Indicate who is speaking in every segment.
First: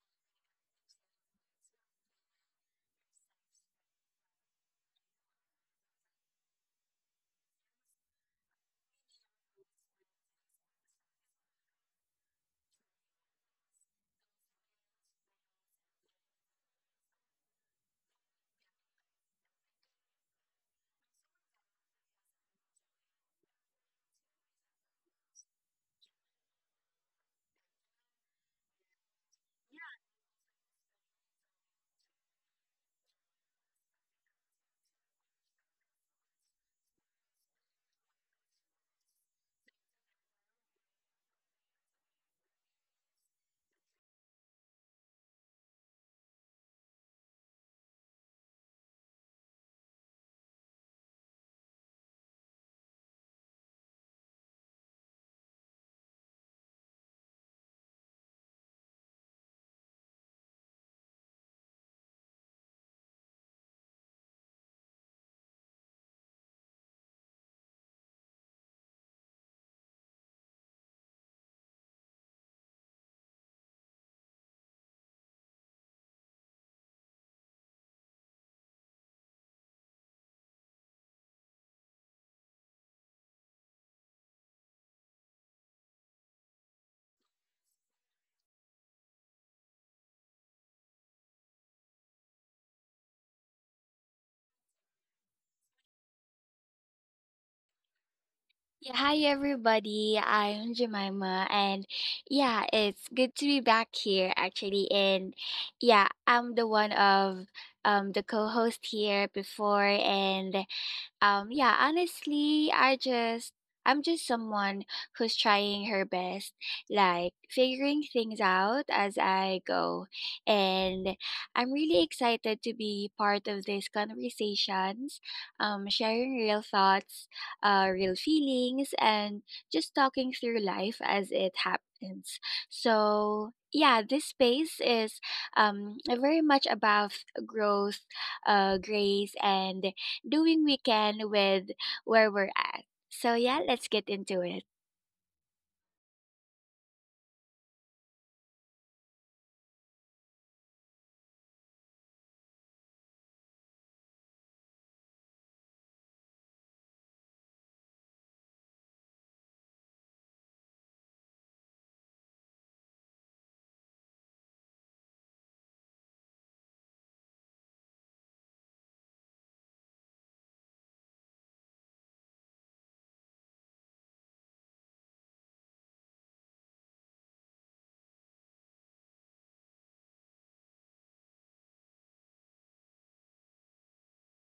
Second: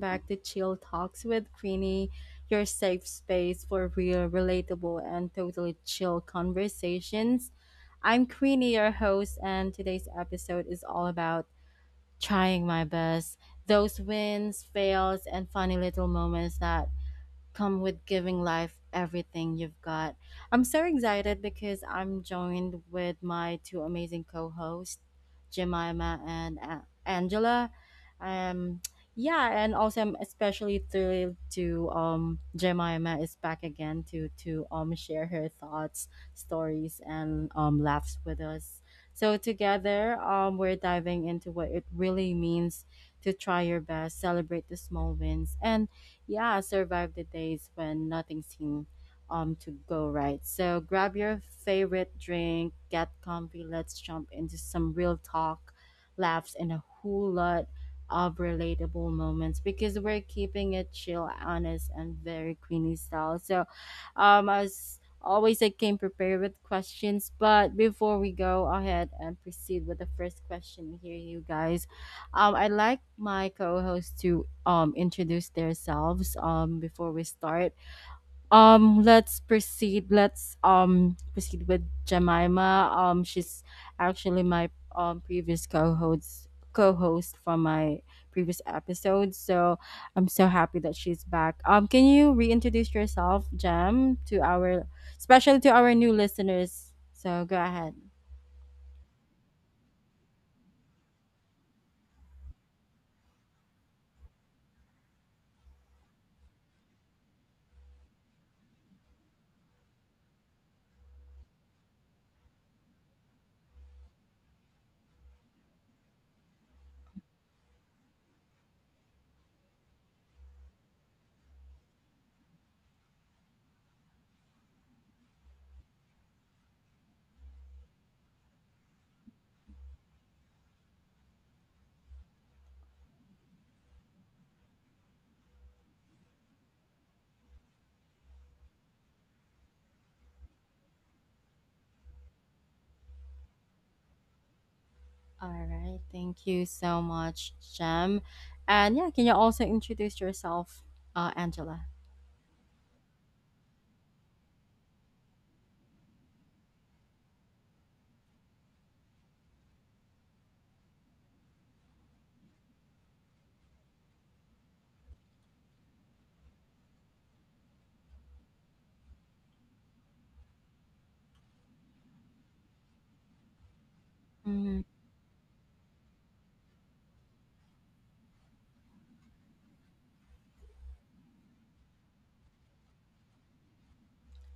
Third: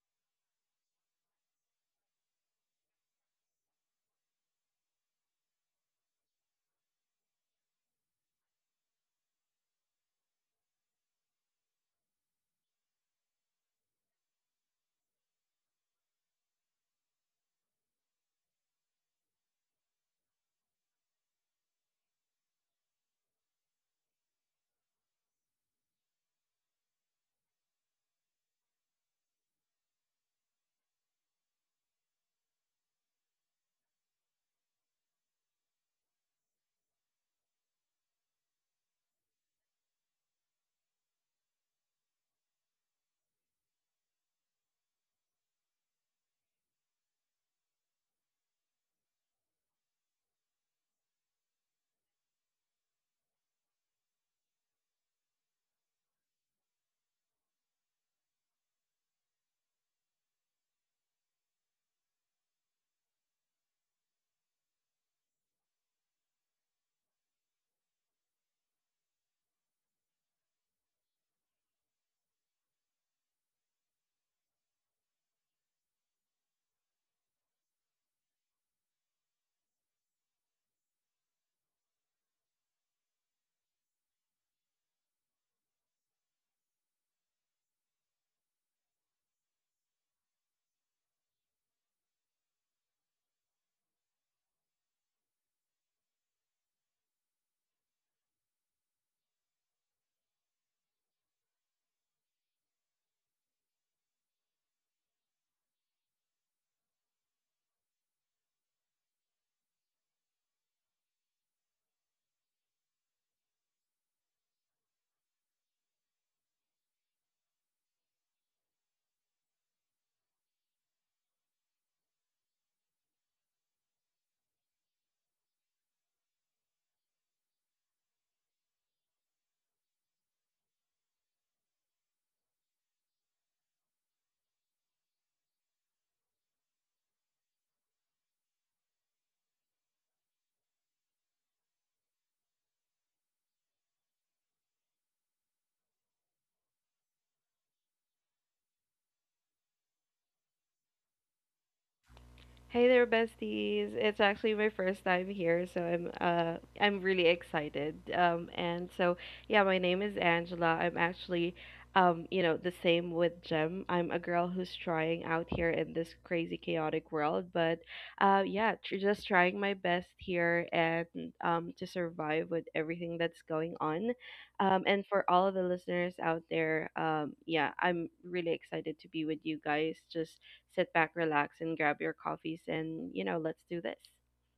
Speaker 1: back to Chill Talks with Queenie, your safe space for real, relatable, and totally chill conversations. I'm Queenie, your host, and today's episode is all about trying my best. Those wins, fails, and funny little moments that come with giving life everything you've got. I'm so excited because I'm joined with my two amazing co-hosts, Jemima and Angela. Um, yeah, and also I'm especially thrilled to Jemima is back again to share her thoughts, stories, and laughs with us. So together, we're diving into what it really means to try your best, celebrate the small wins, and yeah, survive the days when nothing seemed to go right. So grab your favorite drink, get comfy, let's jump into some real talk, laughs, and a whole lot of relatable moments because we're keeping it chill, honest, and very queenie style. So as always I came prepared with questions, but before we go ahead and proceed with the first question here, you guys. I'd like my co-hosts to introduce themselves before we start. Let's proceed. Let's proceed with Jemima. She's actually my previous co-host from my previous episode. So I'm so happy that she's back. Can you reintroduce yourself, Jem, to our especially to our new listeners? So go ahead.
Speaker 2: Yeah, hi everybody. I'm Jemima, and yeah, it's good to be back here actually. And yeah, I'm the one of the co-host here before. And yeah, honestly, I'm just someone who's trying her best, like figuring things out as I go. And I'm really excited to be part of these conversations, sharing real thoughts, real feelings, and just talking through life as it happens. So, yeah, this space is very much about growth, grace, and doing we can with where we're at. So yeah, let's get into it.
Speaker 1: All right. Thank you so much, Jem. And yeah, can you also introduce yourself, Angela?
Speaker 3: Hey there, besties. It's actually my first time here, so I'm really excited. And so yeah, my name is Angela. I'm actually you know, the same with Jem. I'm a girl who's trying out here in this crazy chaotic world, but yeah, just trying my best here and to survive with everything that's going on. Um
Speaker 1: Mhm.
Speaker 3: and for all of the listeners out there, yeah, I'm really excited to be with you guys. Just sit back, relax, and grab your coffees and, you know, let's do this.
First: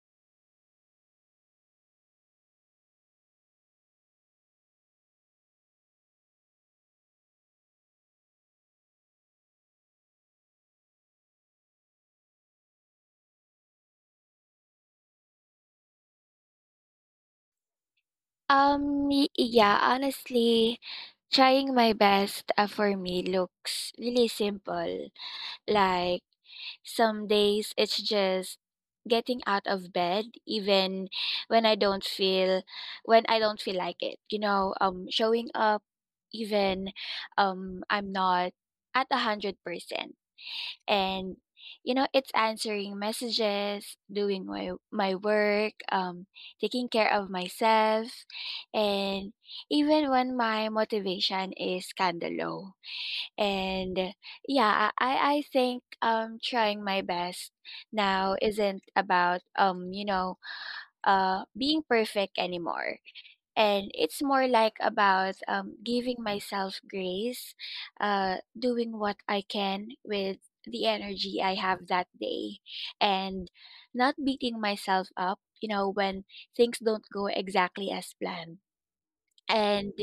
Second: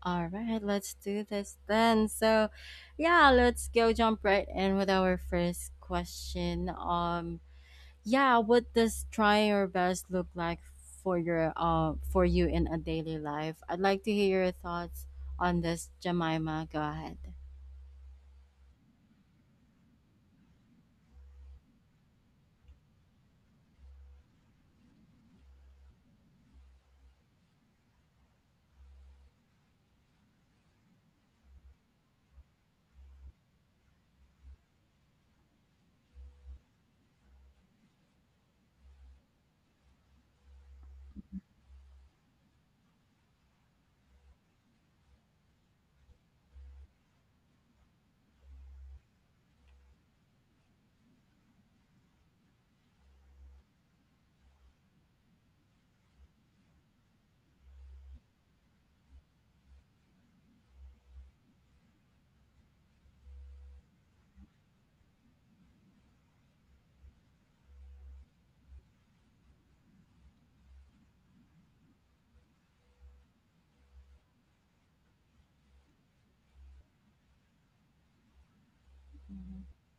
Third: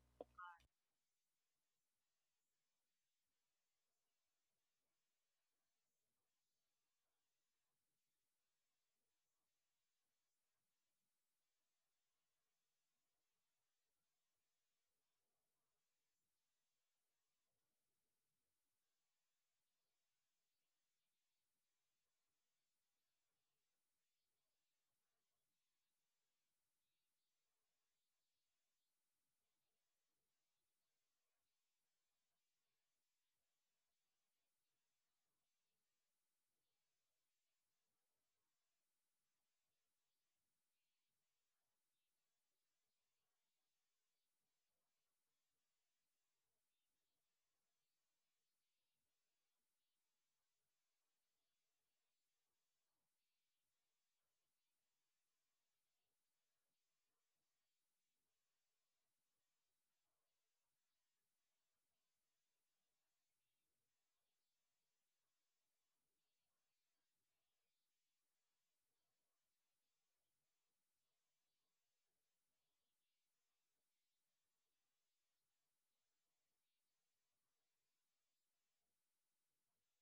Speaker 1: All right, let's do this then. So, yeah, let's go jump right in with our first question. Yeah, what does trying your best look like for your for you in a daily life? I'd like to hear your thoughts on this, Jemima. Go ahead.
Speaker 2: Yeah, honestly, trying my best for me looks really simple. Like some days it's just getting out of bed even when I don't feel when I don't feel like it. You know, showing up even I'm not at 100%. And you know it's answering messages, doing my work, taking care of myself, and even when my motivation is kind of low. And yeah, I think trying my best now isn't about being perfect anymore. And it's more like about, giving myself grace, doing what I can with the energy I have that day, and not beating myself up, you know, when things don't go exactly as planned. And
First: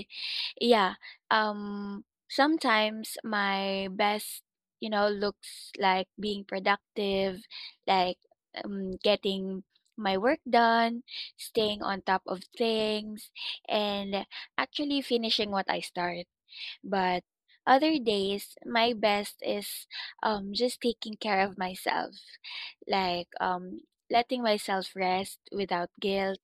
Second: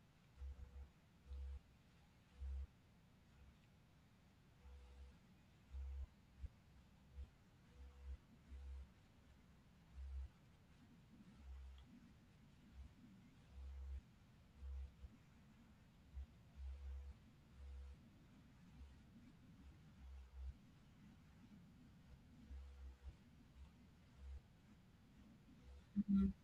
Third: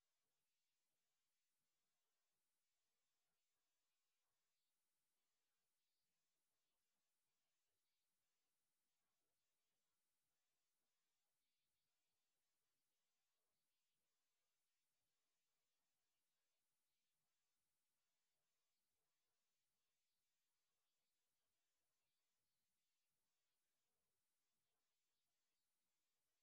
Speaker 2: yeah. Sometimes my best, you know, looks like being productive, like getting my work done, staying on top of things, and actually finishing what I start. But other days my best is just taking care of myself, like letting myself rest without
Speaker 1: Mm-hmm.
Speaker 2: guilt,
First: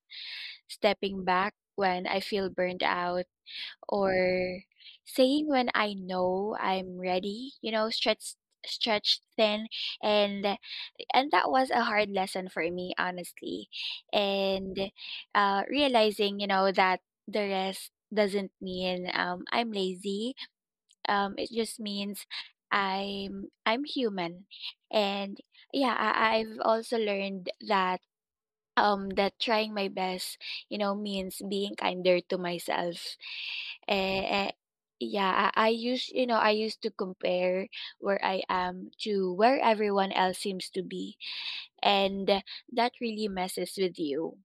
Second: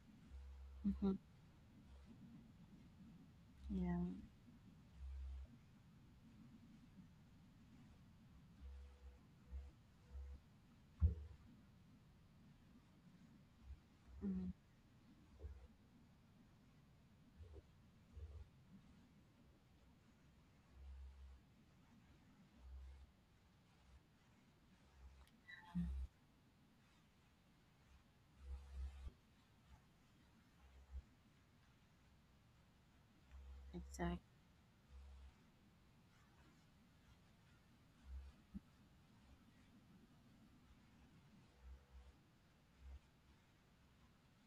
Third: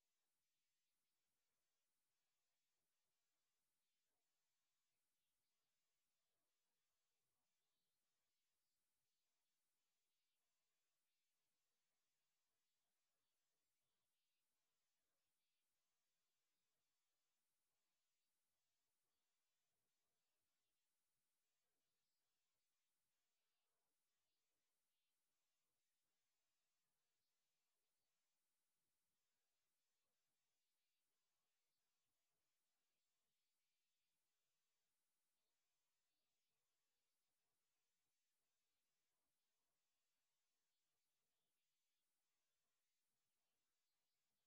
Speaker 1: Mm-hmm.
Speaker 2: stepping back when I feel burned out,
Speaker 1: Yeah.
Speaker 2: or saying when I know I'm ready, you know, stretched thin. And and that was a hard lesson for me, honestly.
Speaker 1: Mm-hmm.
Speaker 2: And realizing, you know, that the rest doesn't mean I'm lazy. It just means I'm human. And yeah, I've also learned that, that trying my best, you know, means being kinder to myself. Eh,
Speaker 1: Exactly.
Speaker 2: eh, yeah, I used to compare where I am to where everyone else seems to be, and that really messes with you.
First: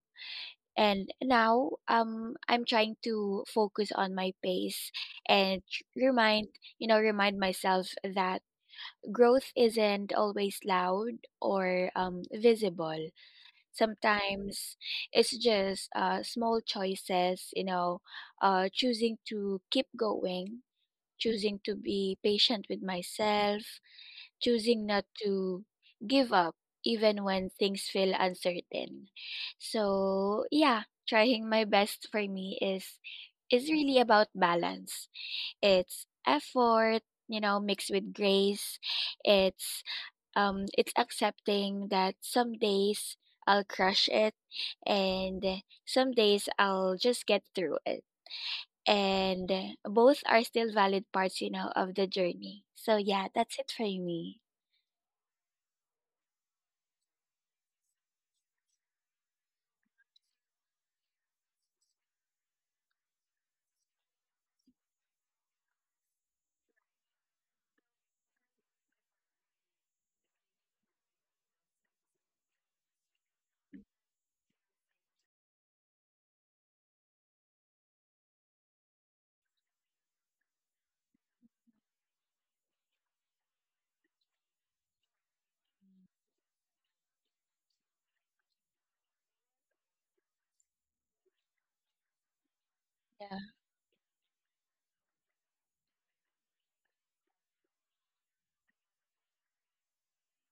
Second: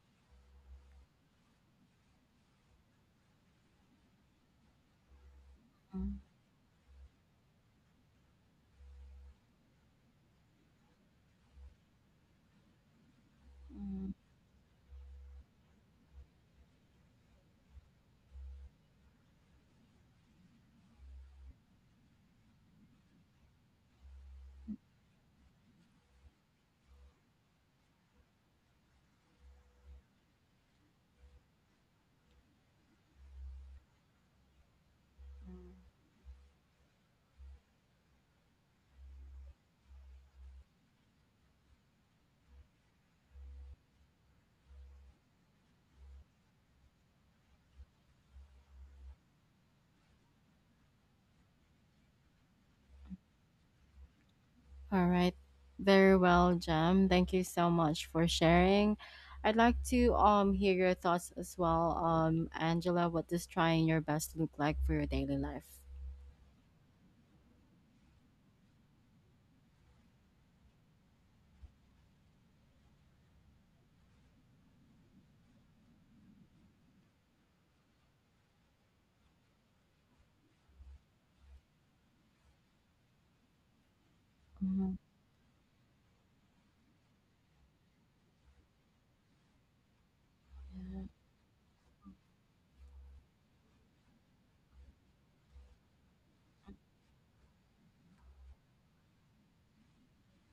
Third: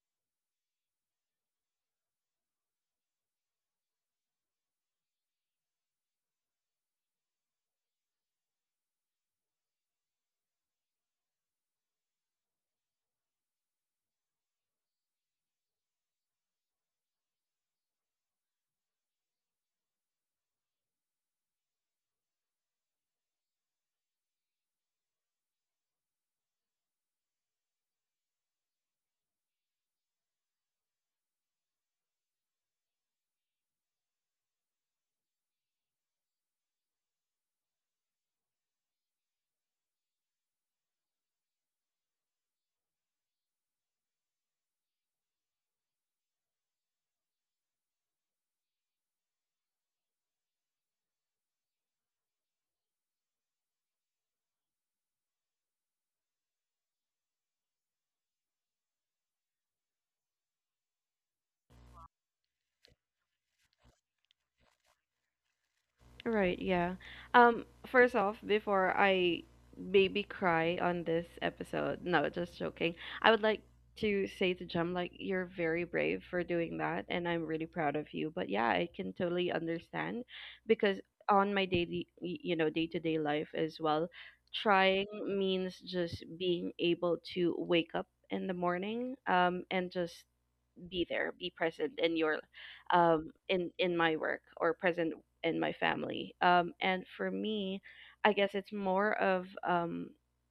Speaker 2: And now, I'm trying to focus on my pace and remind myself that growth isn't always loud or, visible.
Speaker 1: Mm-hmm.
Speaker 2: Sometimes it's just small choices, you know, choosing to keep going, choosing to be patient with myself, choosing not to give up even when things feel uncertain. So yeah, trying my best for me is really about balance.
Speaker 1: Mm-hmm.
Speaker 2: It's effort, you know, mixed with grace. It's accepting that some days I'll crush it and some days I'll just get through it. And both are still valid parts, you know, of the journey. So yeah, that's it for me.
Speaker 1: All right. Very well, Jem. Thank you so much for sharing. I'd like to hear your thoughts as well, Angela, what does trying your best look like for your daily life?
Speaker 3: Right, yeah. First off, before I baby cry on this episode, no, just joking. I would like to say to Jem, like, you're very brave for doing that, and I'm really proud of you. But yeah, I can totally understand because on my daily, you know, day to day life as well,
Speaker 1: Mhm.
Speaker 3: trying means just being able to wake up in the morning, and just be there, be present in your
Speaker 2: Yeah.
Speaker 3: in my work or present in my family. And for me, I guess it's more of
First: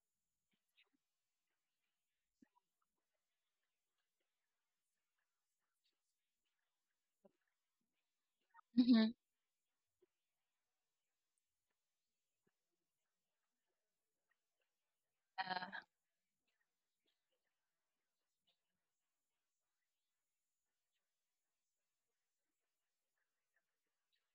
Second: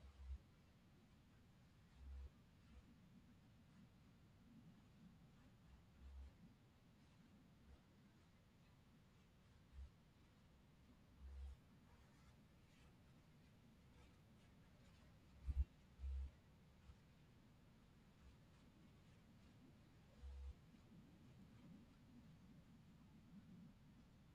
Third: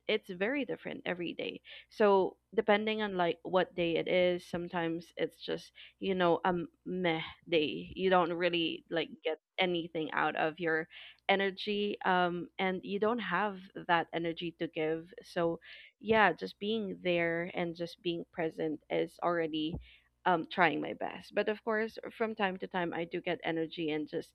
Speaker 3: it's very different every day. So depending on like what day it is, sometimes it's just, you know, a meh day. You don't really
Speaker 2: Hmm.
Speaker 3: like get anything out of your energy and you don't have that energy to give. So yeah, just being there and just being present is already trying my best, but of course from time to time I do get energy and just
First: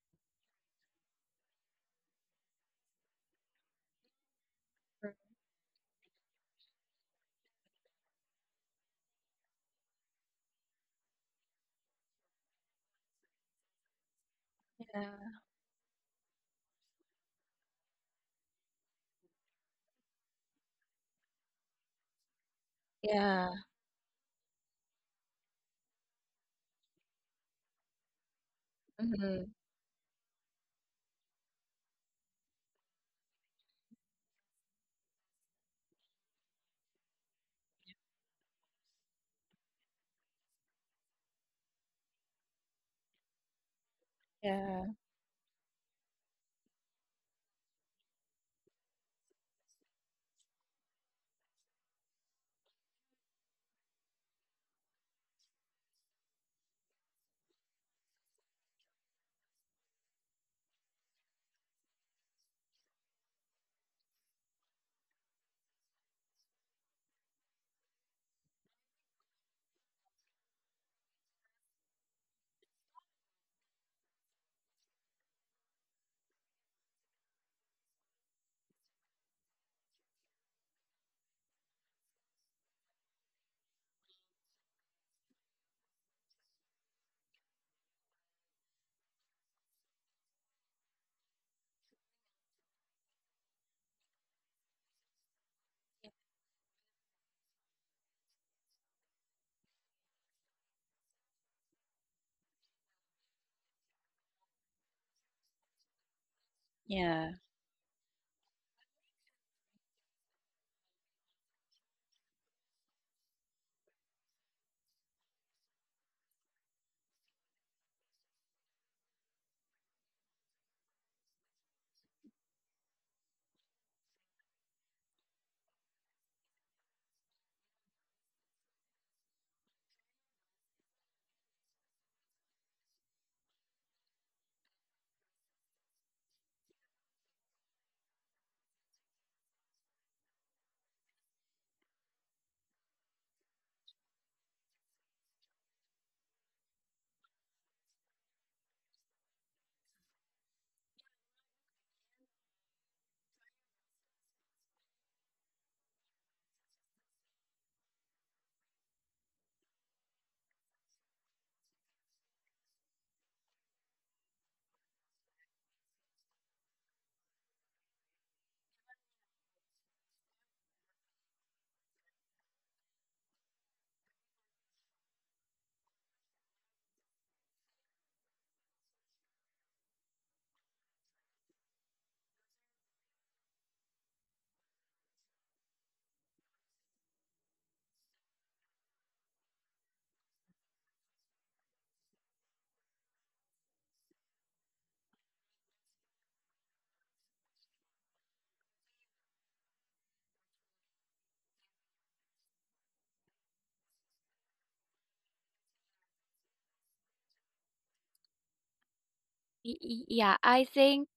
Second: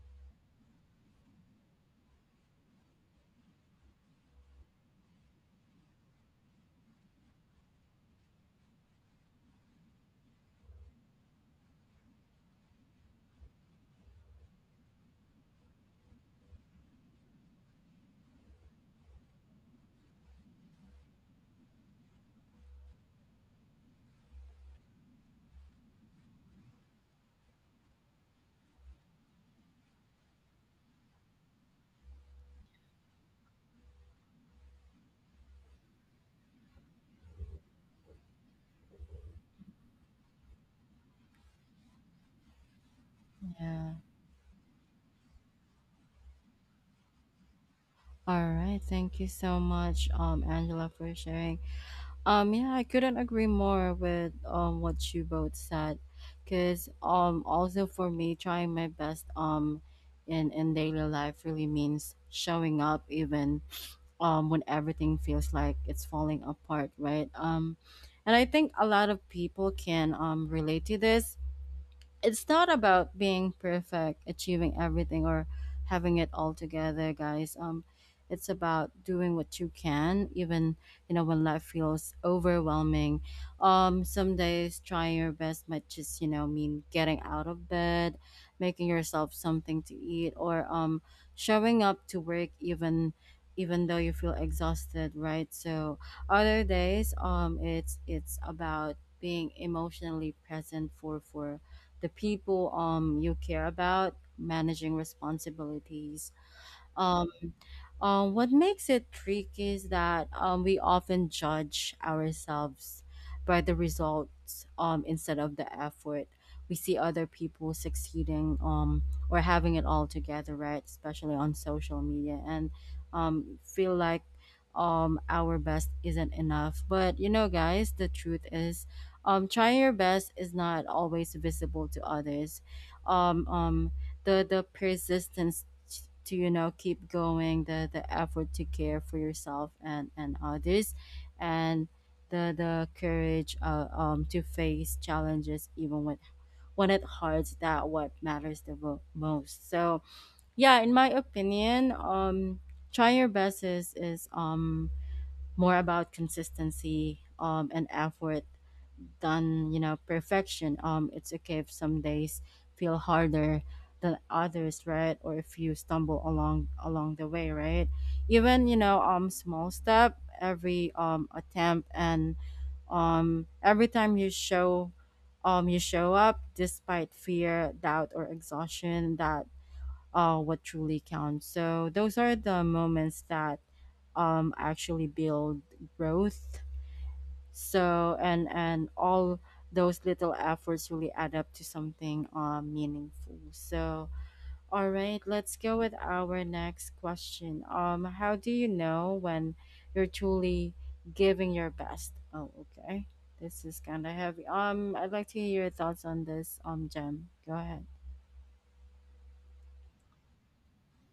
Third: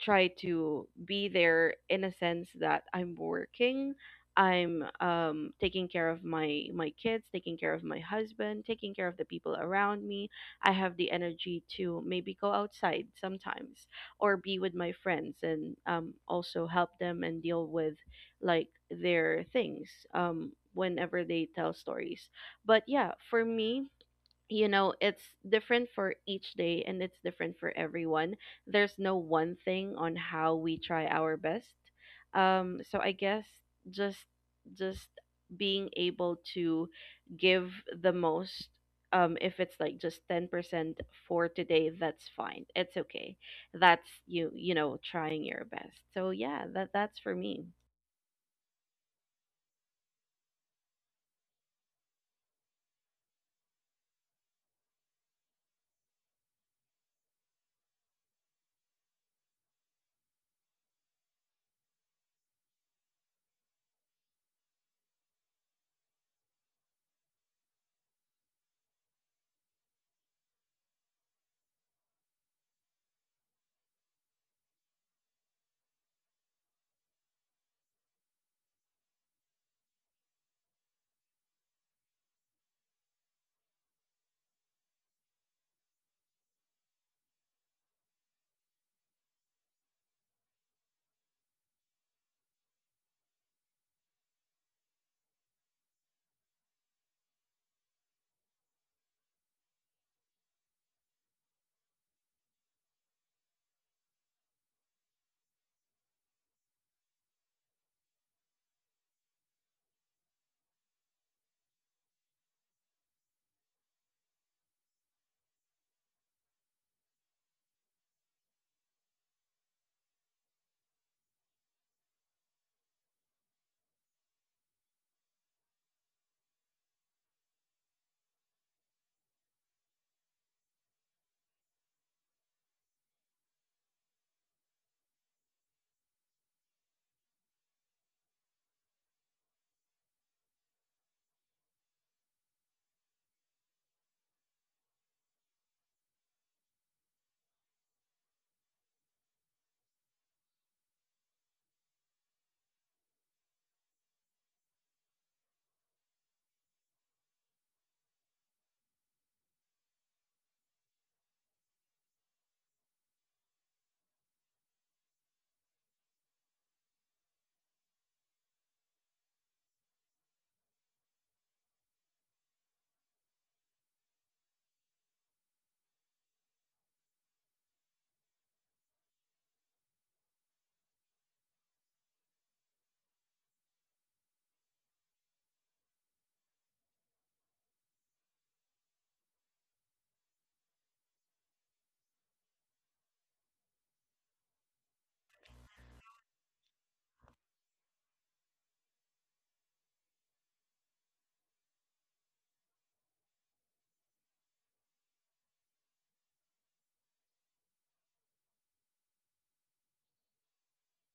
Speaker 3: try to be there in a sense that I'm working, I'm taking care of my kids, taking care of my husband, taking care of the people around me. I have the energy to maybe go outside sometimes or be with my friends
Speaker 2: Yeah.
Speaker 3: and also help them and deal with like their things whenever they tell stories. But yeah, for
Speaker 2: Yeah.
Speaker 3: me, you know, it's different for each day and it's different for everyone. There's no one
Speaker 2: Hmm.
Speaker 3: thing on how we try our best. So I guess just just being able to give the most, if it's like just 10% for today, that's fine, it's okay.
Speaker 1: Yeah.
Speaker 3: That's you, you
Speaker 2: Yeah.
Speaker 3: know, trying your best. So yeah, that that's for me.
Speaker 1: All right. Thank you so much, Angela, for sharing. Yeah, I couldn't agree more with what you both said, because also for me trying my best in daily life really means showing up even when everything feels like it's falling apart, right? And I think a lot of people can relate to this. It's not about being perfect, achieving everything, or having it all together, guys. It's about doing what you can, even you know when life feels overwhelming. Some days trying your best might just you know mean getting out of bed, making yourself something to eat, or showing up to work even even though you feel exhausted, right? So other days, it's about being emotionally present for the people you care about managing responsibilities. um
Speaker 2: Yeah.
Speaker 1: what makes it tricky is that we often judge ourselves by the results, instead of the effort. We see other people succeeding, or having it all together, right? Especially on social media, and feel like our best isn't enough. But you know, guys, the truth is, trying your best is not always visible to others. Um, um, the persistence to you know keep going, the effort to care for yourself and others, and the courage to face challenges even when it hurts, that what matters the most. So yeah, in my opinion, try your best is more about consistency and effort than you know perfection. It's okay if some days feel harder than others, right? Or if you stumble along the way, right? Even you know small step, every attempt, and every time you show up despite fear, doubt, or exhaustion, that what truly counts. So those are the moments that actually build growth. So and all those little efforts really add up to something, meaningful. So all right, let's go with our next question. How do you know when you're truly giving your best? Oh okay, this is kind of heavy. I'd like to hear your thoughts on this, gem go ahead.
Speaker 2: Yeah, I think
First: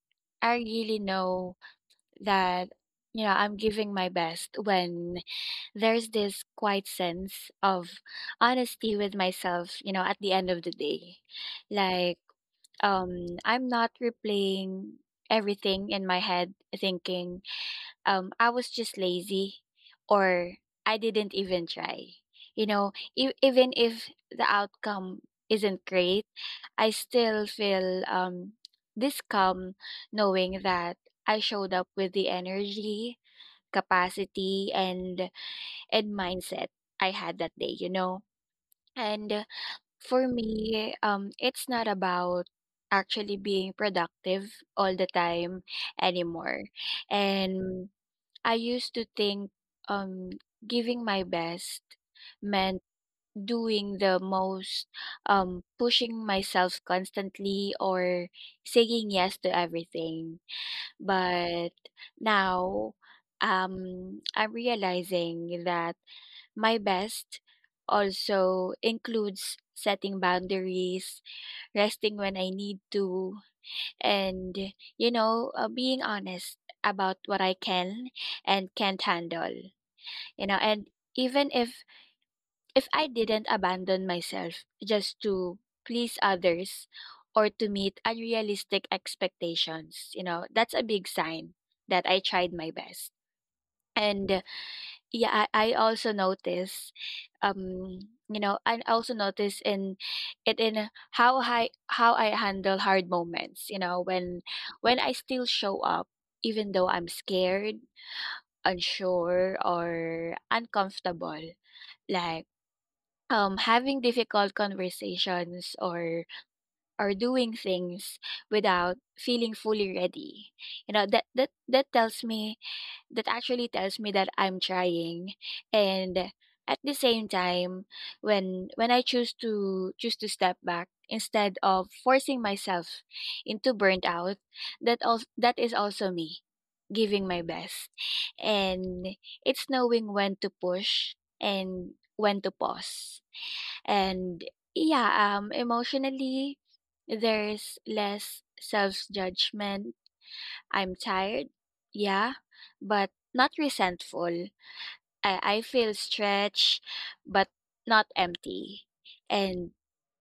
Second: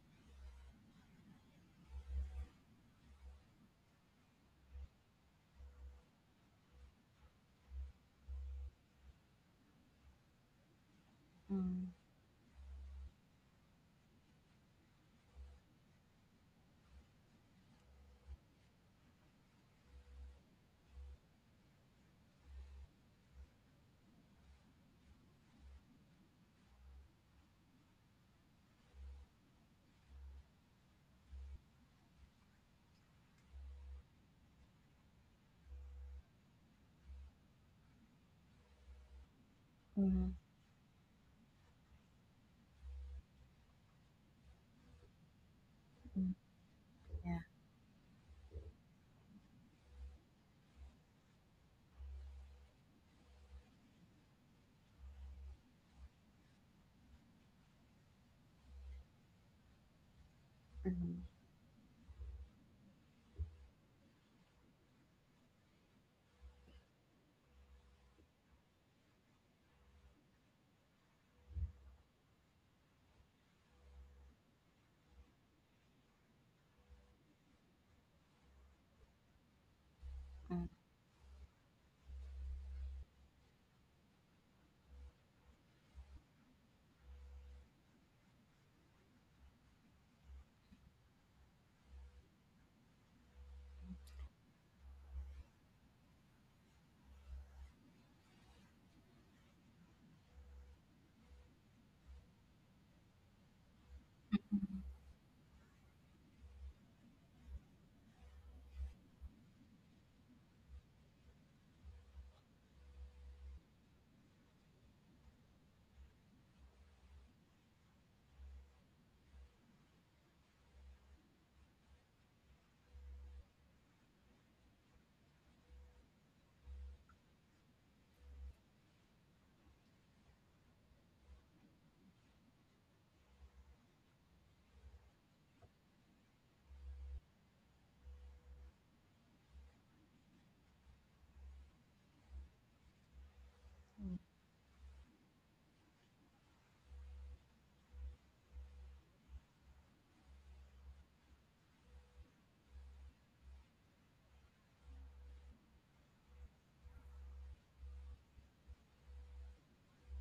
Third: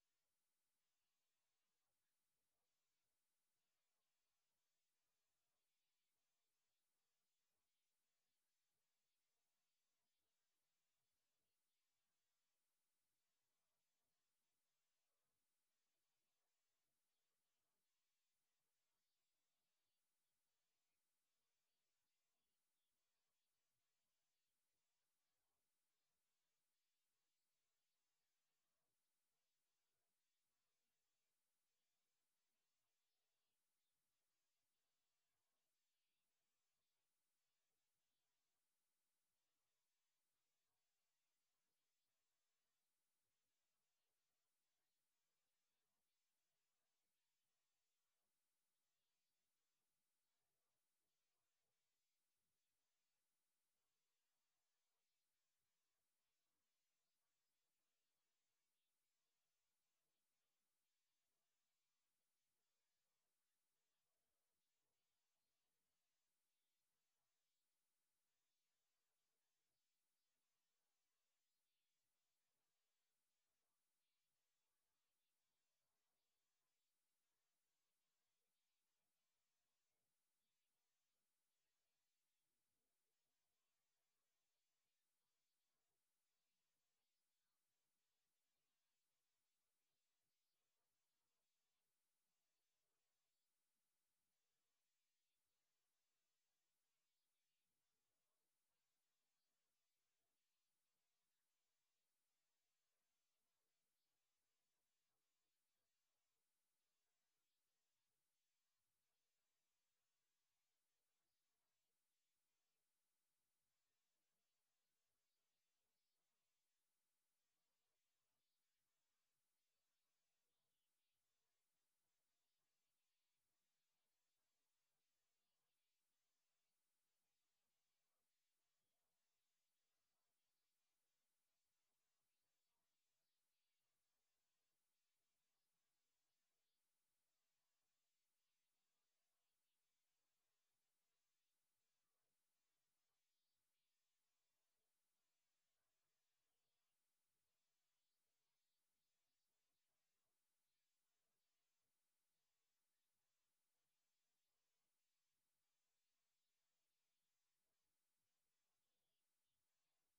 Speaker 2: I really know that, you know, I'm giving my best when there's this quiet sense of honesty with myself, you know, at the end of the day.
Speaker 1: Mm.
Speaker 2: Like, I'm not replaying everything in my head, thinking, I was just lazy or I didn't even try. You know, even if the outcome isn't great, I still feel, this calm knowing that I showed up with the energy, capacity, and mindset I had that day, you know? And for
Speaker 1: Mhm.
Speaker 2: me, it's not about actually being productive all the time
Speaker 1: Mm.
Speaker 2: anymore.
Speaker 1: Yeah.
Speaker 2: And I used to think, um, giving my best meant doing the most, pushing myself constantly, or saying yes to everything.
Speaker 1: Mhm.
Speaker 2: But now, I'm realizing that my best also includes setting boundaries, resting when I need to, and, you know, being honest about what I can and can't handle. You know,
Speaker 1: Mm.
Speaker 2: and even if I didn't abandon myself just to please others or to meet unrealistic expectations, you know, that's a big sign that I tried my best. And yeah, um, I also notice in how I handle hard moments, you know, when I still show up even though I'm scared, unsure, or uncomfortable. Like having difficult conversations, or doing things without feeling fully ready. You know, that that that tells me that actually tells me that I'm trying. And at the same time, when I choose to step back instead of forcing myself into burnt out, that is also me giving my best. And it's knowing when to push and when to pause.
Speaker 1: Mm.
Speaker 2: And yeah, emotionally there's less self judgment. I'm tired, yeah, but not resentful. I feel stretched, but not empty. And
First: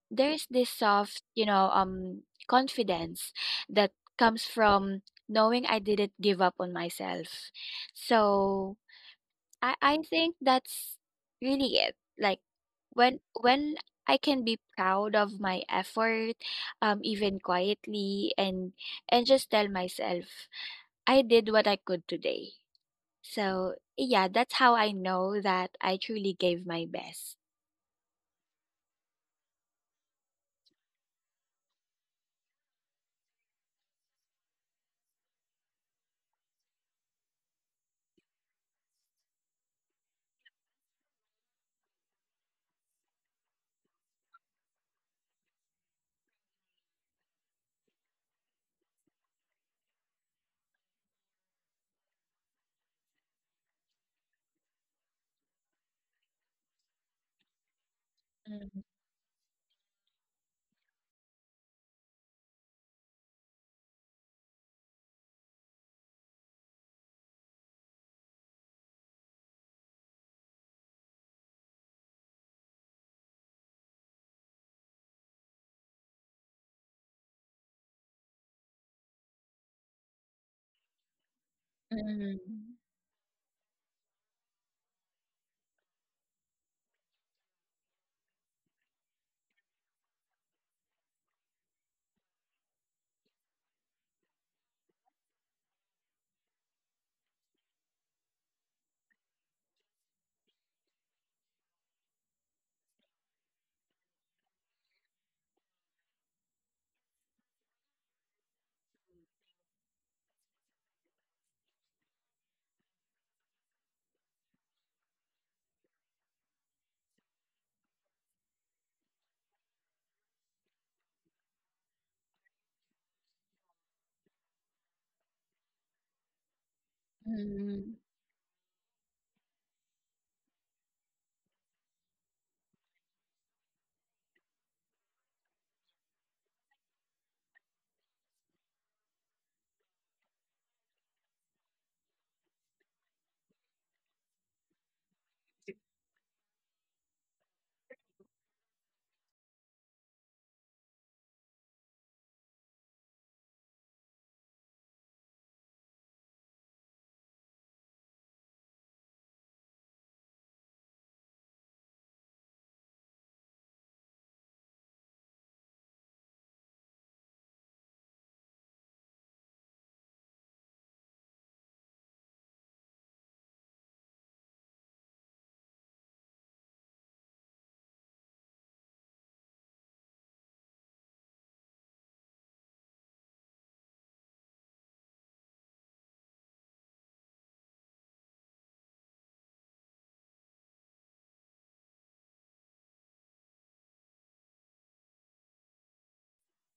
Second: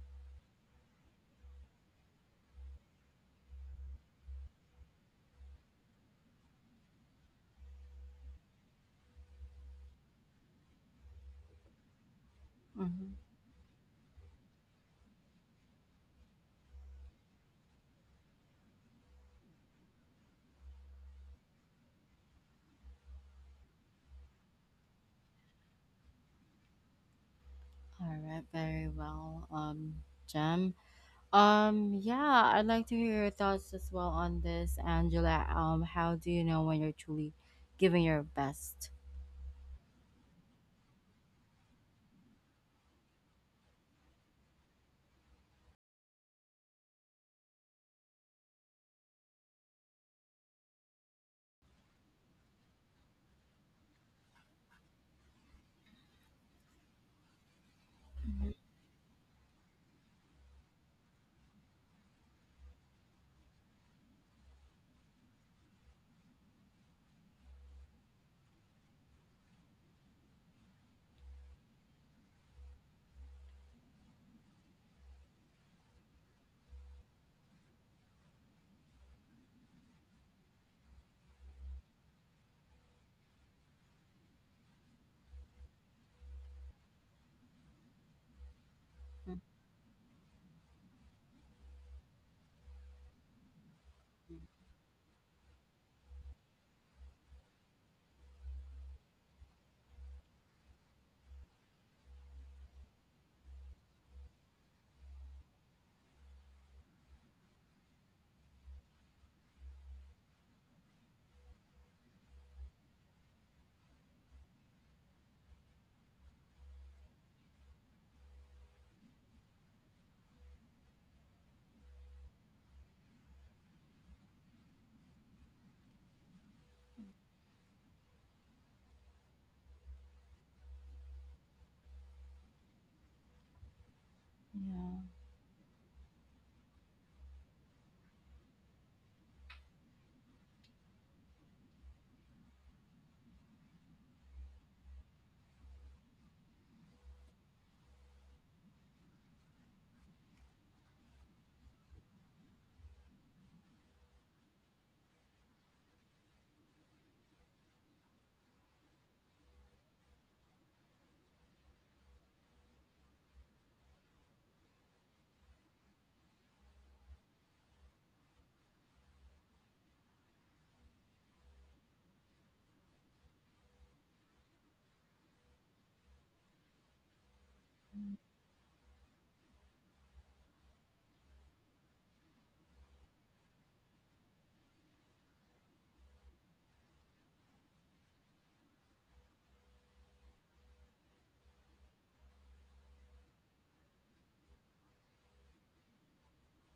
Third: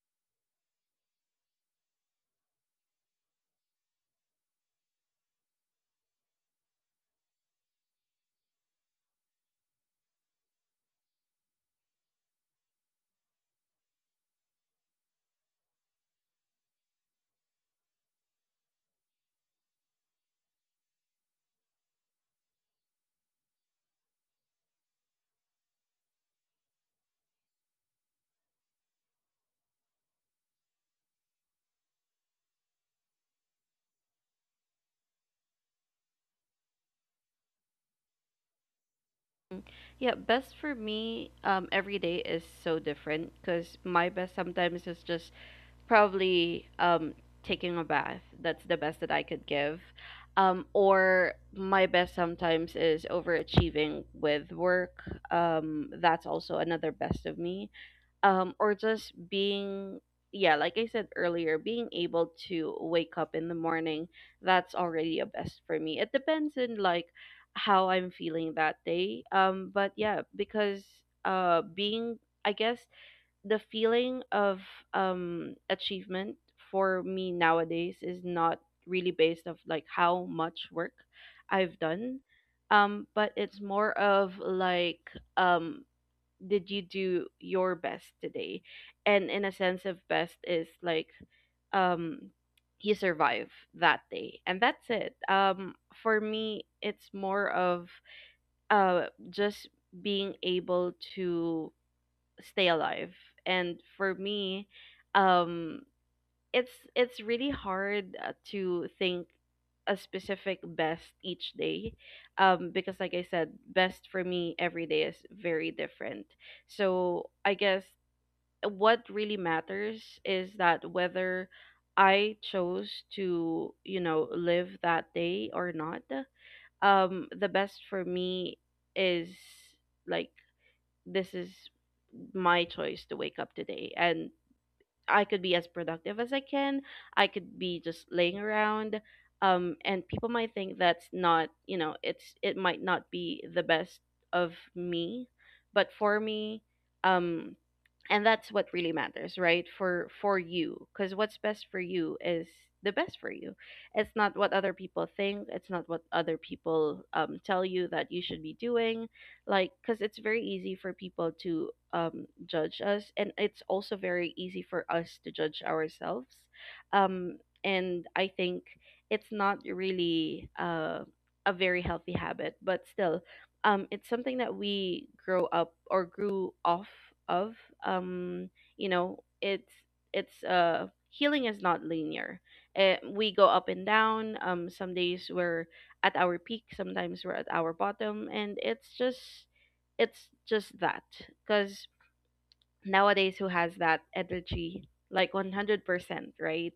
Speaker 2: there's this soft, you know, confidence that comes from knowing I didn't give up on myself. So I think that's really it. Like
Speaker 1: Mhm.
Speaker 2: when I can be proud of my effort, even quietly, and just tell myself I did what I could today. So, yeah, that's how I know that I truly gave my best.
Speaker 1: All right, very well, Jem. Yeah, I'd like to hear your thoughts as well on this, Angela. How do you know when you're truly giving your best?
Speaker 3: Mm. Yeah, best for me, every day is so different because my best sometimes is just probably taking a bath. That's the best that I could give. Or my best sometimes is overachieving with work. That's also another best of me. Or just being, yeah, like I said earlier, being able to wake up in the morning, that's already a best for me. It depends on like how I'm feeling that day. But yeah, because being I guess the feeling of achievement for me nowadays is not really based of like how much work I've done,
Speaker 2: Mm.
Speaker 3: but it's more of like um did you do your best today. And
Speaker 1: Mhm.
Speaker 3: in a sense of best is like um you survive that day and that's it. For me it's more of uh just being able to stay alive. And for me, um, it's really hard to think a specific best each day, because like I said, best for me every day is very different. So I guess what really matters is that whether I chose to, you know, live that day or not. The best
Speaker 2: Mm.
Speaker 3: for me is like, this is my choice to wake up today, and
Speaker 1: Yeah.
Speaker 3: I could be as productive as I can, I could be just laying around, and people might think that's not, you know, it's it might not be the best of me. But for me, um and that's what really matters, right? For you, because what's best for you is the best for you. It's not what other people think, it's not what other people, tell you that you should be doing. Like because it's very easy for people to judge us, and it's also very easy for us to judge ourselves. Um and I think it's not really a very healthy habit, but still it's something that we grow up or grew off of. um you know, it's healing is not linear. It, we go up and down. Some days we're at our peak, sometimes we're at our bottom, and it's just that, because nowadays who has that energy like 100%, right?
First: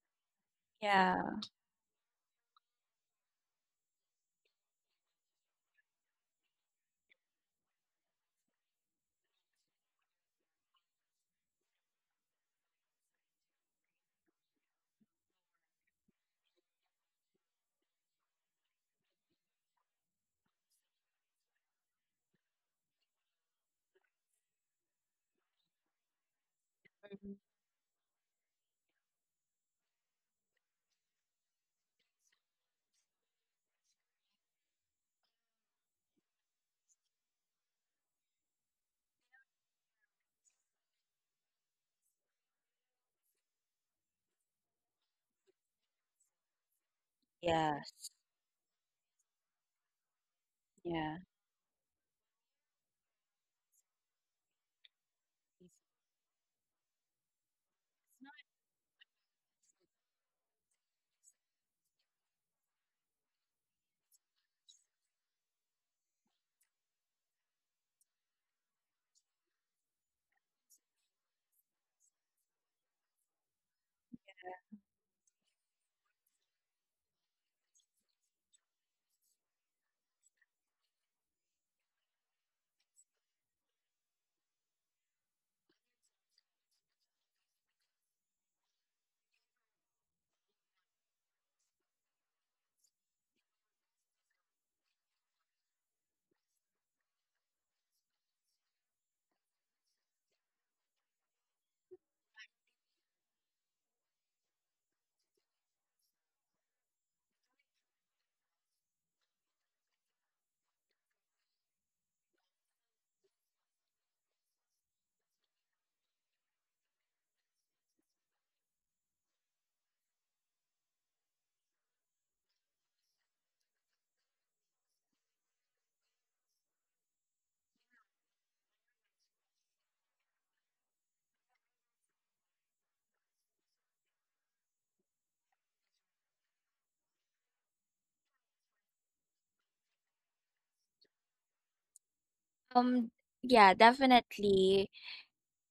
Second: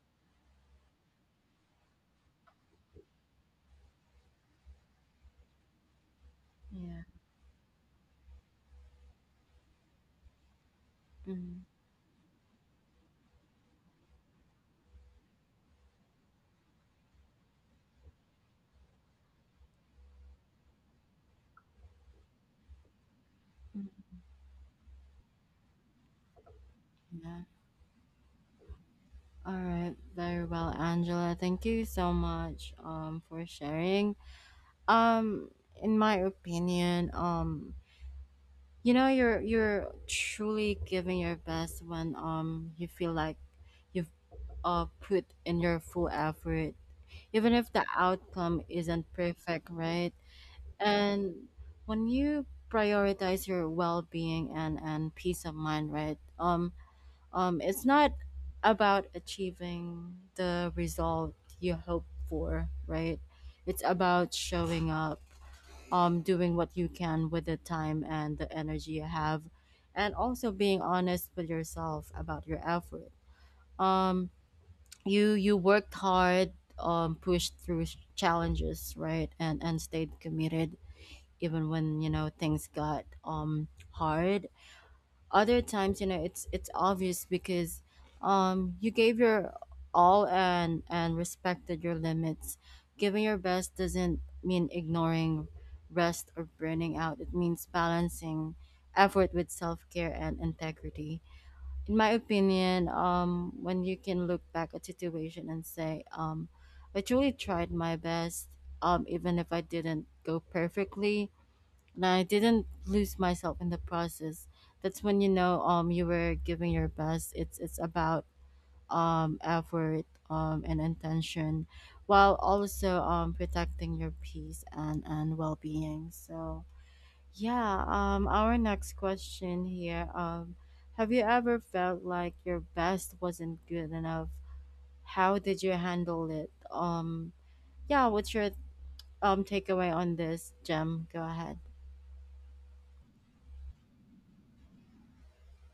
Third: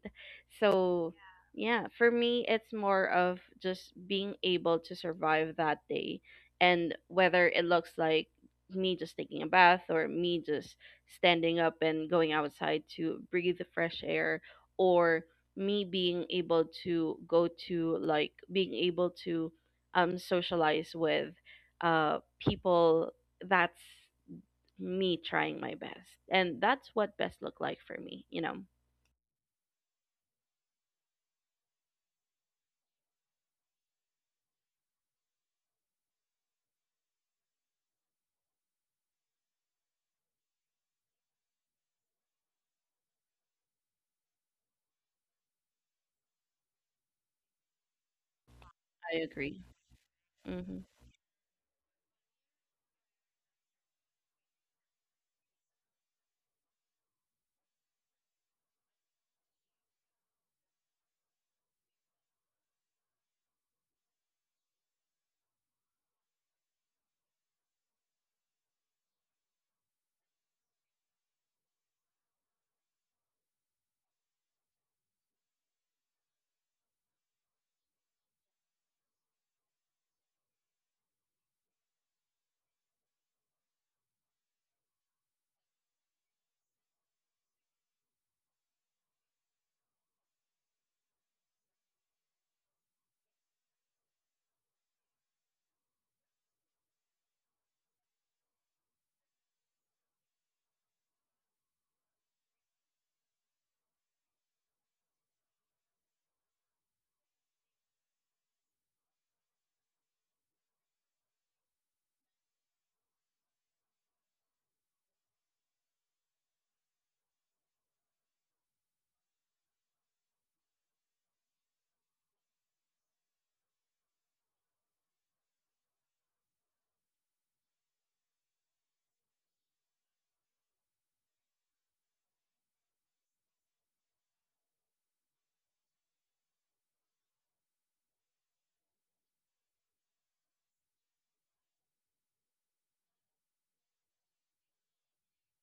Speaker 3: So
Speaker 2: Yeah.
Speaker 3: yeah, for me it's more of just being able to survive that day.
Speaker 1: Yeah.
Speaker 3: And whether it looks like me just taking a bath, or me just
Speaker 1: Mm.
Speaker 3: standing up and going outside to breathe the fresh air, or me being able to go to, like being able to socialize with people, that's
Speaker 1: Mhm.
Speaker 3: me trying my best. And that's what
Speaker 1: Yeah.
Speaker 3: best look like for me, you know.
Speaker 1: All right, very well, Angela. Thank you so much, for sharing. Um, in my opinion, you know, you're truly giving your best when you feel like you've put in your full effort even if the
Speaker 2: Yes.
Speaker 1: outcome isn't
Speaker 3: I
Speaker 1: perfect,
Speaker 3: agree.
Speaker 1: right?
Speaker 3: Mm-hmm.
Speaker 2: Yeah.
Speaker 1: And when you prioritize your well-being and peace of mind, right? It's not about achieving the result you hope for, right? It's about showing up, doing what you can with the time and the energy you have, and also being honest with yourself about your effort. Um you you worked hard, pushed through challenges, right? And stayed committed even when you know things got hard. Other times you know it's obvious because you gave your all and respected your limits. Giving your best doesn't mean ignoring rest or burning out. It means balancing effort with self-care and integrity. In my opinion, when you can look back at situation and say, I truly tried my best, even if I didn't go perfectly, and I didn't lose myself in the process. That's when you know, you were giving your best. It's about effort, and intention, while also protecting your peace and well being. So yeah, our next question here. Have you ever felt like your best wasn't good enough? How did you handle it? Yeah, what's your takeaway on this, Jem? Go ahead.
Speaker 2: Um yeah, definitely.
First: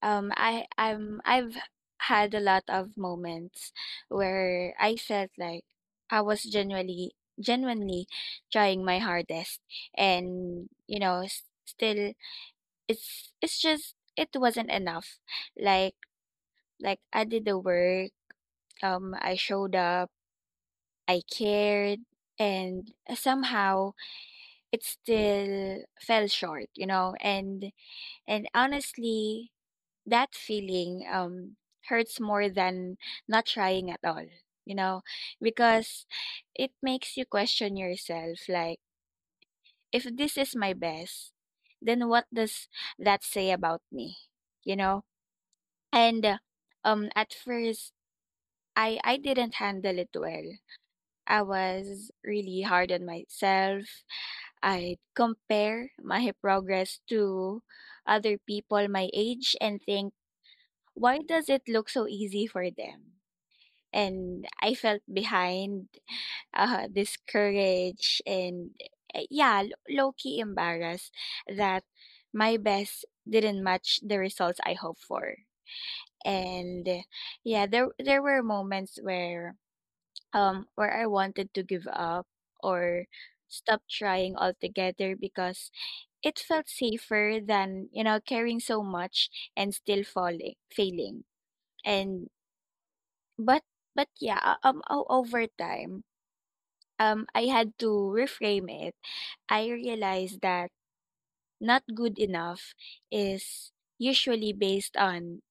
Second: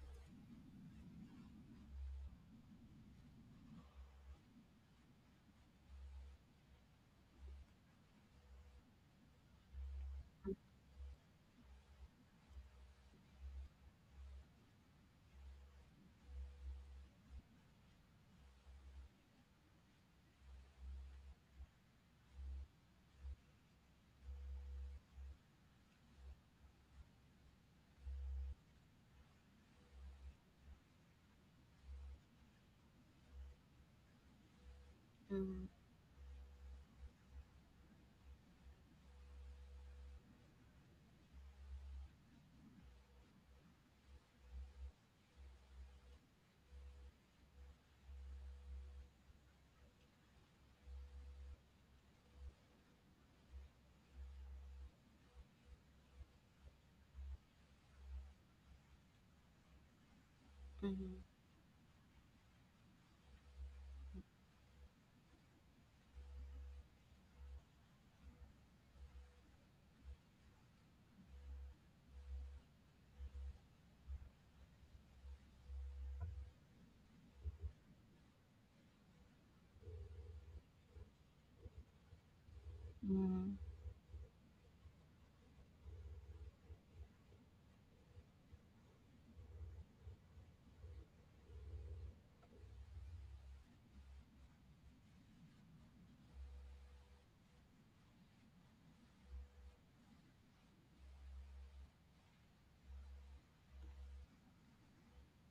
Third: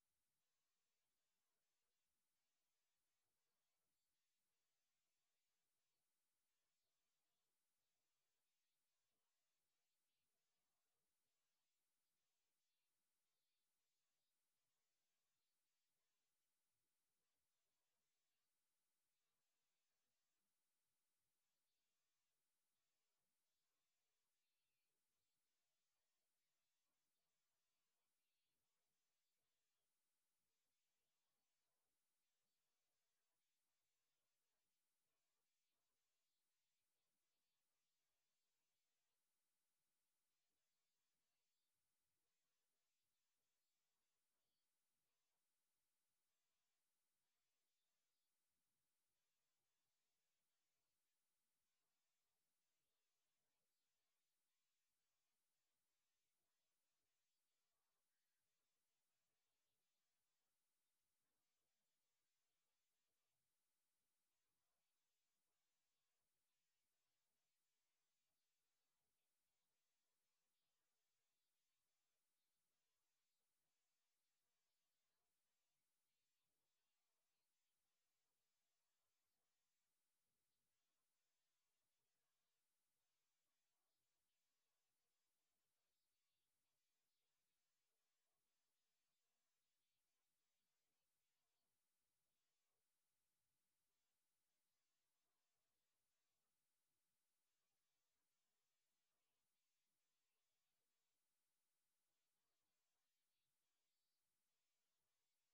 Speaker 2: I've had a lot of moments where I felt like I was genuinely trying my hardest, and you know, still it wasn't enough. Like like I did the work. I showed up, I cared, and somehow it still fell short, you know. And honestly, that feeling hurts more than not trying at all, you know,
Speaker 1: Mm-hmm.
Speaker 2: because it makes you question yourself. Like, if this is my best, then what does that say about me, you know? And at first, I didn't handle it well. I was really hard on myself. I'd compare my progress to other people my age and think, why
Speaker 1: Mm-hmm.
Speaker 2: does it look so easy for them? And I felt behind, discouraged, and, yeah, low key embarrassed that my best didn't match the results I hoped for. And yeah, there were moments where I wanted to give up or
Speaker 1: Mm-hmm.
Speaker 2: stop trying altogether because it felt safer than, you know, caring so much and still falling failing and but over time, I had to reframe it. I realized that "not good enough" is usually based on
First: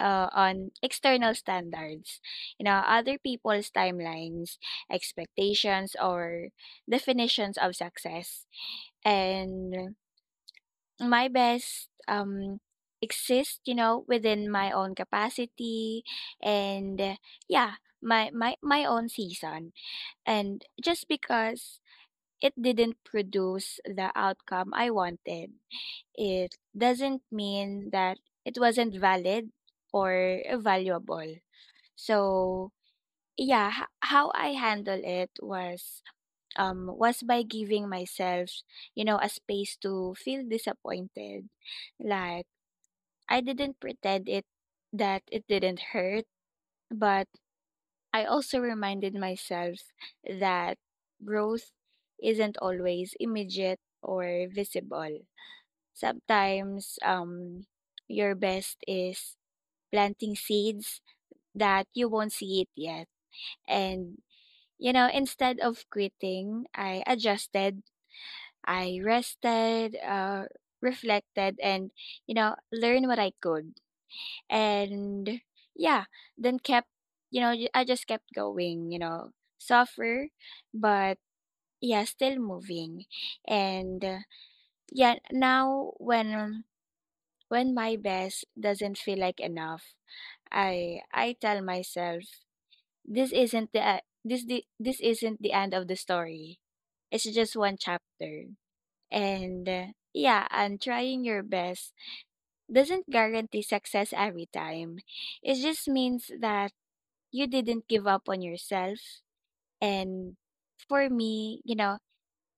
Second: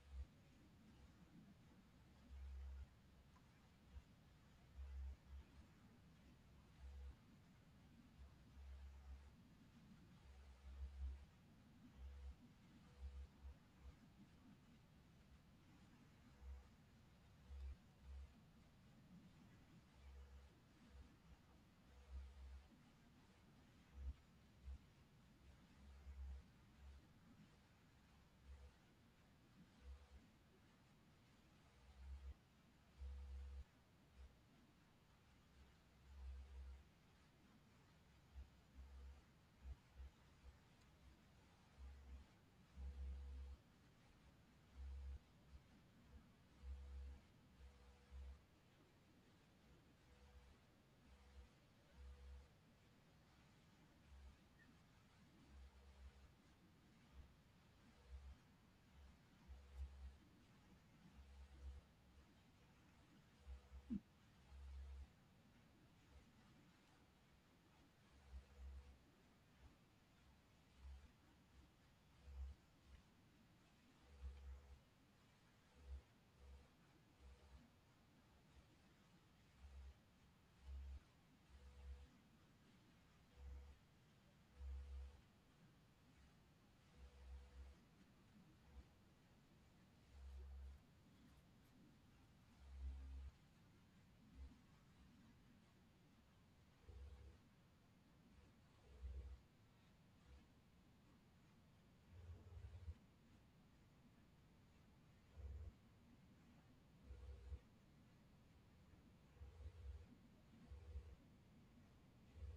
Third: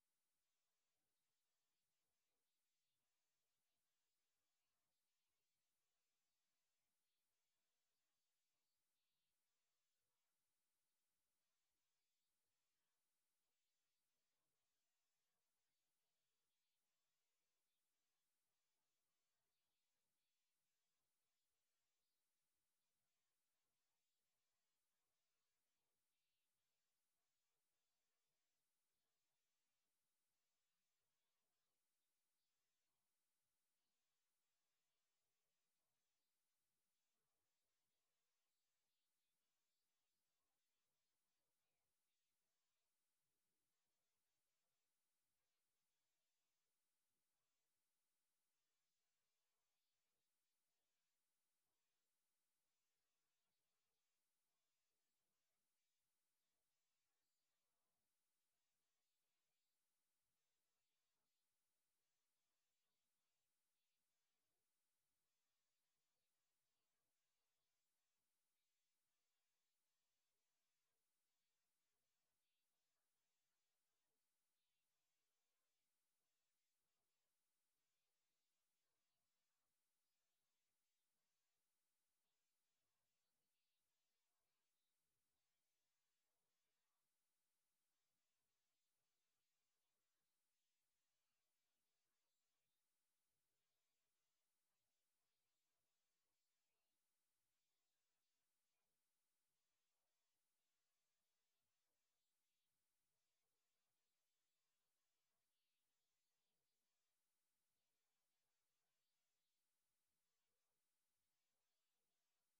Speaker 2: uh, on external standards, you know, other people's timelines, expectations, or definitions of success. And my best, exists, you know, within my own capacity, and, yeah, my own season. And just because it didn't produce the outcome I wanted, it doesn't mean that it wasn't valid or valuable. So yeah, how I handle it was by giving myself, you know, a space to feel disappointed. Like, I didn't pretend it that it didn't hurt, but I also reminded myself that growth isn't always immediate or visible. Sometimes your best is planting seeds that you won't see it yet. And you know, instead of quitting, I adjusted, I rested, reflected, and, you know, learned what I could. And yeah, then kept, you know, I just kept going, you know, suffer, but yeah, still moving. And, yeah, now when my best doesn't feel like enough, I tell myself, This isn't the e this isn't the end of the story. It's just one chapter. And uh, yeah, and trying your best doesn't guarantee success every time. It just means that you didn't give up on yourself. And for me, you know,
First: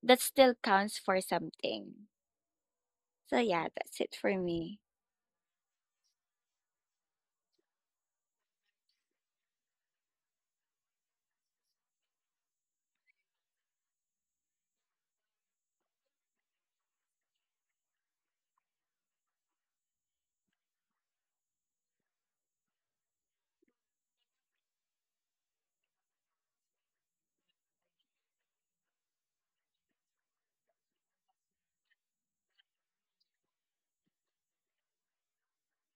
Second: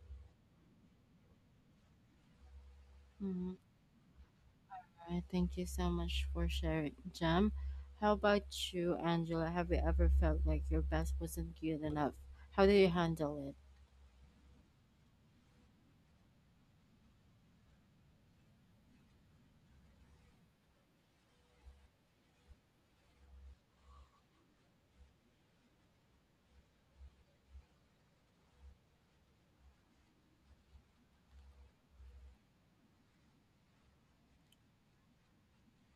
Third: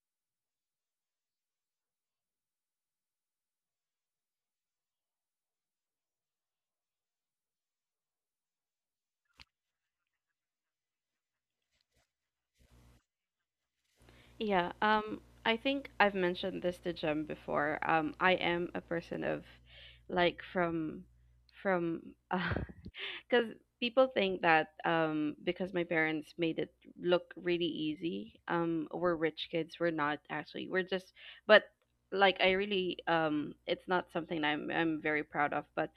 Speaker 2: that still counts for something. So
Speaker 1: Mm-hmm.
Speaker 2: yeah, that's it for me.
Speaker 1: All right, thank you so much for sharing, Jem. How about you, Angela? Have you ever felt like your best wasn't good enough? How do you handle it?
Speaker 3: Yeah, I think I've mentioned this to Jem before. I am a person of, like, from, uh, because people think that because my parents made it look really easy, we're rich kids. We're not actually. We're just, but like I really, it's not something I'm very proud of. But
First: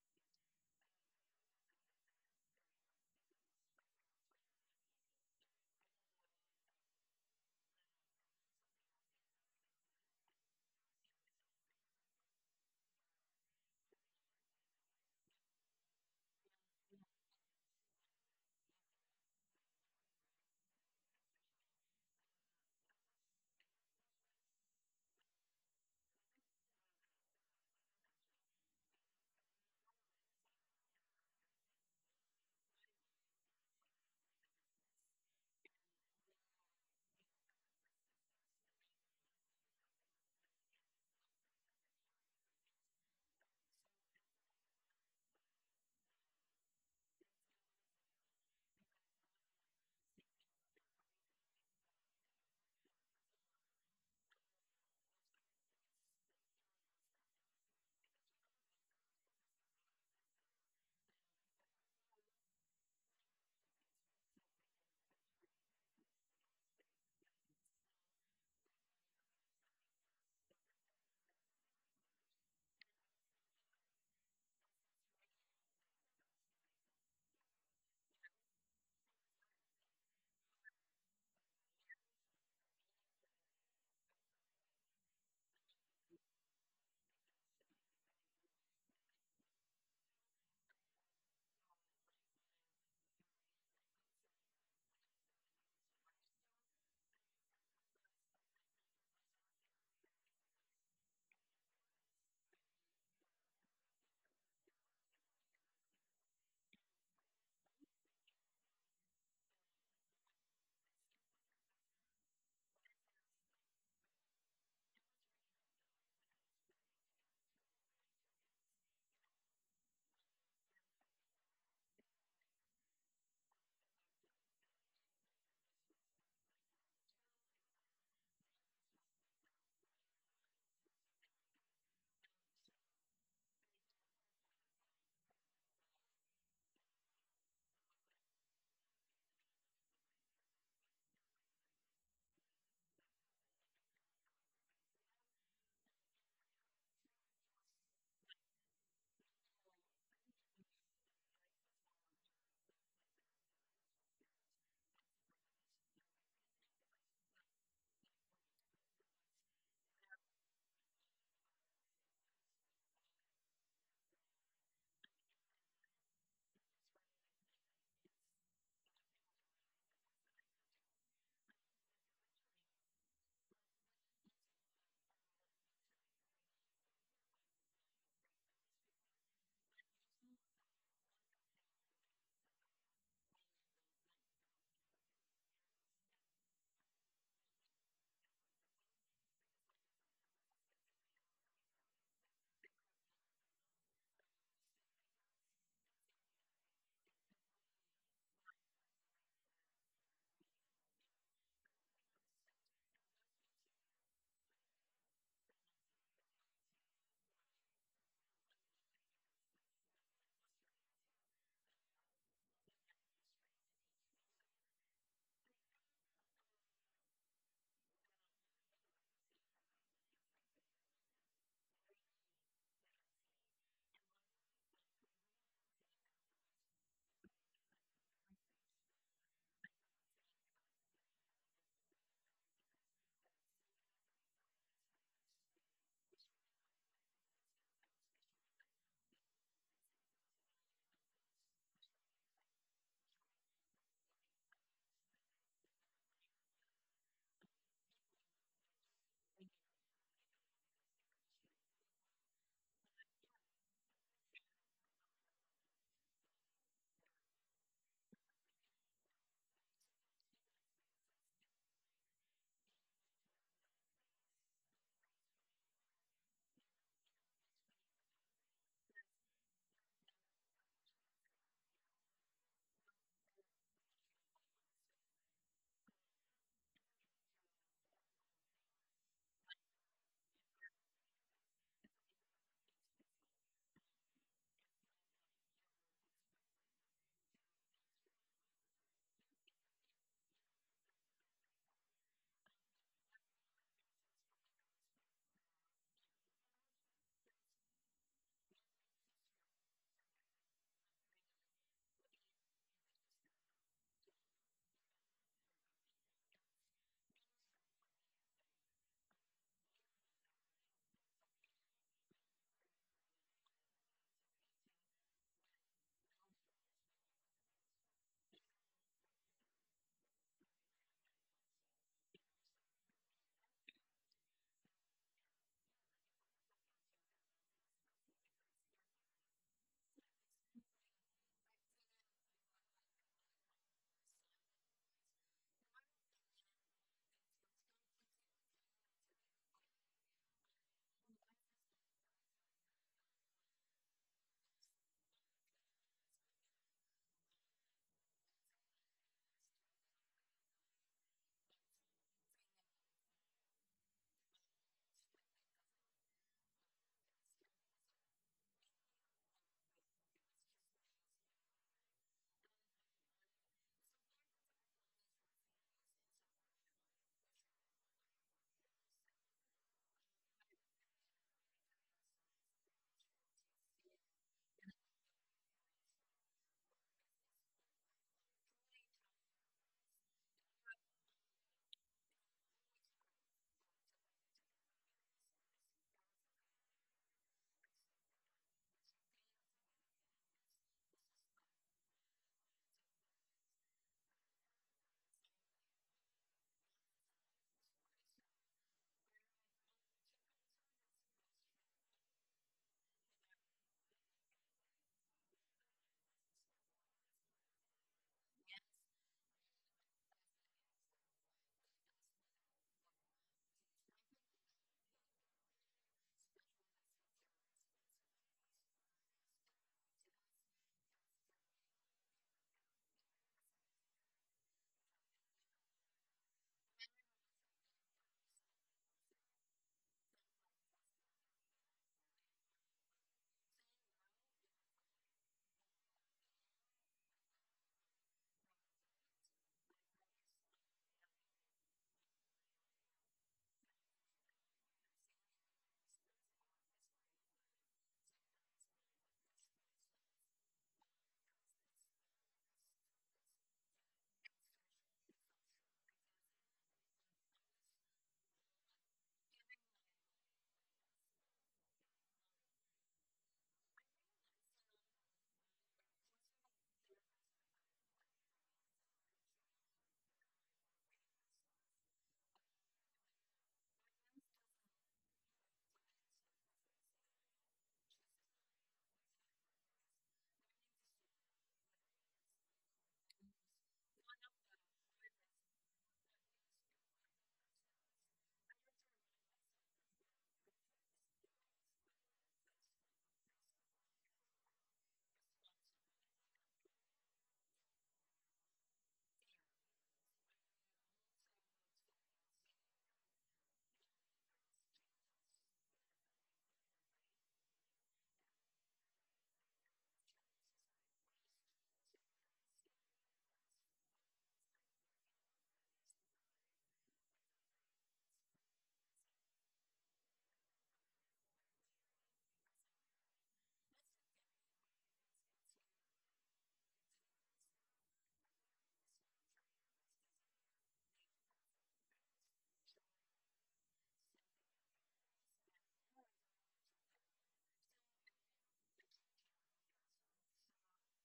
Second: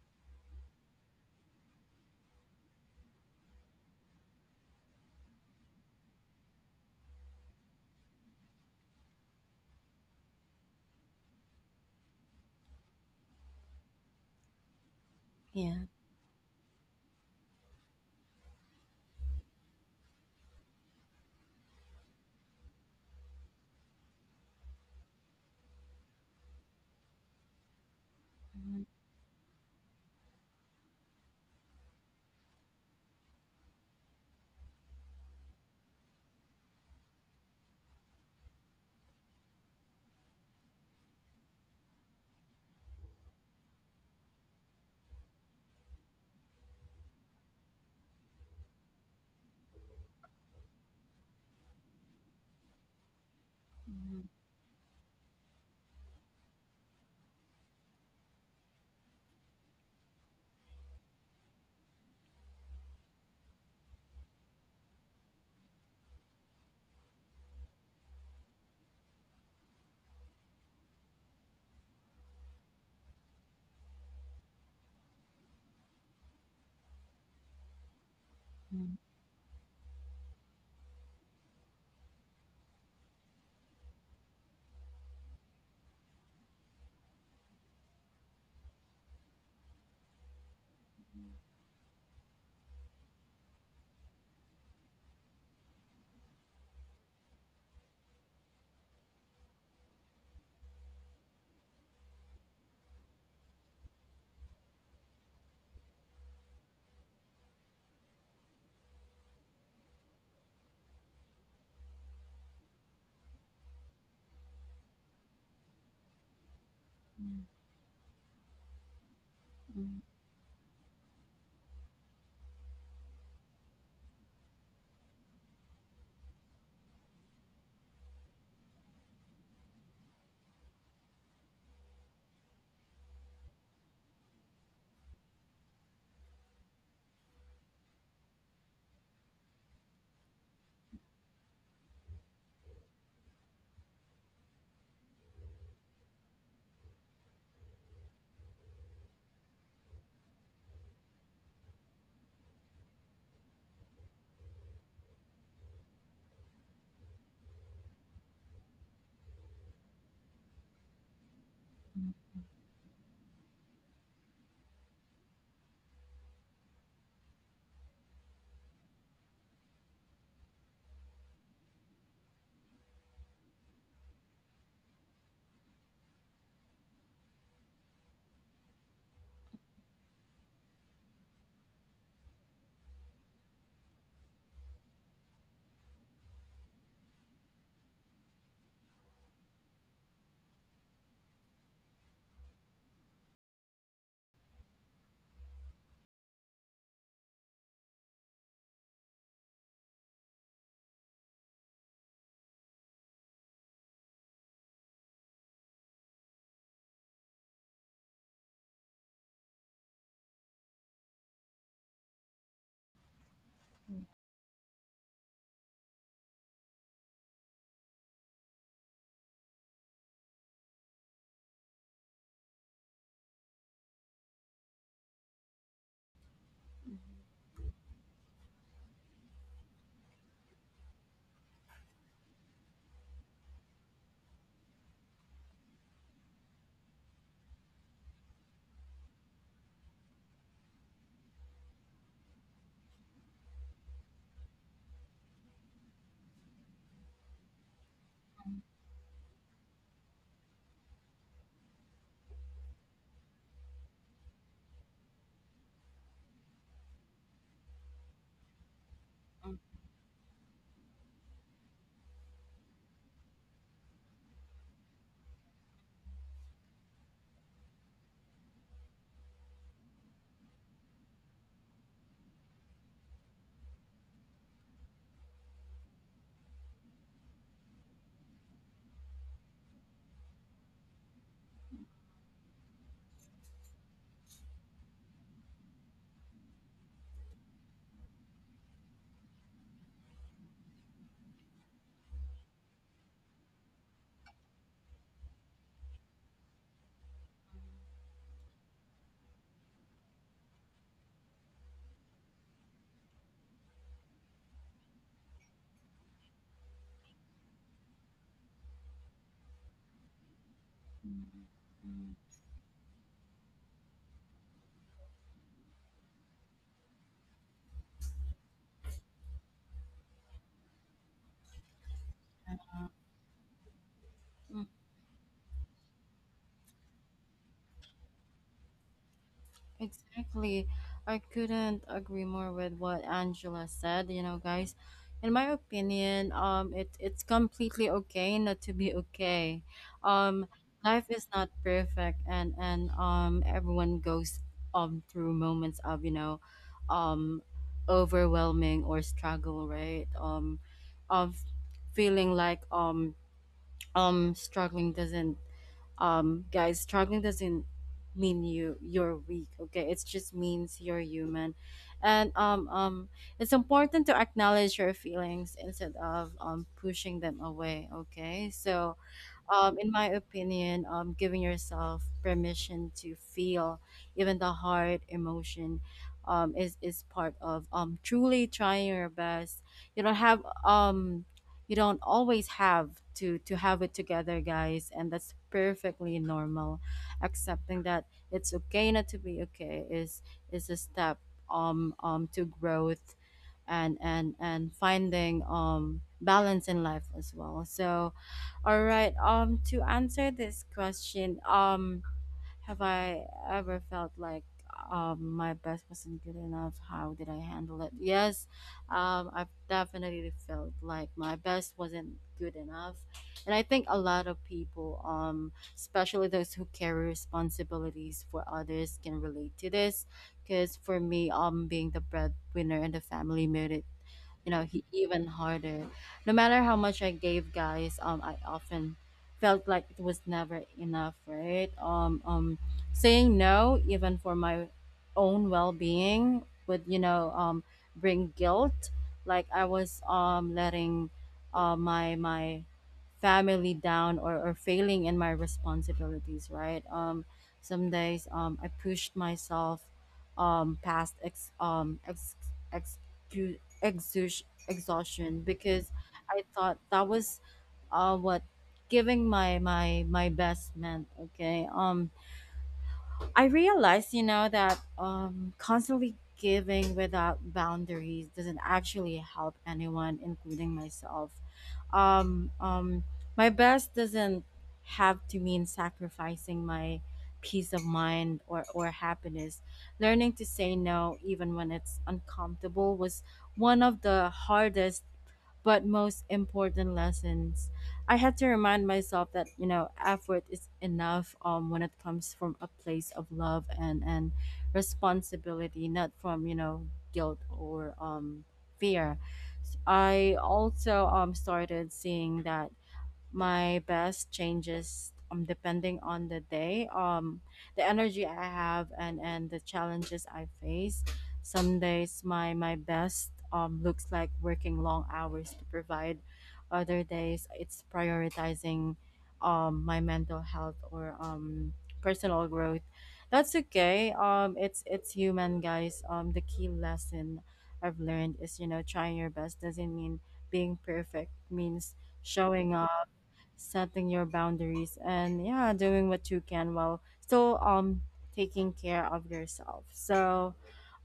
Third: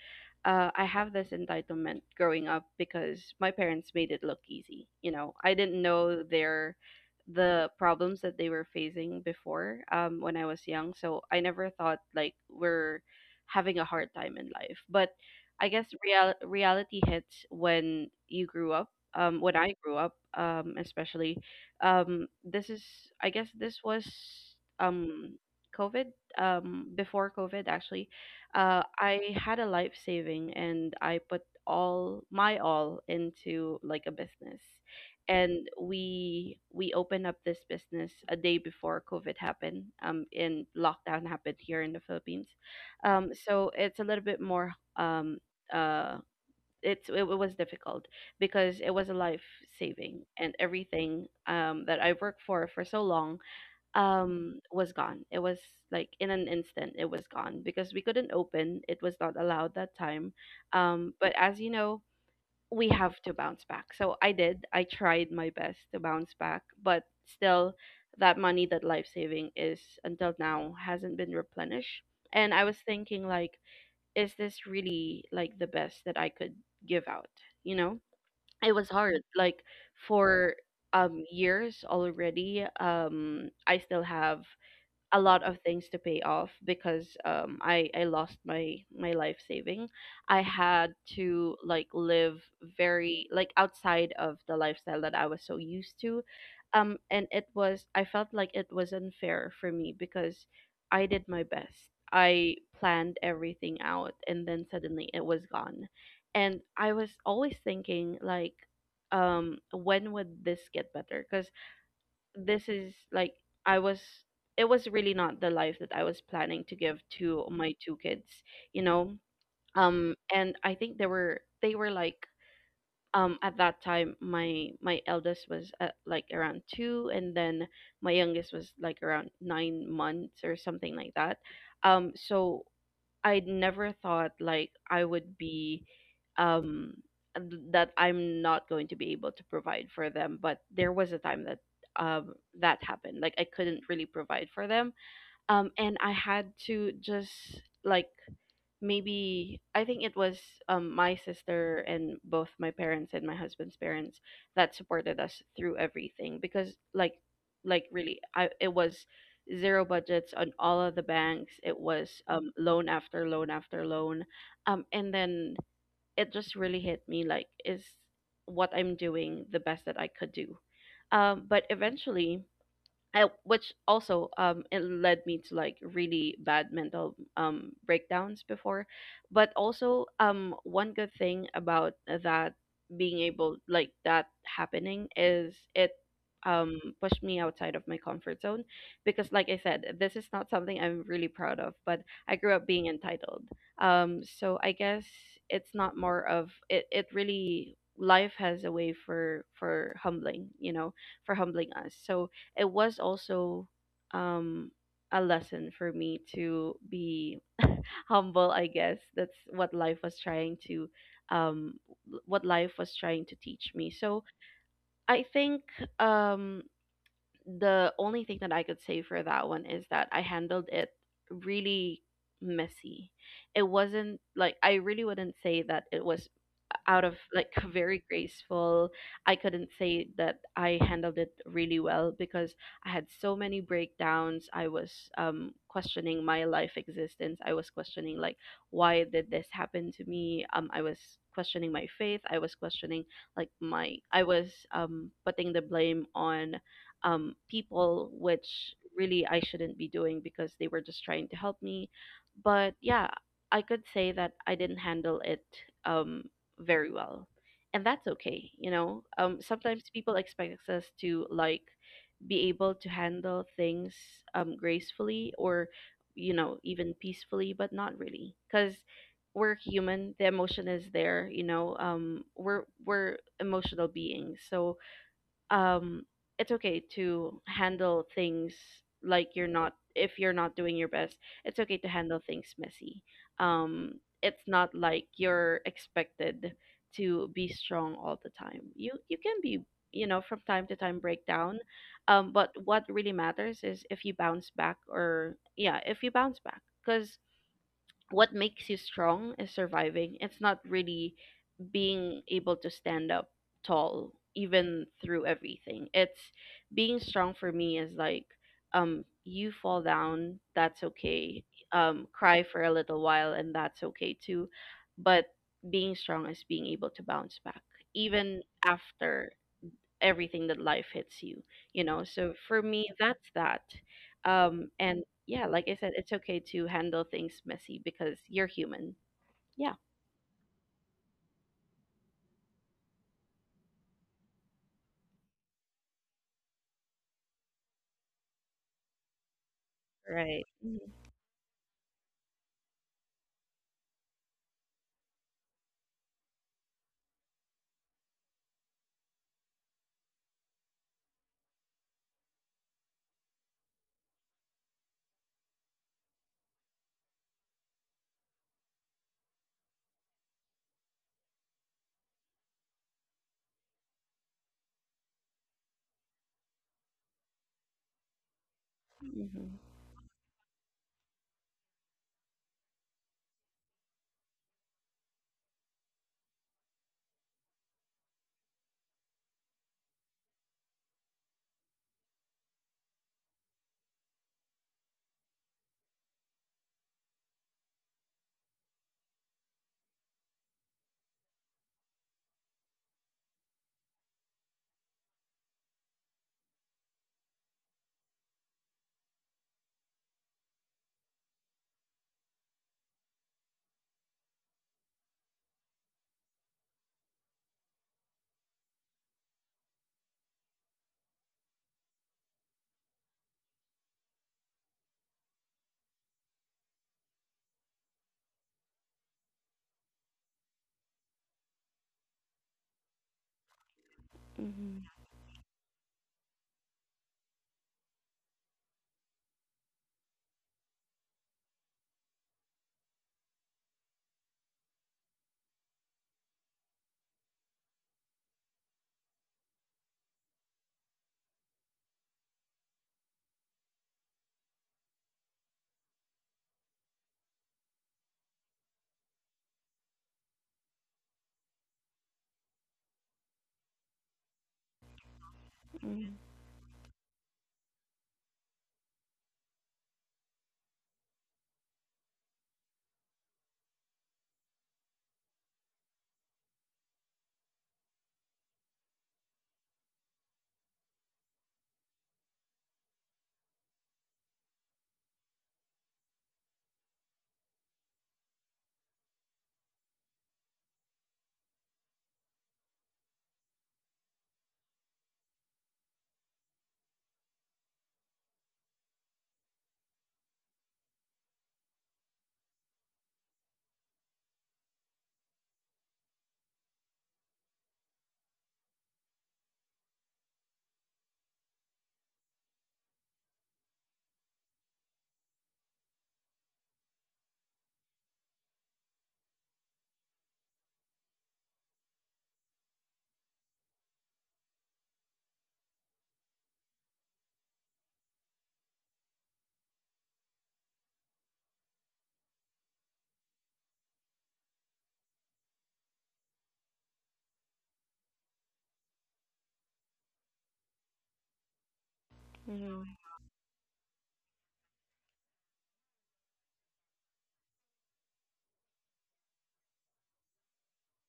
Speaker 3: I have this entitlement growing up because my parents made it look easy. You know, I didn't know the problems that they were facing before when I was young. So I never thought like we're having a hard time in life. But I
Speaker 1: Yeah.
Speaker 3: guess real reality hits when you grew up. When I grew up, especially, this is, I guess this was, um COVID. Before COVID, actually,
Speaker 1: Mm-hmm.
Speaker 3: I had a life saving and I put all my all into like a business, and we opened up this business a day before COVID happened. And lockdown happened here in the Philippines, so it's a little bit more uh it's it, was difficult because it was a life saving and everything that I worked for so long
Speaker 1: Mm-hmm.
Speaker 3: was gone. It was like in an instant it was gone because we couldn't open. It was not allowed that time. But as you know, we have to bounce back. So I did. I tried my best to bounce back, but still that money, that life saving is until now hasn't been replenished. And I was thinking like is this really like the best that I could give out? You know, it was hard. Like for years already, I still have a lot of things to pay off because I lost my life saving. I had to like live very like outside of the lifestyle that I was so used to. And it was, I felt like it was unfair for me because I did my best. I planned everything out and then suddenly it was gone. And I was always thinking like when would this get better? Because this is like I was it was really not the life that I was planning to give to
Speaker 1: Mm-hmm.
Speaker 3: my two kids, you know. And I think they were like at that time my my eldest was like around 2, and then my youngest was like around 9 months or something like that. So I never thought like I would be um that I'm not going to be able to provide for them, but there was a time that um that happened. Like I couldn't really provide for them. And I had to just like maybe, I think it was my sister and both my parents and my husband's parents that supported us through everything. Because like really, I, it was zero budgets on all of the banks. It was loan after loan after loan, and then it just really hit me like is what I'm doing the best that I could do. But eventually which also it led me to like really bad mental breakdowns before. But also one good thing about that being able like that happening is it pushed me outside of my comfort zone, because like I said this is not something I'm really proud of, but I grew up being entitled. So I guess it's not more of it, it really, life has a way for humbling, you know, for humbling us. So it was also um a lesson for me to be humble, I guess. That's what life was trying to um teach me. So I think um the only thing that I could say for that one is that I handled it really messy. It wasn't like, I really wouldn't say that it was out of like very graceful. I couldn't say that I handled it really well because I had so many breakdowns. I was questioning my life existence. I was questioning, like, why did this happen to me? I was questioning my faith. I was questioning like my I was putting the blame on people, which really I shouldn't be doing because they were just trying to help me. But yeah, I could say that I didn't handle it um, very well. And that's okay. Sometimes people expect us to, like, be able to handle things gracefully or, even peacefully, but not really. Because we're human, the emotion is there, you know, we're emotional beings. So um it's okay to handle things, like, you're not, if you're not doing your best. It's okay to handle things messy. um it's not like you're expected to be strong all the time. You can be, you know, from time to time, break down. But what really matters is if you bounce back. Or yeah, if you bounce back, because what makes you strong is surviving. It's not really being able to stand up tall even through everything. It's being strong for me is like you fall down, that's okay. Cry for a little while, and that's okay too. But being strong is being able to bounce back even after everything that life hits you, you know. So for me that's that.
Speaker 1: Mm-hmm.
Speaker 3: And yeah, like I said, it's okay to handle things messy because you're human. Yeah.
Speaker 1: Exactly. I couldn't agree more with what Angela said, you know, guys. In my opinion, it it's completely okay not to be okay.
Speaker 3: Right.
Speaker 1: Um life is not perfect and everyone goes through moments of, you know, um overwhelming or struggle, right? Of feeling like um struggling doesn't struggling doesn't mean you you're weak, okay? It just means you're human. And it's important to acknowledge your feelings instead of pushing them away, okay? So
Speaker 3: Mm-hmm.
Speaker 1: in my opinion, giving yourself permission to feel even the hard emotion is part of truly trying your best. You don't have you don't always have to have it together, guys, and that's perfectly normal. Accepting that it's okay not to be okay is a step to growth and finding balance in life as well. So all right. To answer this question, have I ever felt like my best wasn't good enough? How did I handle it? Yes, I've definitely felt like my best wasn't good enough. And I think a lot of people, especially those who carry responsibilities for others, can relate to this. Because for me, being the breadwinner in the family made it you know
Speaker 3: Mm-hmm.
Speaker 1: even harder. No matter how much I gave, guys, I often felt like it was never enough, right? Saying no, even for my own well-being, would you know, bring guilt. Like I was letting, my my family down, or failing in my responsibilities, right? Some days I pushed myself, past ex ex ex exhaustion because I thought that was what giving my my best man. Okay, I realized you know that constantly giving without boundaries doesn't actually help anyone, including myself. um um my best doesn't have to mean sacrificing my peace of mind or happiness. Learning to say no even when it's uncomfortable was one of the hardest but most important lessons. I have to remind myself that you know effort is enough when it comes from a place of love and responsibility, not from you know guilt or fear. I also started seeing that my best changes depending on the day, the energy I have, and the challenges I face. Some days my best looks like working long hours to provide. Other days it's prioritizing my mental health or personal growth. That's okay. It's human, guys. The key lesson I've learned is, you know, trying your best doesn't mean being perfect, means showing
Speaker 3: Mm-hmm.
Speaker 1: up, setting your boundaries, and yeah, doing what you can while still taking care of yourself. So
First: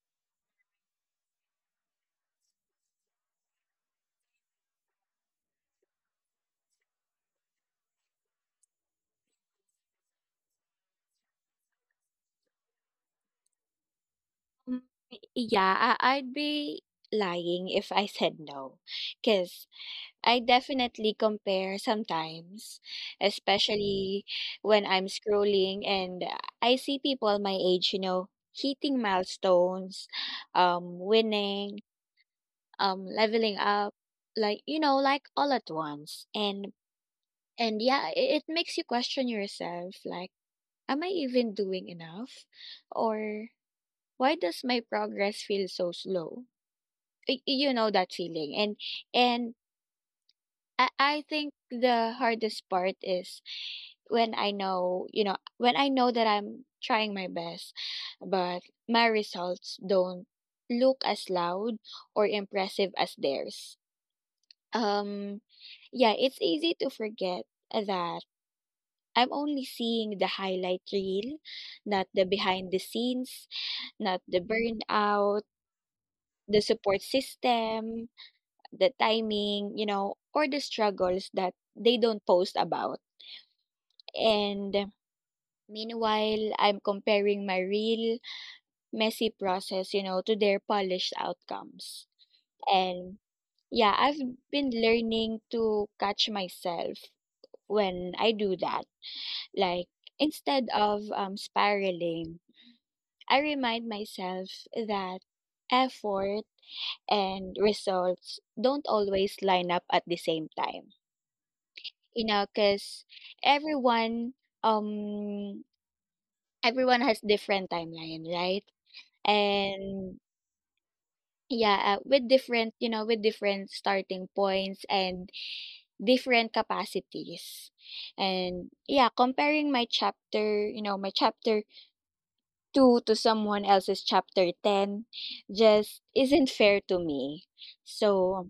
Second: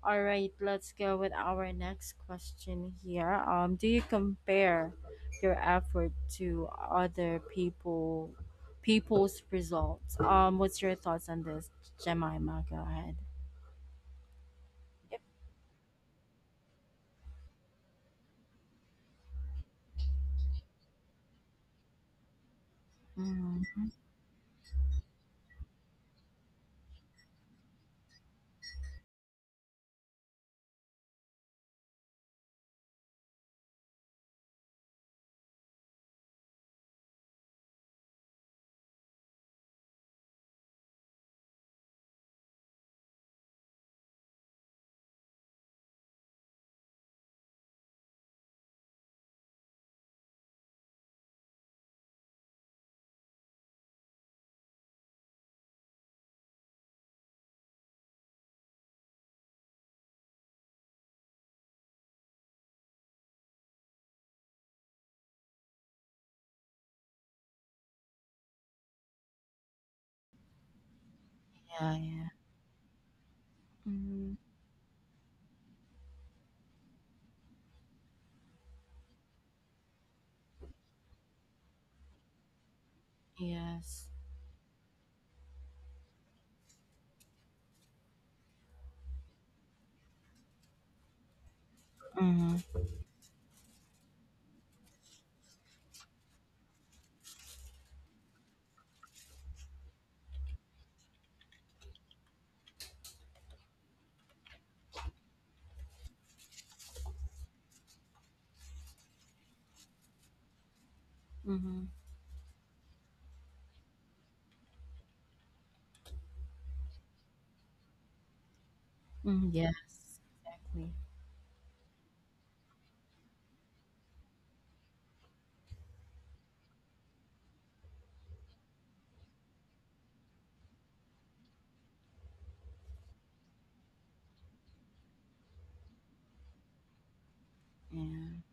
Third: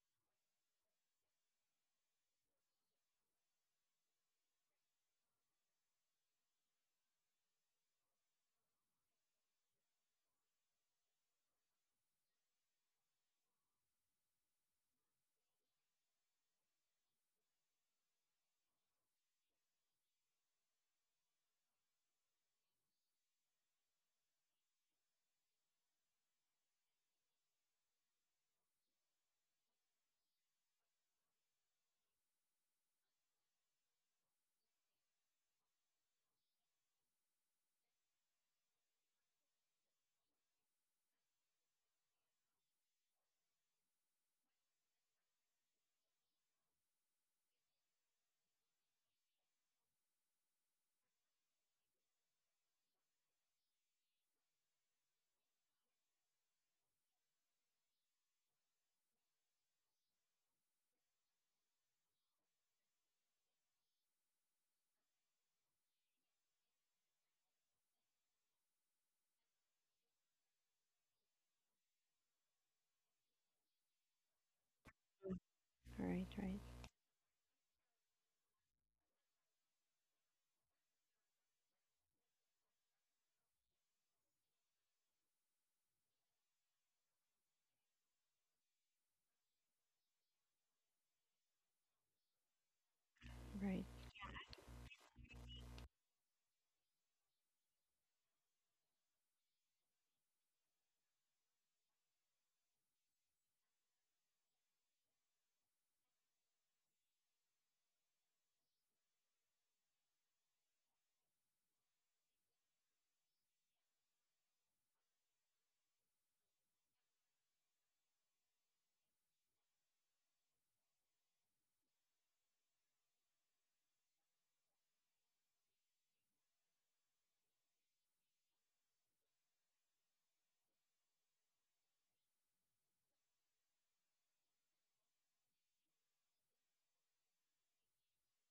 Speaker 1: all right, let's go with our next question here. Do you compare your effort to other people's results? What's your thoughts on this, Jemima? Go ahead.
Speaker 2: Mm.
Speaker 1: Yep.
Speaker 2: Yeah, I'd be lying if I said no. Because I definitely compare sometimes,
Speaker 1: mm,
Speaker 2: especially when I'm scrolling and I see people my age, you know, hitting milestones, winning, leveling up, like you know, like all at once. And yeah, it makes you question yourself, like, am I even doing enough, or why does my progress feel so slow? You know that feeling, and I think the hardest part is when I know that I'm trying my best, but my results don't look as loud or impressive as theirs. Um, yeah, it's easy to forget that I'm only seeing the highlight reel,
Speaker 1: yeah,
Speaker 2: not the
Speaker 1: yeah.
Speaker 2: behind the scenes, not
Speaker 1: Mm,
Speaker 2: the burnout,
Speaker 3: Right,
Speaker 2: the
Speaker 3: right,
Speaker 2: support system, the timing, you know, or the struggles that they don't post about.
Speaker 1: yes.
Speaker 2: And meanwhile, I'm comparing my real messy process, you know, to their polished outcomes.
Speaker 1: Mm-hmm.
Speaker 2: And
Speaker 3: right.
Speaker 2: yeah, I've been learning to catch myself when I do that. Like instead of, spiraling, I remind myself that effort and results don't always line up at the same time.
Speaker 1: Mm-hmm.
Speaker 2: You know, because everyone um everyone has different timeline, right?
Speaker 1: Mm, yes,
Speaker 2: And
Speaker 1: exactly.
Speaker 2: yeah, with different with different starting points and different capacities. And yeah, comparing my chapter, my chapter 2 to someone else's chapter 10 just isn't fair to me. So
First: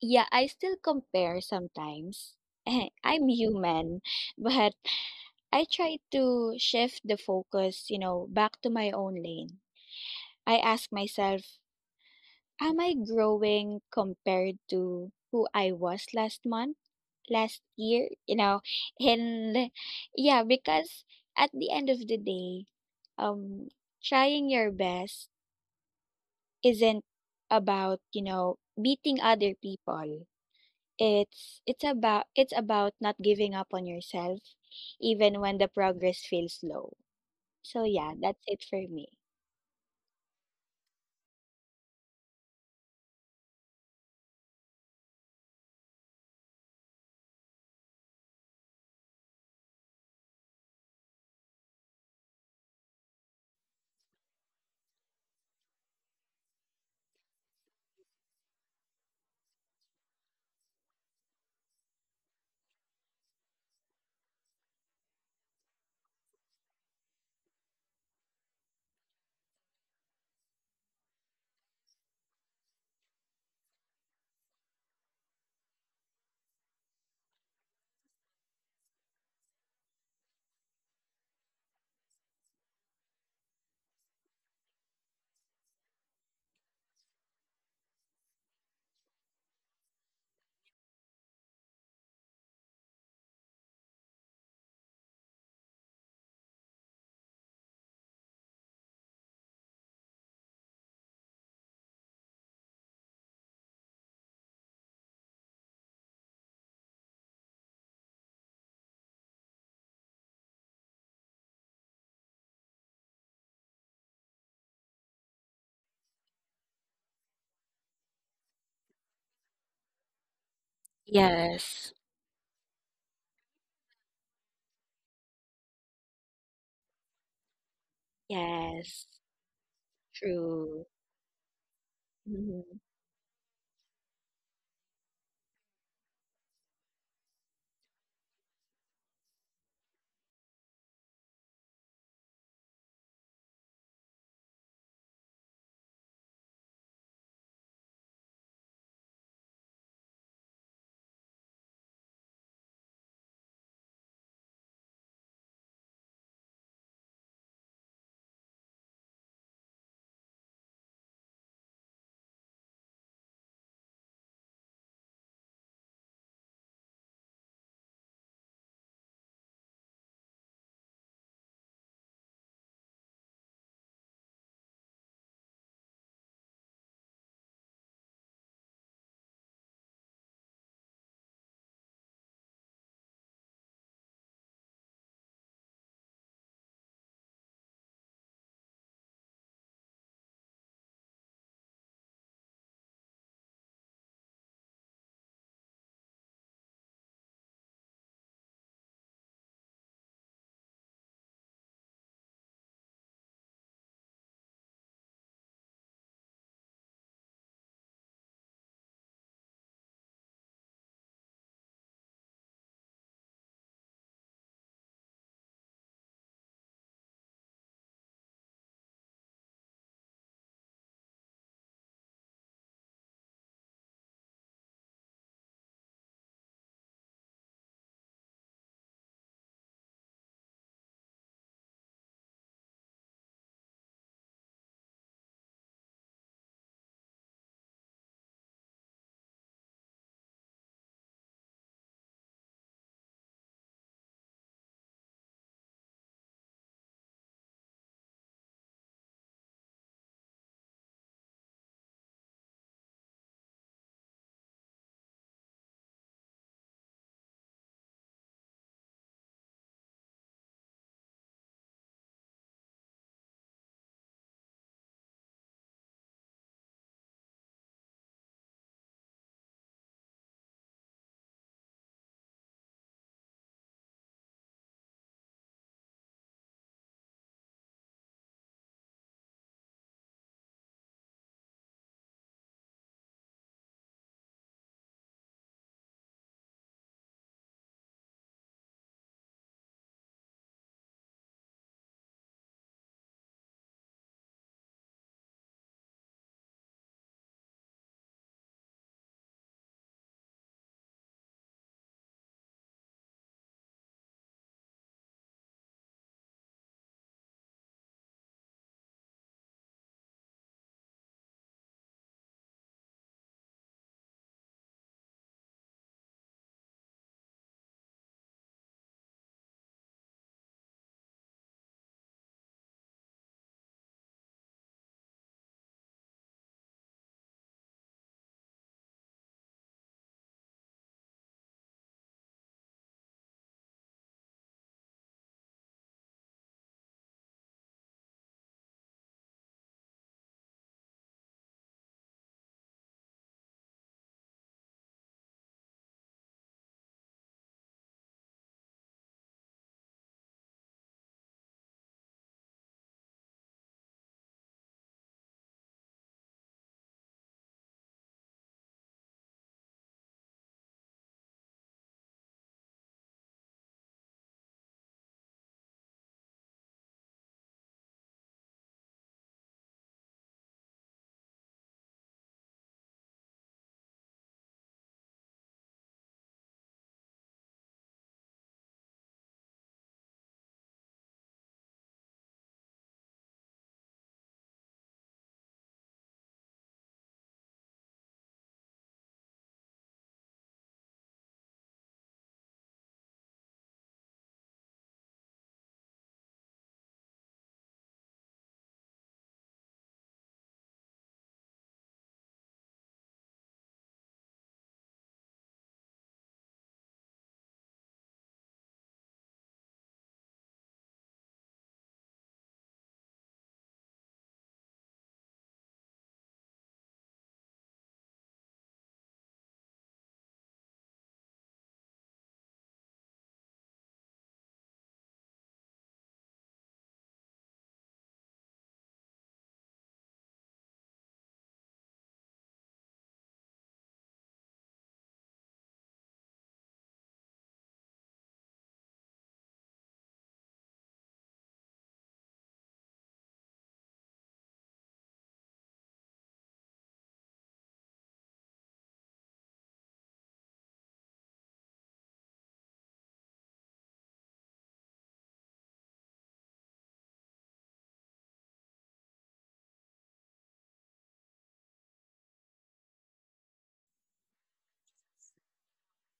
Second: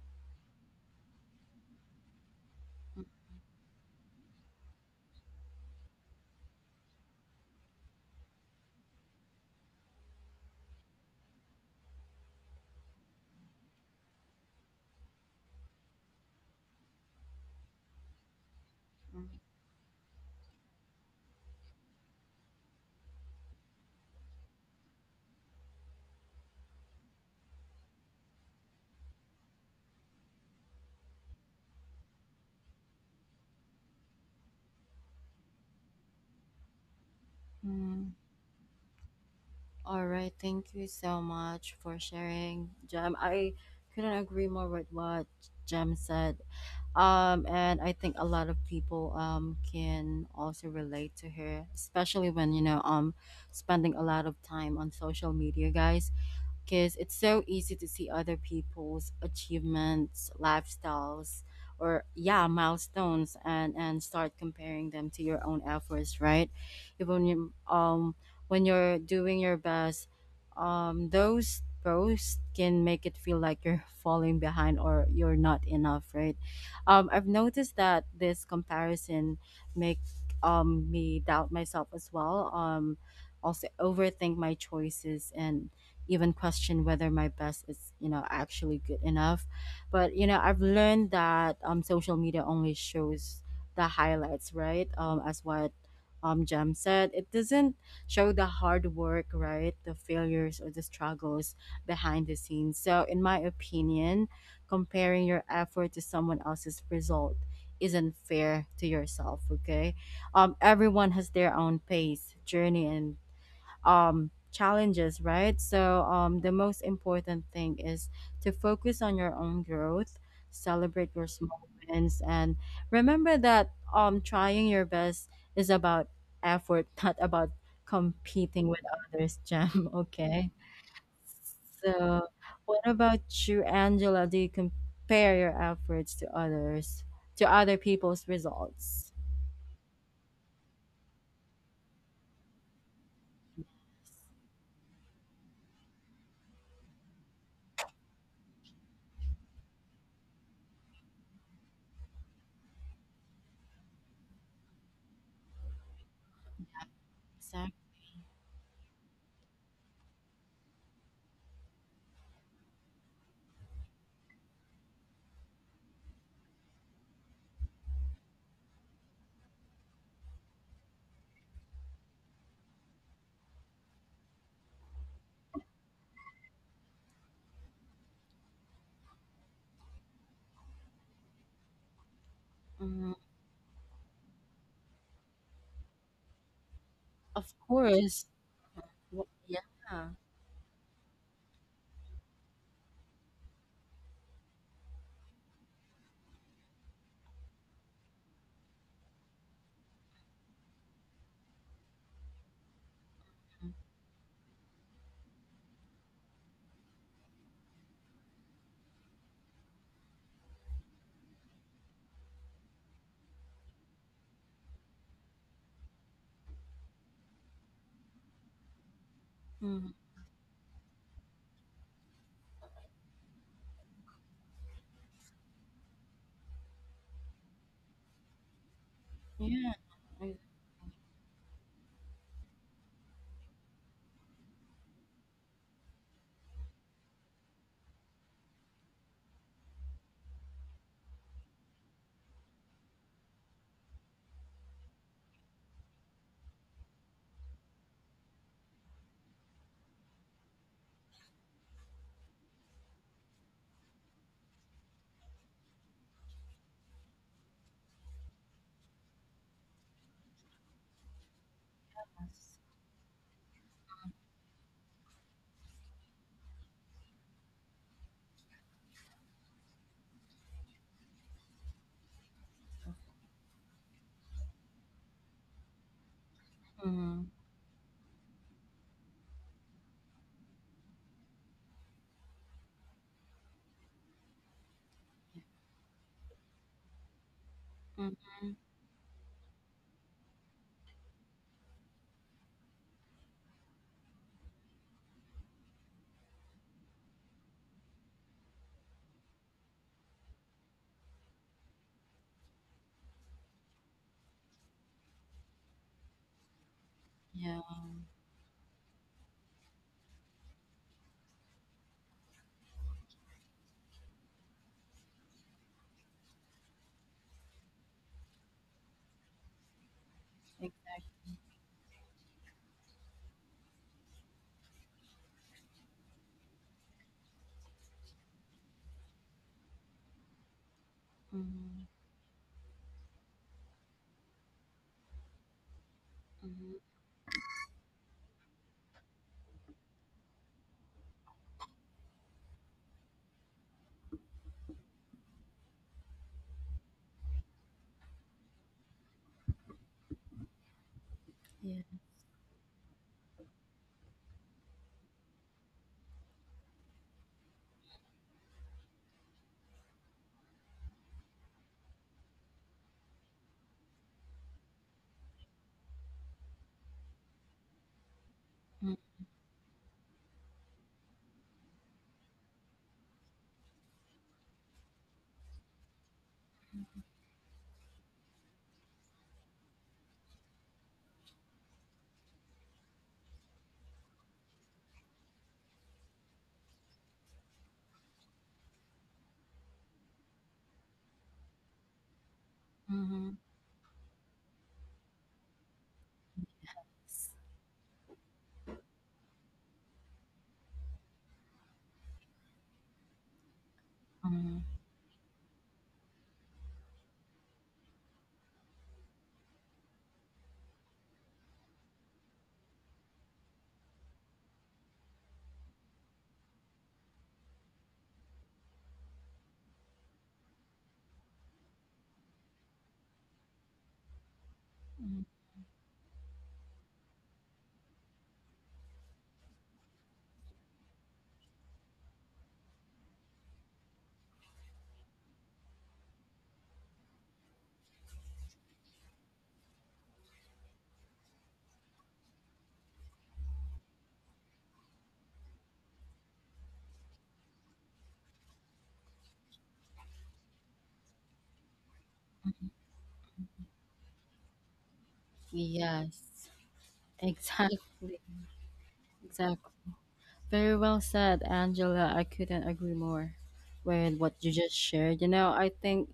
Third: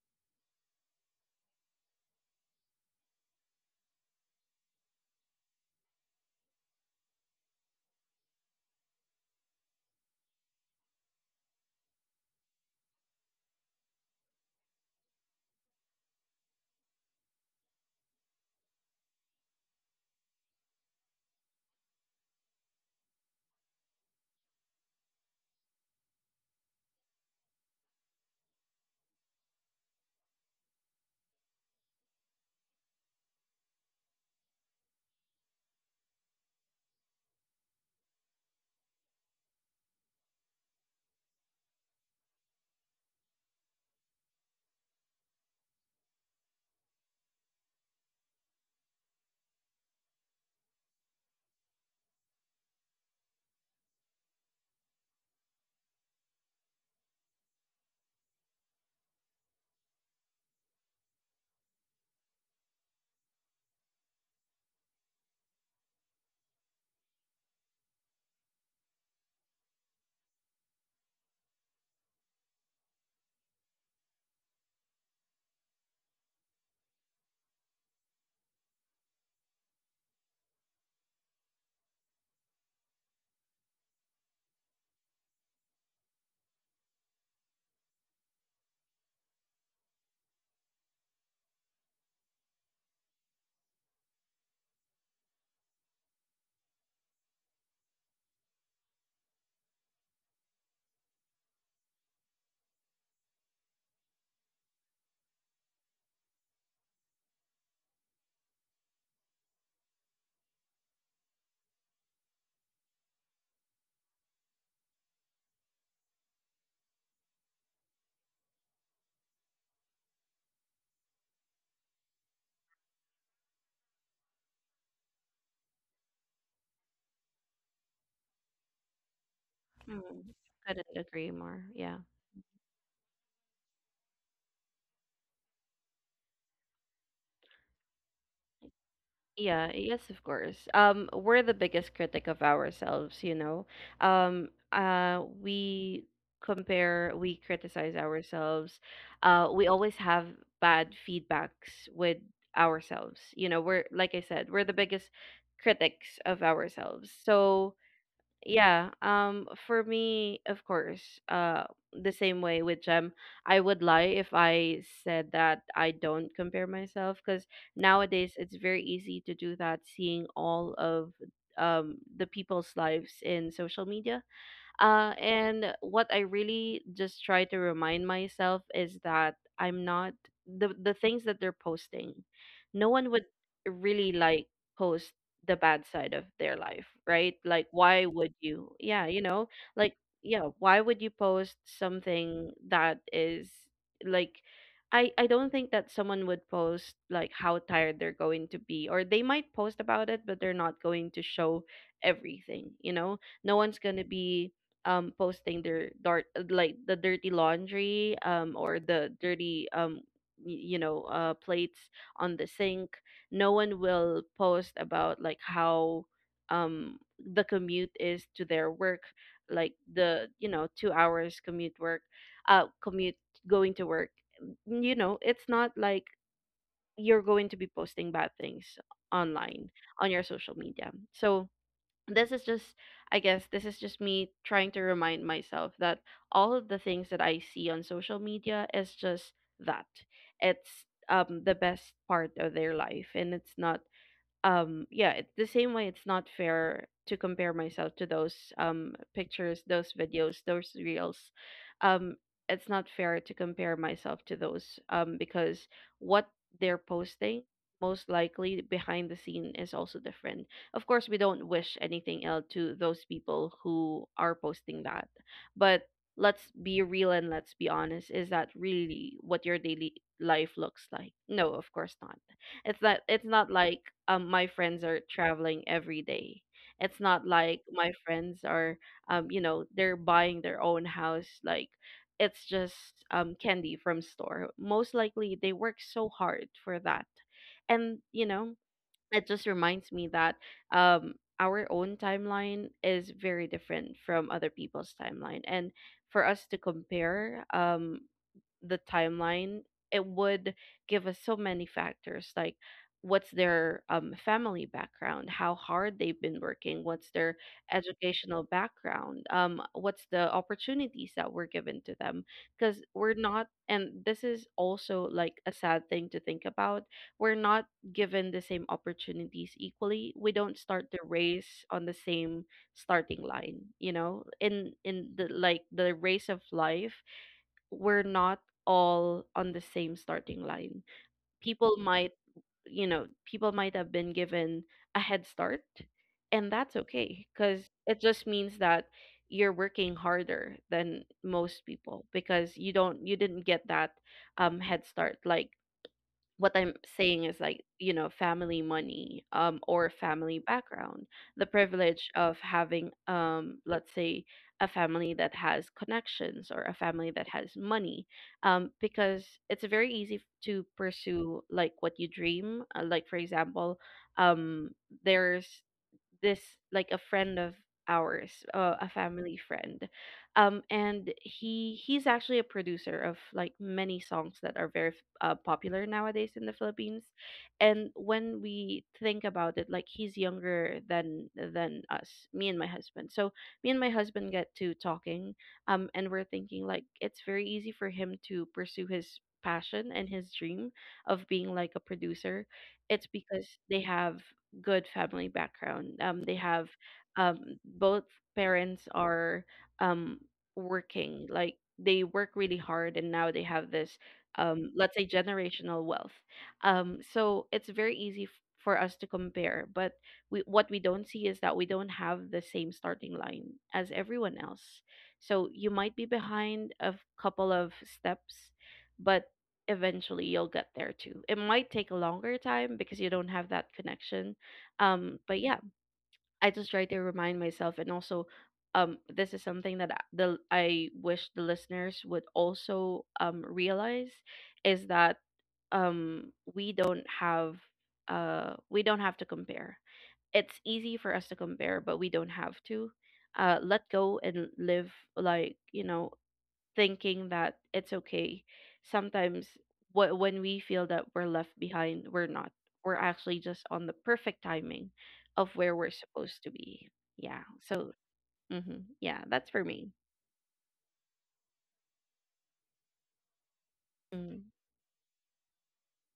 Speaker 2: yeah, I still compare sometimes. Eh, I'm human, but I try to shift the focus, you know, back to my own lane. I ask myself, am I growing compared to who I was last month, last year? You know,
Speaker 1: Yeah.
Speaker 2: and yeah, because at the end of the day, um, trying your best isn't about, you know, beating other people. It's about not giving up on yourself, even when the progress feels slow. So yeah,
Speaker 1: Mm,
Speaker 2: that's it for me.
Speaker 1: all right. Thank you so much for sharing, Jem. I couldn't agree more with what Jem said. And I think a lot of people can also relate to her, especially when, you know, spending a lot of time on social media, guys, because it's so easy to see other people's achievements, lifestyles, or yeah, milestones, and start comparing them to your own efforts, right? Even you, when you're doing your best, those posts can make it feel like you're falling behind or you're not enough, right? I've noticed that this comparison make me doubt myself as well. Also overthink my choices and even question whether my best is, you know, actually good enough. But you know, I've learned that social media only shows the highlights, right? As what Jem said, it doesn't show the hard work, right? The failures or the struggles behind the scenes. So in my opinion, comparing your effort to someone else's result isn't fair to yourself, okay? Everyone has their own pace, journey, and challenges, right? So the most important thing is to focus on your own growth, celebrate your small
Speaker 2: Yes.
Speaker 1: wins, and remember that trying your best is about effort, not about competing with
Speaker 2: Yes,
Speaker 1: others, Jam.
Speaker 3: Mm,
Speaker 1: Okay,
Speaker 2: true.
Speaker 3: couldn't agree more. Yeah.
Speaker 1: so
Speaker 2: Mm-hmm.
Speaker 1: what about you, Angela? Do you compare your efforts to others, to other people's results?
Speaker 3: Yeah, yes, of course. We're the biggest critic of ourselves, you know. We compare, we criticize ourselves. We always have bad feedbacks with ourselves. You know, we're, like I said, we're the biggest critics of ourselves.
Speaker 1: Exactly.
Speaker 3: So, yeah, for me, of course, the same way with Gem, I would lie if I said that I don't compare myself, because nowadays it's very easy to do that, seeing all of the people's lives in social media. And what I really just try to remind myself is that I'm not the things that they're posting. No one would really, like, post the bad side of their life, right?
Speaker 1: Of
Speaker 3: Like, why
Speaker 1: course.
Speaker 3: would you? Yeah, you
Speaker 1: Wh-
Speaker 3: know, like,
Speaker 1: yeah.
Speaker 3: yeah, why would you post something that is, like, I don't think that someone would post, like, how tired they're going to be, or they might post about it, but they're not going to show everything, you know. No one's going to be posting their dirt, like the dirty laundry or the dirty you know, plates on the sink. No one will post about, like, how um the commute is to their work, like,
Speaker 1: Mhm.
Speaker 3: the, you know, 2 hours commute, work commute going to work. Mm, you know, it's not like you're going to be posting bad things online,
Speaker 1: Yeah.
Speaker 3: on your social media. So this is just, I guess this is just me trying to remind myself that all of the things that I see on social media is just that. It's the best part of their life and it's not. Yeah, it's the same way. It's not fair to compare myself to those pictures, those videos, those reels um it's not fair to compare myself to those, because what they're posting most likely behind the scene is also different. Of course we don't wish anything ill
Speaker 1: Yes.
Speaker 3: to those people who are posting that, but let's be real and let's be honest, is that really what your daily life looks like? No, of course not. It's not. It's not like my friends are traveling every day. It's not
Speaker 1: Mhm.
Speaker 3: like my friends are, you know, they're buying their own house, like, it's just candy from store. Most likely they work so hard for that. And you know,
Speaker 1: Mhm.
Speaker 3: it just reminds me that um our own timeline is very different from other people's timeline, and for us to compare the timeline, it would give us so many factors, like what's their family background, how hard they've been working, what's their
Speaker 1: Yeah.
Speaker 3: educational background, what's the opportunities that were given to them. Because we're not, and this is also like a sad thing to think about, we're not given the same opportunities equally. We don't start the
Speaker 1: Exactly.
Speaker 3: race on the same starting line, you know, in the, like, the race of life, we're not all on the same starting line. People
Speaker 1: Mhm.
Speaker 3: might, you know, people might have been given a head start, and
Speaker 1: Mhm.
Speaker 3: that's okay, because it just means that you're working harder than most people, because you didn't get that head start. Like, what I'm saying is, like, you know, family money or family background. The
Speaker 1: Yeah.
Speaker 3: privilege of having, let's say, a family that has connections, or a family that has money. Because it's very easy to pursue, like, what you dream. Like, for example, um there's this, like, a friend of ours, a
Speaker 1: Mhm.
Speaker 3: family friend, and he's actually a producer of, like, many songs that are very, popular nowadays in the Philippines. And when we think about it, like, he's younger than us, me and my husband. So me and my husband get to talking, and we're thinking, like, it's very easy for him to pursue his passion and his dream of being, like, a producer. It's
Speaker 1: Mhm.
Speaker 3: because they have good family background, they have
Speaker 1: S-
Speaker 3: um both parents are um working, like, they work really hard, and now they have this,
Speaker 1: mhm.
Speaker 3: let's say, generational wealth. So it's very easy for us to compare, but we, what we don't see is that we don't have the same starting line as everyone else. So you might be behind a couple of steps, but eventually you'll get there too. It might take a longer time because you don't have that connection,
Speaker 1: Mhm.
Speaker 3: but yeah, I just try to remind myself, and also this is something that I- the I wish the listeners would also realize, is that um we don't have we don't have to compare. It's easy for us to compare but we don't have to. Let go and live, like, you know, thinking that it's okay. Sometimes, when we feel that we're left behind, we're not. We're actually just on the perfect timing of where we're supposed to
Speaker 1: Yes.
Speaker 3: be. Yeah. So,
Speaker 1: Exactly.
Speaker 3: yeah, that's for
Speaker 1: Exactly.
Speaker 3: me.
Speaker 1: Very well said, Angela. I couldn't agree more with what
Speaker 3: Mm-hmm.
Speaker 1: you just shared. You know, I think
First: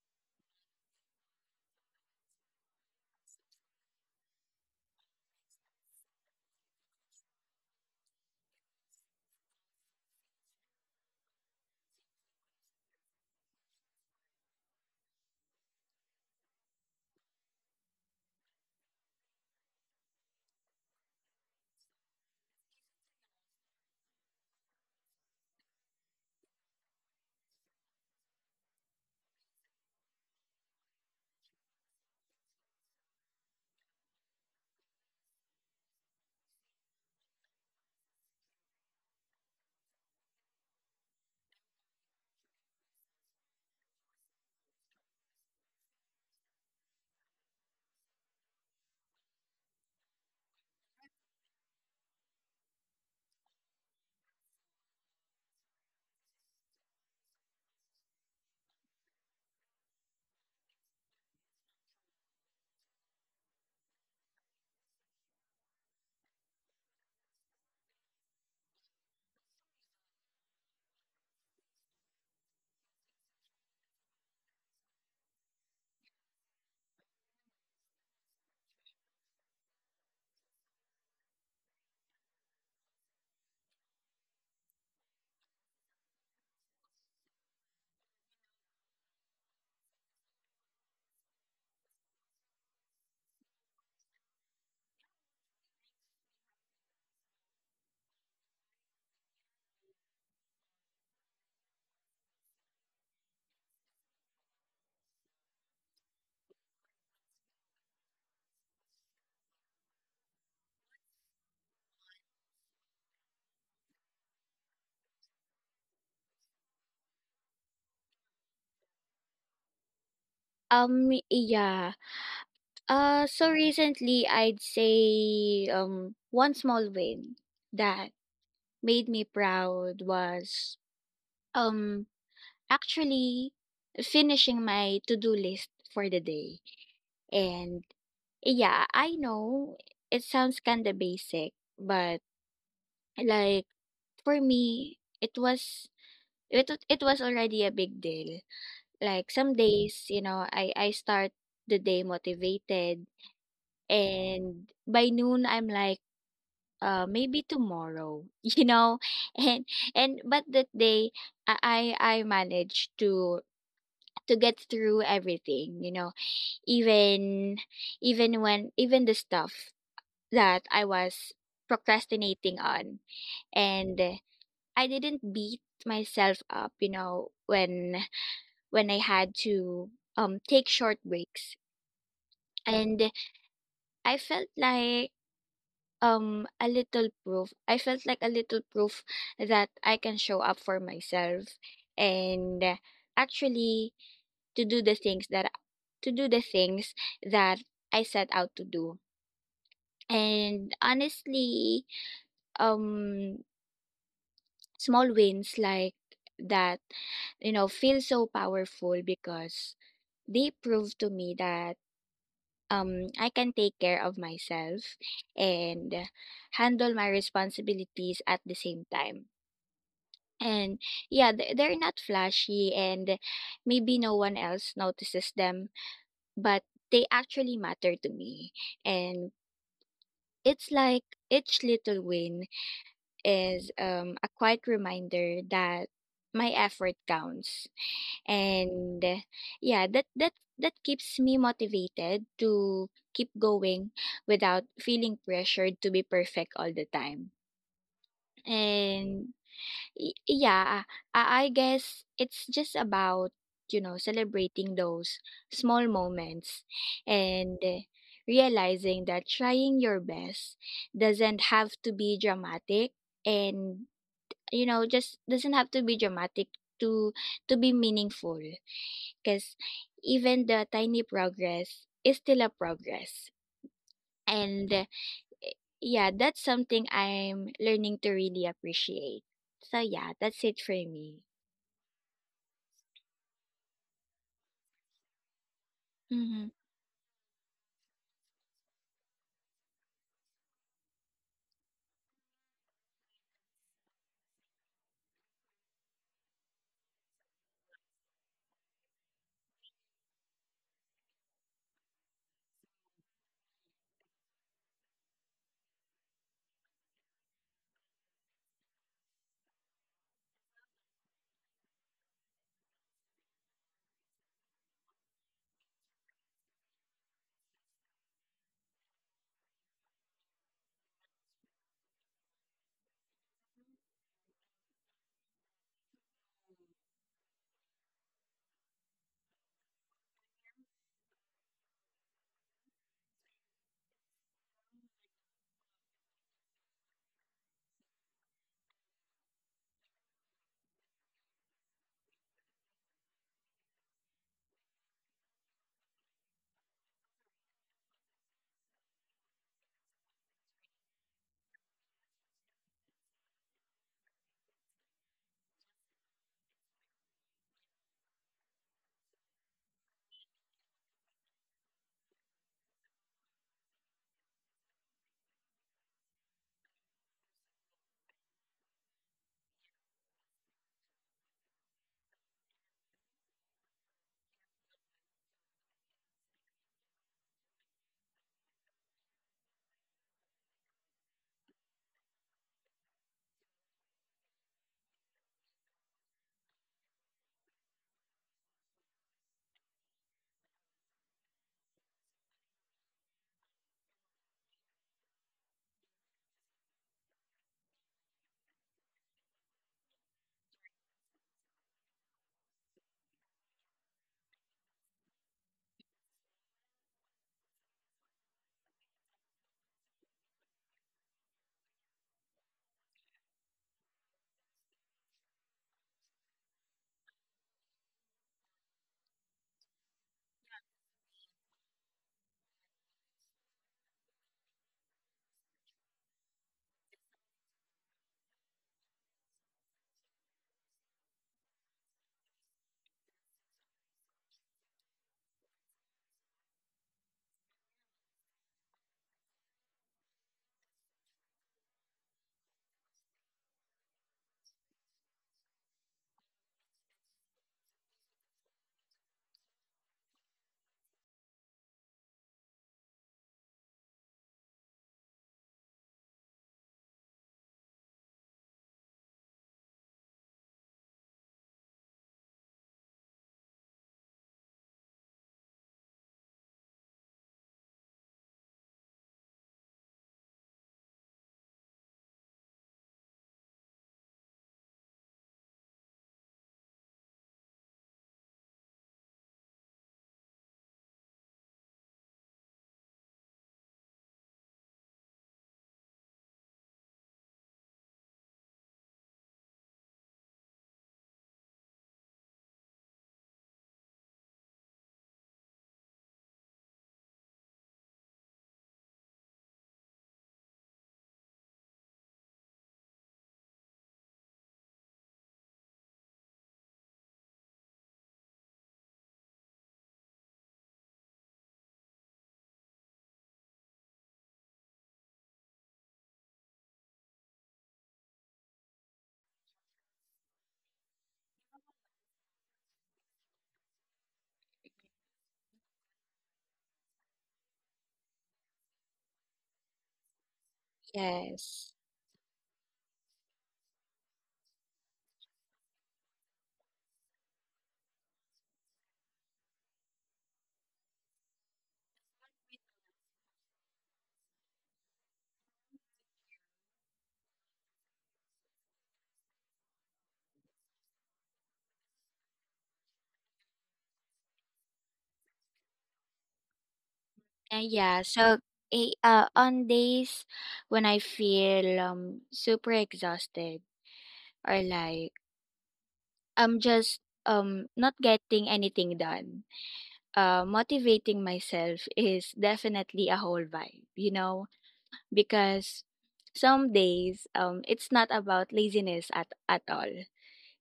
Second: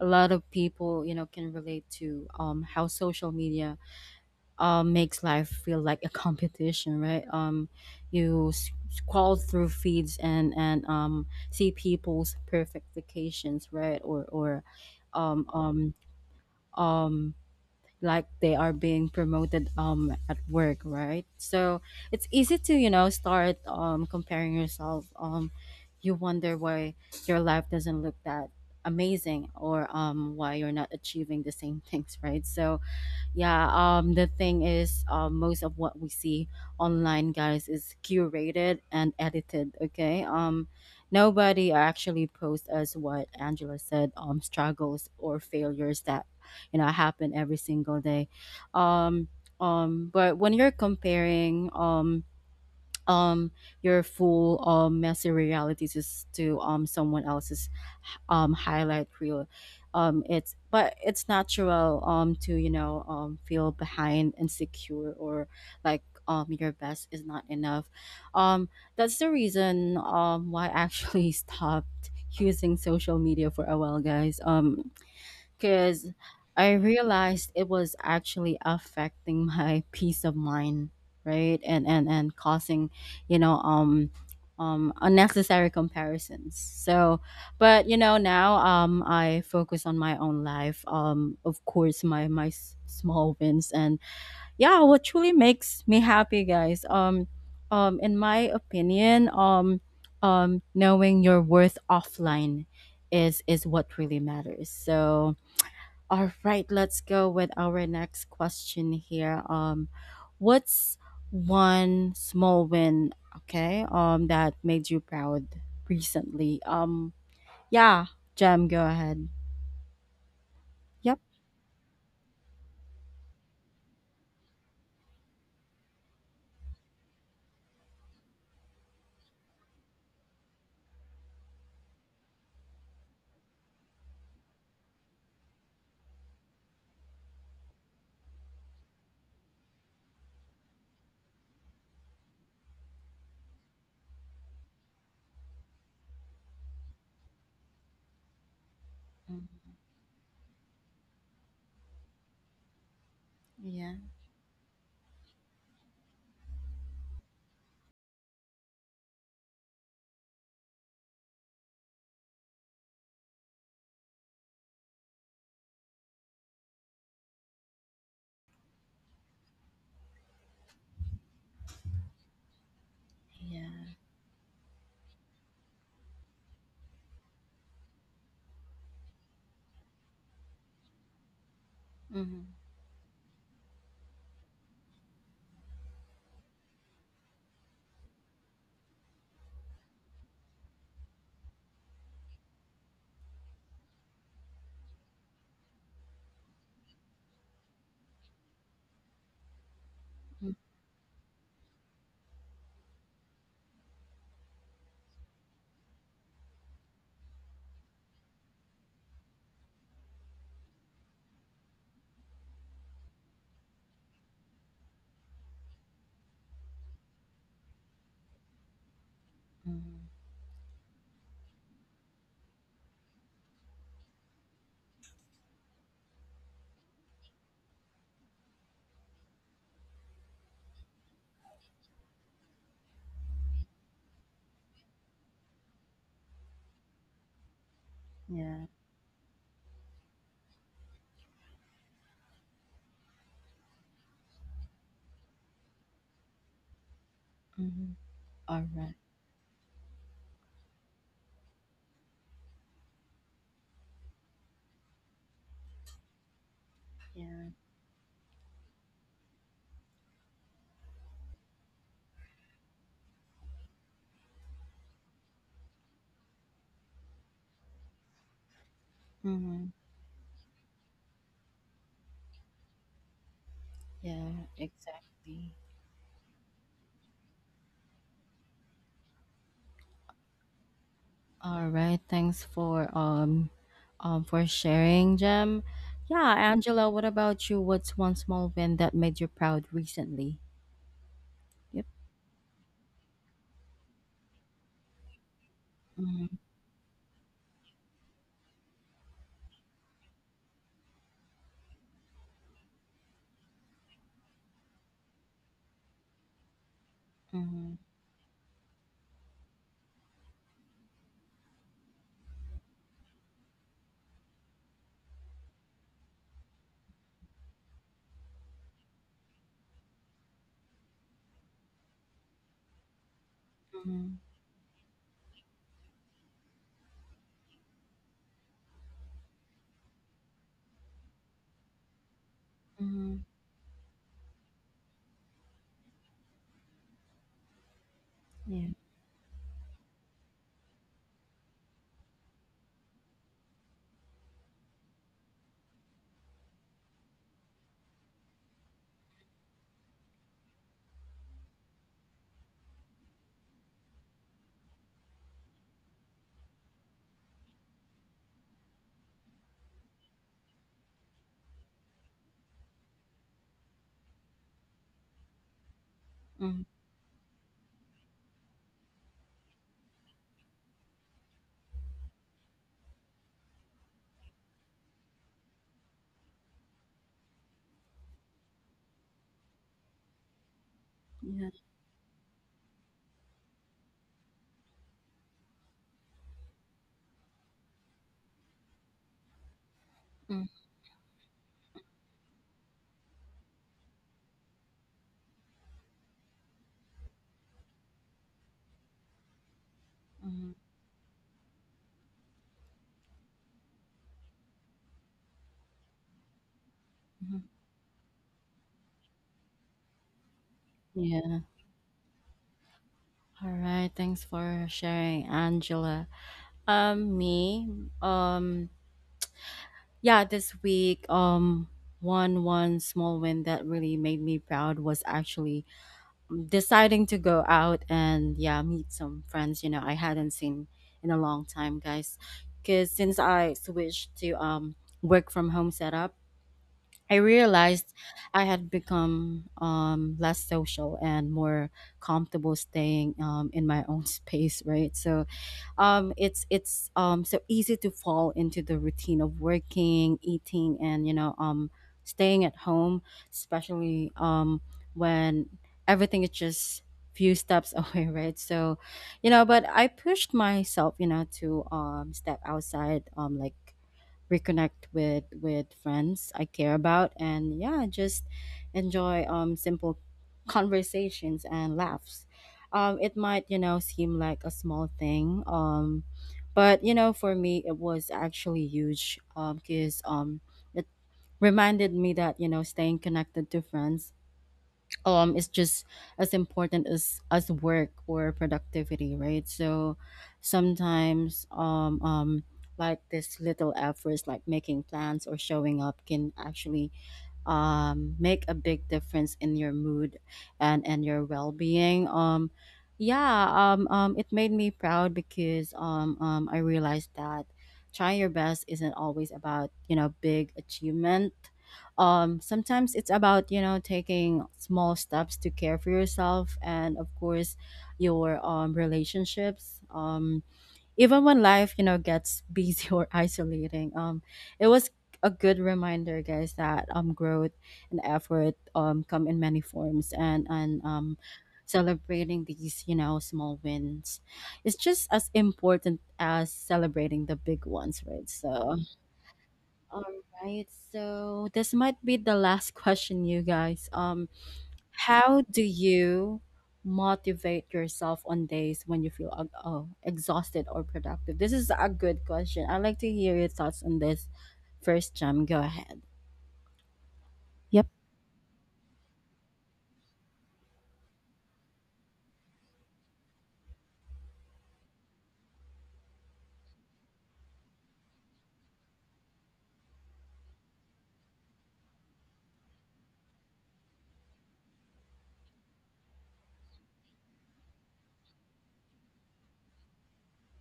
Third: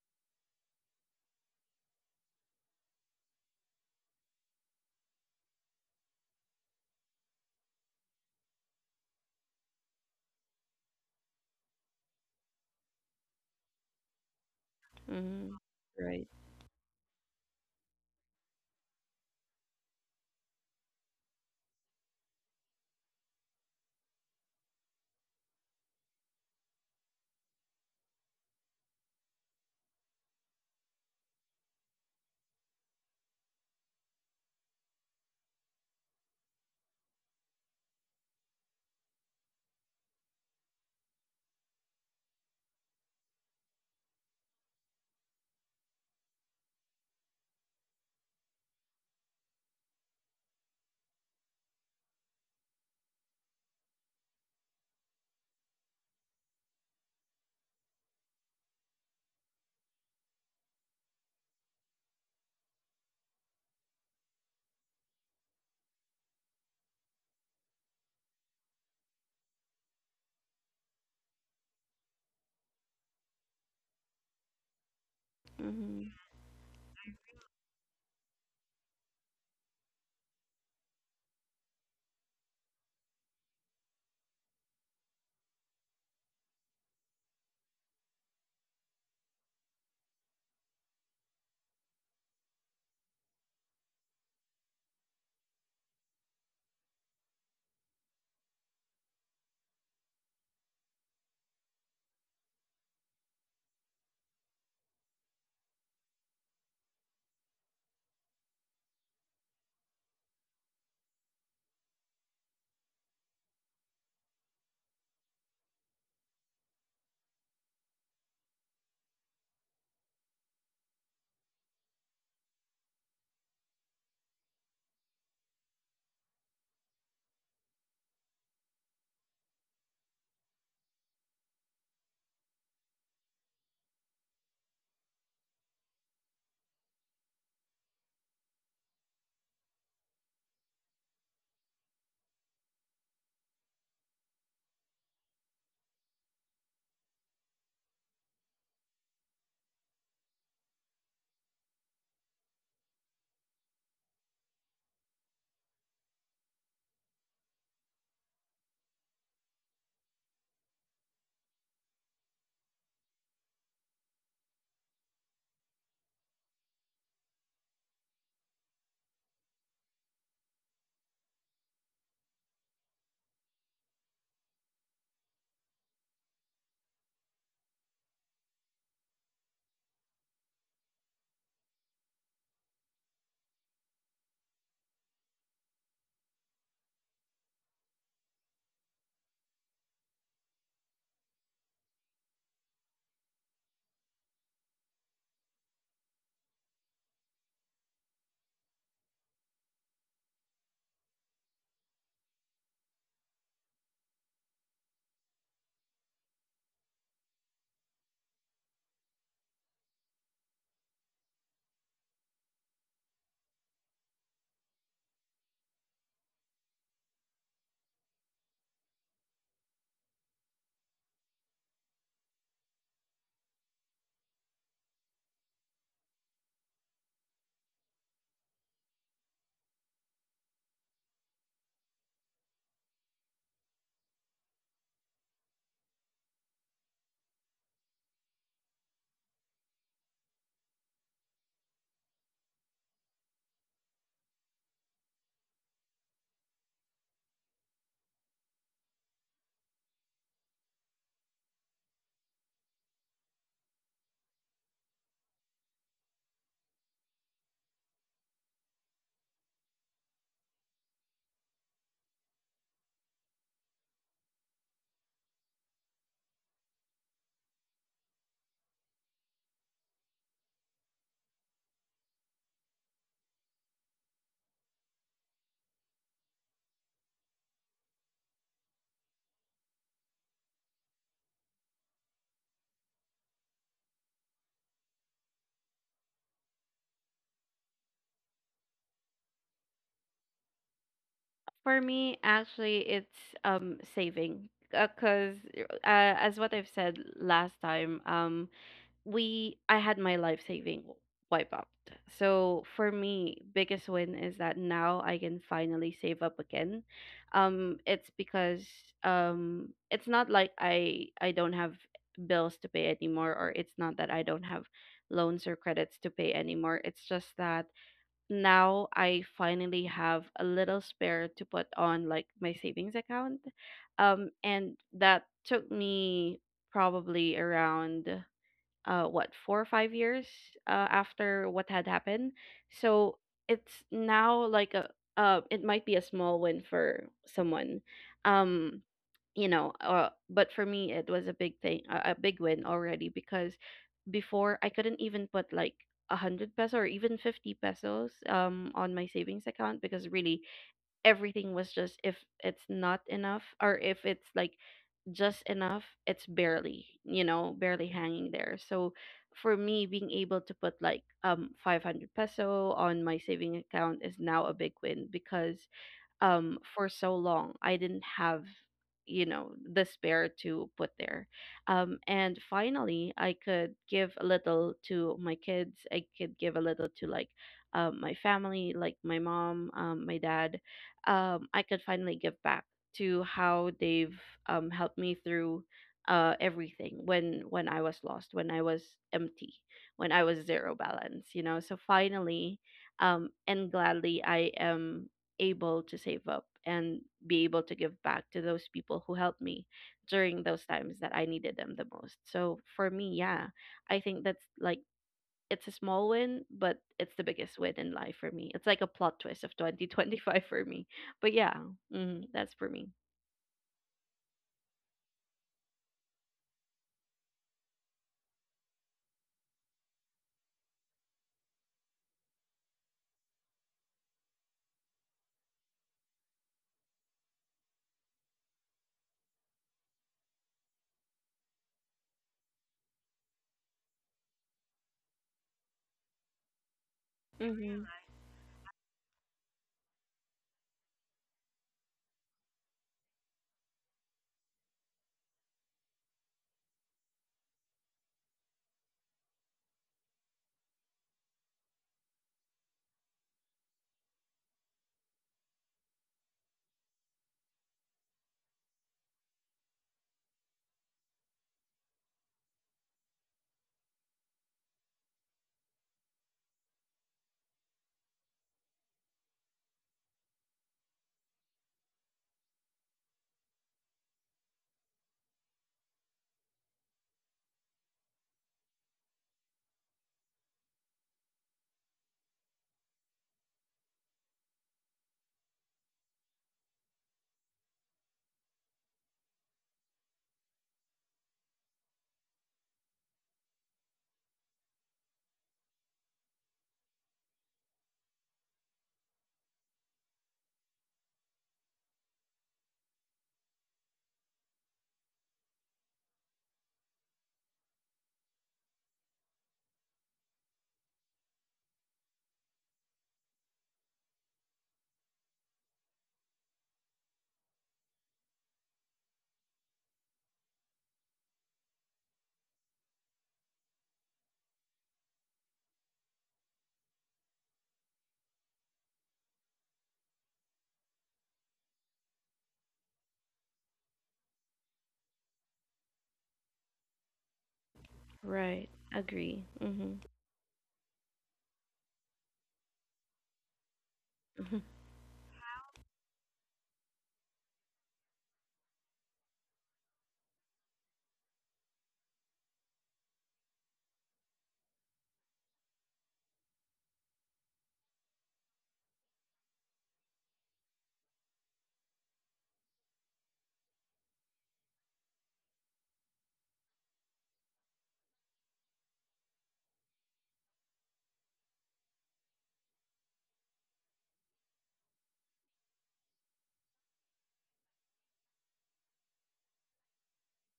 Speaker 1: a lot of people, you know, can relate to how social media makes life feel like a competition, right? You s- scroll through feeds and see people's perfect vacations, right? Or um,
Speaker 3: Hmm.
Speaker 1: um,
Speaker 3: Right.
Speaker 1: um, like they are being promoted at work, right? So it's easy to, you know, start comparing yourself. You wonder why your life doesn't look that amazing or why you're not achieving the same things, right? So yeah, the thing is most of what we see online, guys, is curated and edited, okay? Nobody actually posts, as what Angela said, struggles or failures that, you know, happen every single day. um but when you're comparing um your full messy realities is to someone else's highlight reel, it's natural to, you know, feel behind, insecure, or like your best is not enough. um that's the reason why I actually stopped using social media for a while, guys. Because
Speaker 3: Hmm.
Speaker 1: I realized it was actually affecting my peace of mind, right? And causing, you know, unnecessary comparisons. So, but you know, now I focus on my own life. Um, of course, my s- small wins, and yeah, what truly makes me happy, guys. In my opinion, knowing your worth offline is what really matters. So, all right, let's go with our next question here. What's one small win, okay, that made you proud recently? Yeah, Jam, go ahead. Yep.
Speaker 2: Yeah. So recently, I'd say one small win that made me proud was um actually finishing my to-do list for the day. And yeah, I know it sounds kind of basic, but like, for me, it was it was already a big deal. Like
Speaker 1: Mm,
Speaker 2: some days, you know, I start the day motivated,
Speaker 1: yeah.
Speaker 2: and by noon I'm like, uh, maybe tomorrow. You know, and and but that day I managed to get through everything, you know, even even the stuff that I was procrastinating on.
Speaker 1: Yeah.
Speaker 2: And I didn't beat myself up, you know, when I had to take short breaks.
Speaker 1: Mm-hmm.
Speaker 2: And I felt like a little proof that I can show up for myself and actually to do the things that to do the things that I set out to do. And honestly, um small wins like that, you know, feel so powerful because they prove to me that I can take care of myself and handle my responsibilities at the same time.
Speaker 1: Mm-hmm.
Speaker 2: And yeah, they're not flashy, and maybe no one else notices them, but they actually matter to me. And it's like each little win is, a quiet reminder that my effort counts.
Speaker 1: Yeah.
Speaker 2: And yeah, that keeps me motivated to keep going without feeling pressured to be perfect all the time.
Speaker 1: Mm-hmm. All right.
Speaker 2: And yeah, I guess it's just about, you know, celebrating those small moments
Speaker 1: Yeah.
Speaker 2: and realizing that trying your best doesn't have to be dramatic, and you know, just doesn't have to be dramatic to to be meaningful, because
Speaker 1: Mm-hmm.
Speaker 2: even the tiny progress is still a progress.
Speaker 1: Yeah.
Speaker 2: And
Speaker 1: Exactly.
Speaker 2: yeah, that's something I'm learning to really appreciate. So yeah, that's it for me.
Speaker 1: All right, thanks for sharing, Jem. Yeah,
Speaker 2: Mhm.
Speaker 1: Angela, what about you? What's one small win that made you proud recently?
Speaker 3: For
Speaker 1: Yep.
Speaker 3: me, actually, it's saving, because
Speaker 1: Mm-hmm,
Speaker 3: as what I've said last time, we I had my life saving wipe out. So for me, biggest win is that now I can finally save up again.
Speaker 1: mm-hmm,
Speaker 3: It's because it's not like I don't have bills to pay anymore, or it's not that I don't have loans or credits to pay anymore. It's just that now I finally have a little spare to put on, like, my savings account.
Speaker 1: mm-hmm,
Speaker 3: And that took me probably around what 4 or 5 years after what had happened.
Speaker 1: mm-hmm.
Speaker 3: So it's now, like, a, it might be a small win for someone.
Speaker 1: Yeah.
Speaker 3: Um you know, but for me it was a big thing, a big win already, because before I couldn't even put like 100 peso or even 50 pesos on my savings account, because really, everything was just, if it's not enough, or if it's like just enough, it's barely, you know, barely hanging there. So for me, being able to put like 500 peso on my saving account is now a big win, because
Speaker 1: Mm,
Speaker 3: for so long I didn't have, you know, the spare to put there. And finally I could give a little to my kids, I could give a little to, like, my family, like my mom, my dad,
Speaker 1: yeah.
Speaker 3: I could finally give back to how they've, helped me through, everything, when I was lost, when I was empty, when I
Speaker 1: Mm,
Speaker 3: was zero balance, you know. So finally, and gladly, I am able to save up and be able to give back to those people who helped me during
Speaker 1: mm,
Speaker 3: those times that I needed them the most. So for me, yeah, I think that's like, it's a small win, but it's the
Speaker 1: mhm.
Speaker 3: biggest win in life for me. It's like a plot twist of 2025 for me. But
Speaker 1: Yeah.
Speaker 3: yeah, mm, that's for me.
Speaker 1: All right, thanks for sharing, Angela. Me, um, yeah, this week, one small win that really made me proud was actually deciding to go out and yeah meet some friends, you know, I hadn't seen in a long time, guys, because since I switched to work from home setup, I
Speaker 3: Mm-hmm.
Speaker 1: realized I had become less social and more comfortable staying in my own space, right? So it's so easy to fall into the routine of working, eating, and you know staying at home, especially when everything is just few steps away, right? So, you know, but I pushed myself, you know, to step outside, like reconnect with friends I care about, and yeah, just enjoy simple conversations and laughs. It might, you know, seem like a small thing, but you know for me it was actually huge. Because it reminded me that, you know, staying connected to friends is just as important as work or productivity, right? So sometimes like this little efforts like making plans or showing up can actually make a big difference in your mood and your well-being. Yeah it made me proud because I realized that trying your best isn't always about, you know, big achievement. Sometimes it's about, you know, taking small steps to care for yourself and of course your relationships. Even when life, you know, gets busy or isolating, it was a good reminder, guys, that growth and effort come in many forms, and
Speaker 2: Yes.
Speaker 1: celebrating these, you know, small wins is just as important as celebrating the big ones, right?
Speaker 3: Right.
Speaker 1: So
Speaker 3: Agree. Mm-hmm.
Speaker 1: all right, so this might be the last question, you guys. How do you motivate yourself on days when you feel oh, exhausted or productive? This is a good question. I'd like to hear your thoughts on this first, Jam. Go ahead.
Speaker 2: And
Speaker 1: Yep.
Speaker 2: yeah, so on days when I feel super exhausted or like I'm just not getting anything done, motivating myself is definitely a whole vibe, you know, because some days it's not about laziness at all.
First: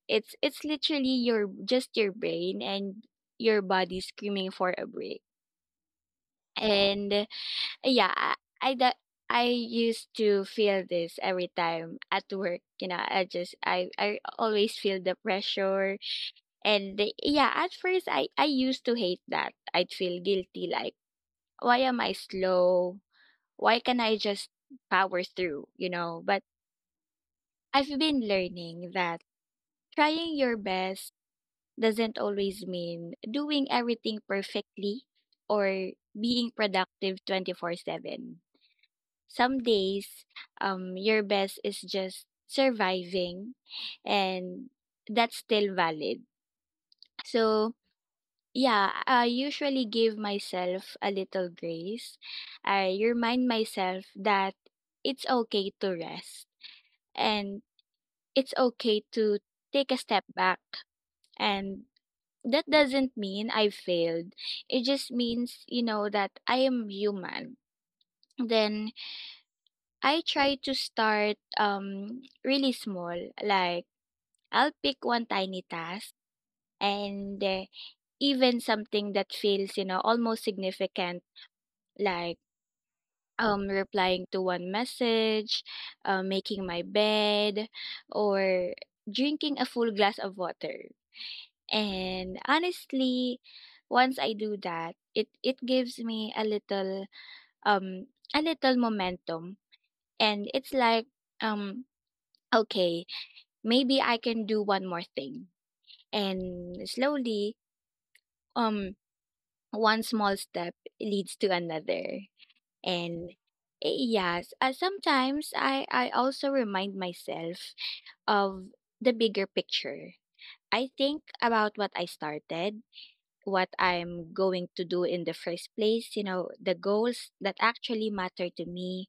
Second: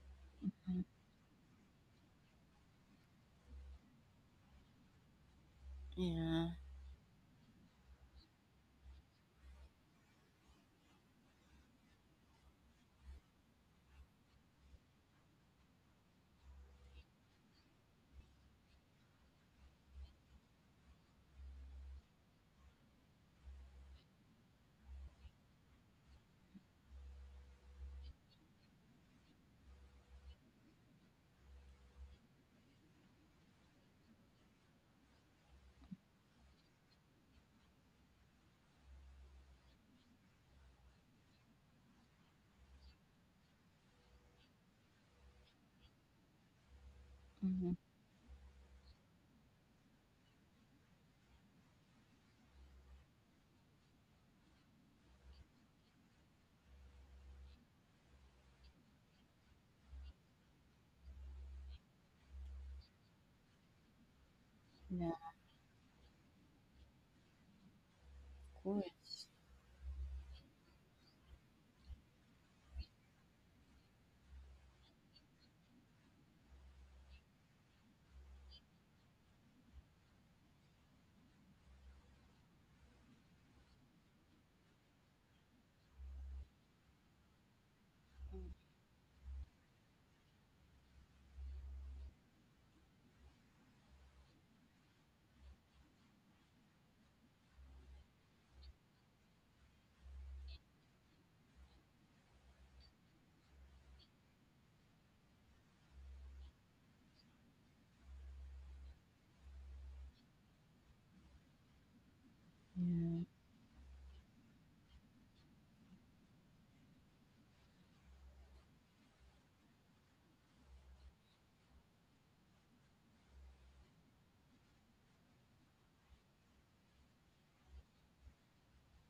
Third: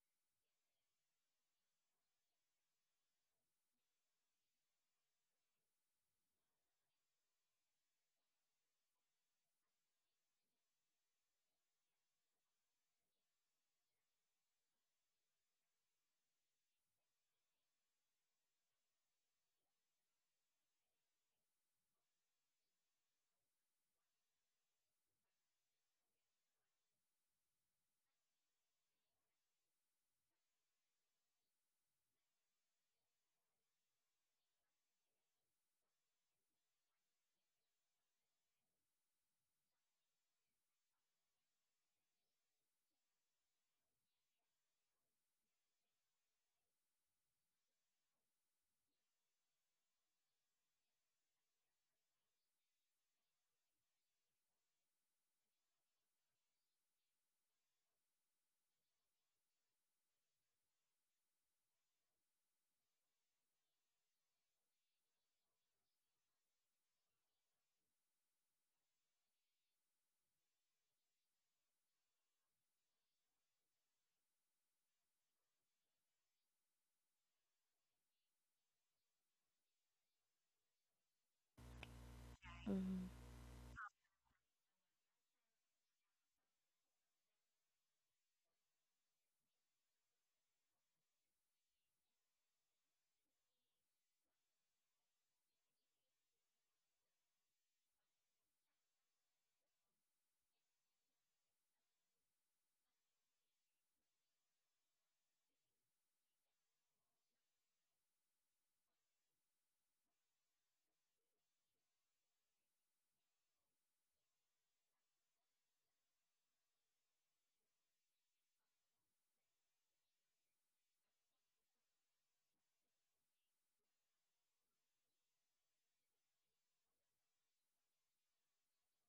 Speaker 2: It's literally your brain and your body screaming for a break.
Speaker 1: Mm,
Speaker 2: And yeah, I that I used to feel this every time at work. You know, I just I always feel the pressure, and yeah, at first I used to hate that. I'd feel guilty, like, why am I slow? Why can not I just power through? You know, but I've been learning that trying your best doesn't always mean doing everything perfectly or being productive 24/7. Some days, your best is just surviving, and that's still valid.
Speaker 1: yeah. Hmm.
Speaker 2: So yeah, I usually give myself a little grace. I remind myself that it's okay to rest, and it's okay to take a step back, and that doesn't mean I failed. It just
Speaker 1: Yeah,
Speaker 2: means, you know, that I am human.
Speaker 1: of
Speaker 2: Then
Speaker 1: course.
Speaker 2: I try to start really small. Like, I'll pick one tiny task, and even something that feels, you know, almost significant, like replying to one message, making my bed, or drinking a full glass of water. And honestly, once I do that, it gives me um a little momentum, and it's like, um okay, maybe I can do one more thing. And slowly, um, one small step leads to another.
Speaker 1: Yeah.
Speaker 2: And yes, sometimes I also remind myself of the bigger picture. I think about what I started, what I'm going to do in the first place, you know, the goals that actually matter to me,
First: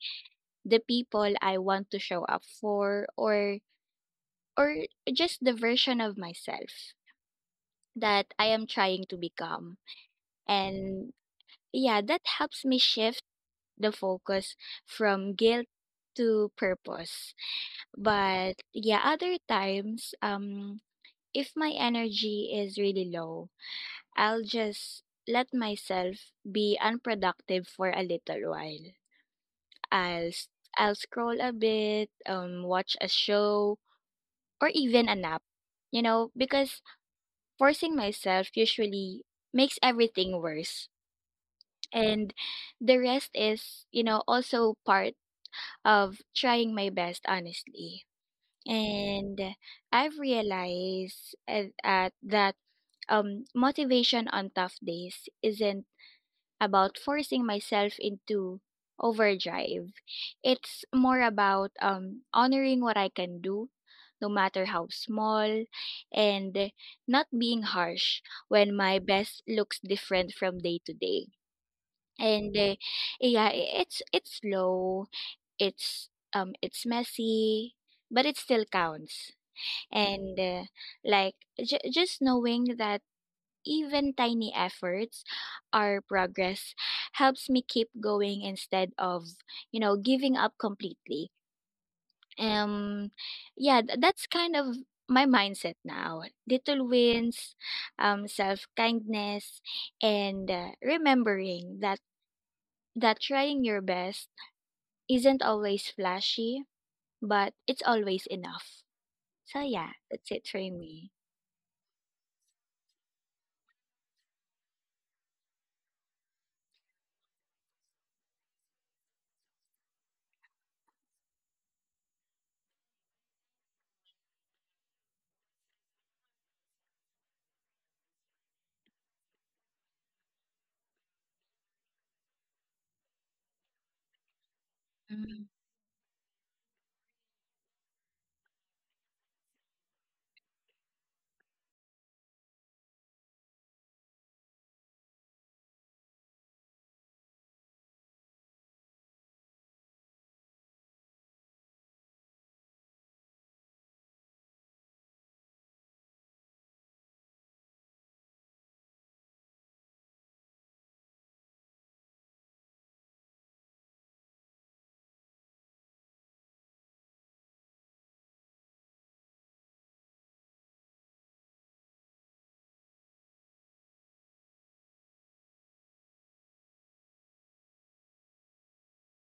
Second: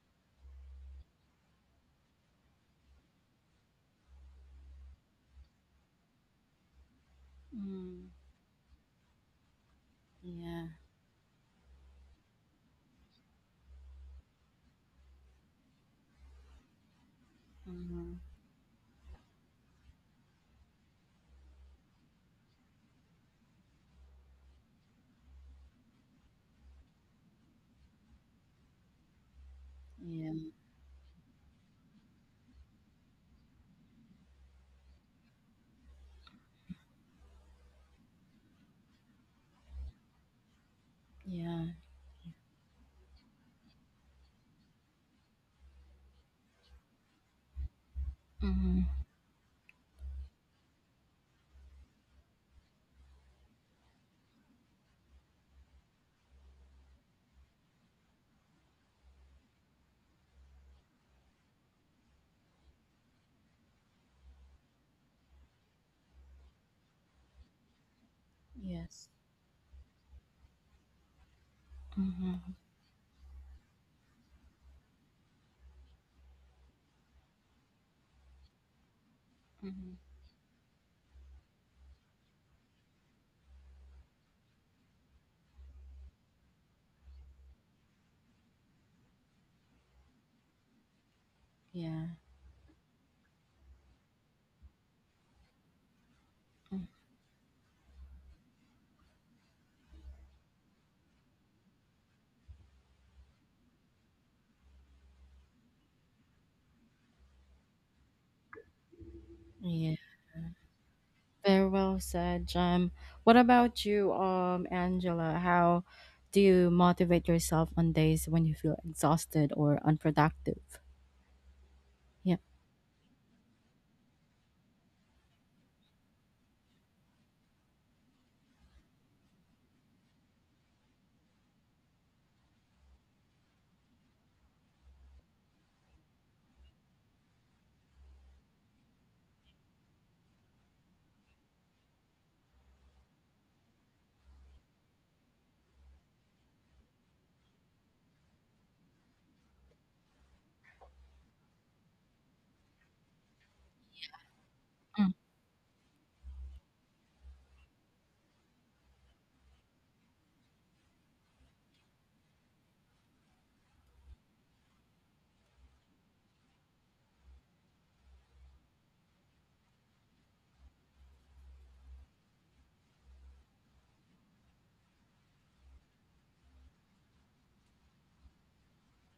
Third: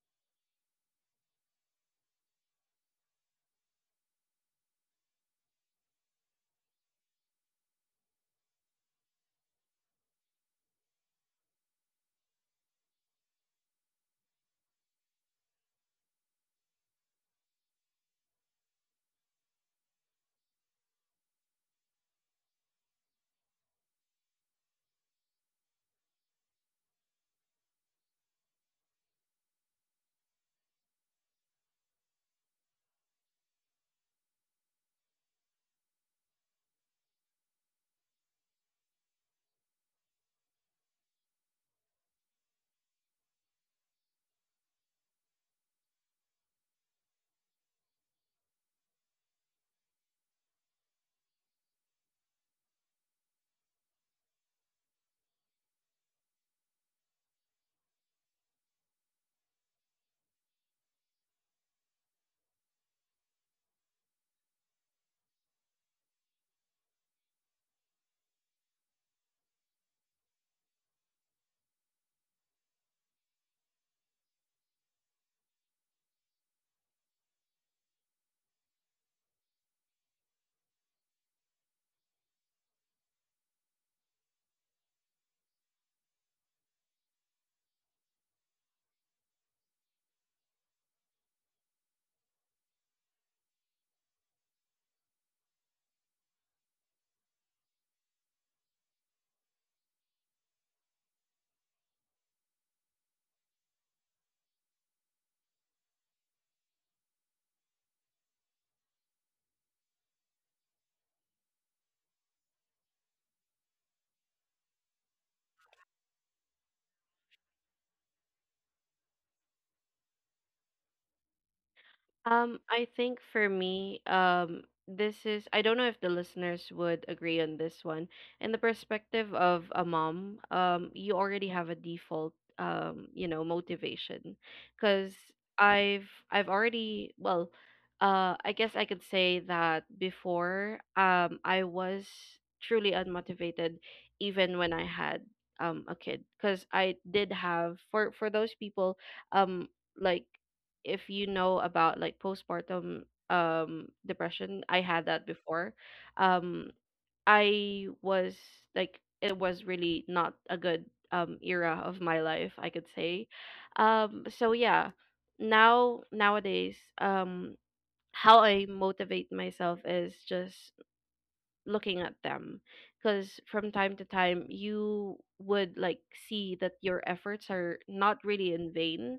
Speaker 2: the people I want to show up for, or or just the version of myself
Speaker 1: Mm.
Speaker 2: that I am trying to become.
Speaker 1: Yeah.
Speaker 2: And yeah, that helps me shift the focus from guilt to purpose.
Speaker 1: Hmm.
Speaker 2: But yeah, other times, if my energy is really low, I'll just let myself be unproductive for a little while. I'll
Speaker 1: Yeah.
Speaker 2: s- I'll scroll a bit, watch a show, or even a nap. You know, because forcing myself usually makes everything worse,
Speaker 1: Yeah.
Speaker 2: and the rest is, you know, also part of trying my best, honestly.
Speaker 1: Hmm.
Speaker 2: And I've realized at that motivation on tough days isn't about forcing myself into overdrive. It's more about, honoring what I can do, no matter how small, and not being harsh when my
Speaker 1: Yes.
Speaker 2: best looks different from day to day.
Speaker 1: Hmm.
Speaker 2: And yeah, it's slow, it's messy, but it still counts.
Speaker 1: Hmm.
Speaker 2: And like, just knowing that even tiny efforts are progress helps me keep going instead of, you know, giving up completely.
Speaker 1: Yeah.
Speaker 2: um yeah, that's kind of my mindset now:
Speaker 1: Mm.
Speaker 2: little wins, self kindness, and remembering that trying your best isn't always flashy, but it's always enough. So yeah,
Speaker 1: Yeah.
Speaker 2: that's it for me.
Speaker 1: Very well said, Jem. What about you, Angela? How do you motivate yourself on days when you feel exhausted or unproductive? Yeah.
Speaker 3: I think for me, this is, I don't know if the listeners would agree on this one. In the perspective of a mom, you already have a default, you know, motivation, because
Speaker 2: Mm,
Speaker 3: I've already, well, I guess I could say that before, I was truly unmotivated, even when I had a kid, because I did have, for those people, um like, if you know about, like, postpartum depression, I had
Speaker 1: Mm.
Speaker 3: that before. Um, I was, like, it was really not a good era of my life, I could say. So yeah, now nowadays, how I motivate myself is just looking at them, because from time to time you would, like, see that your efforts are not really in vain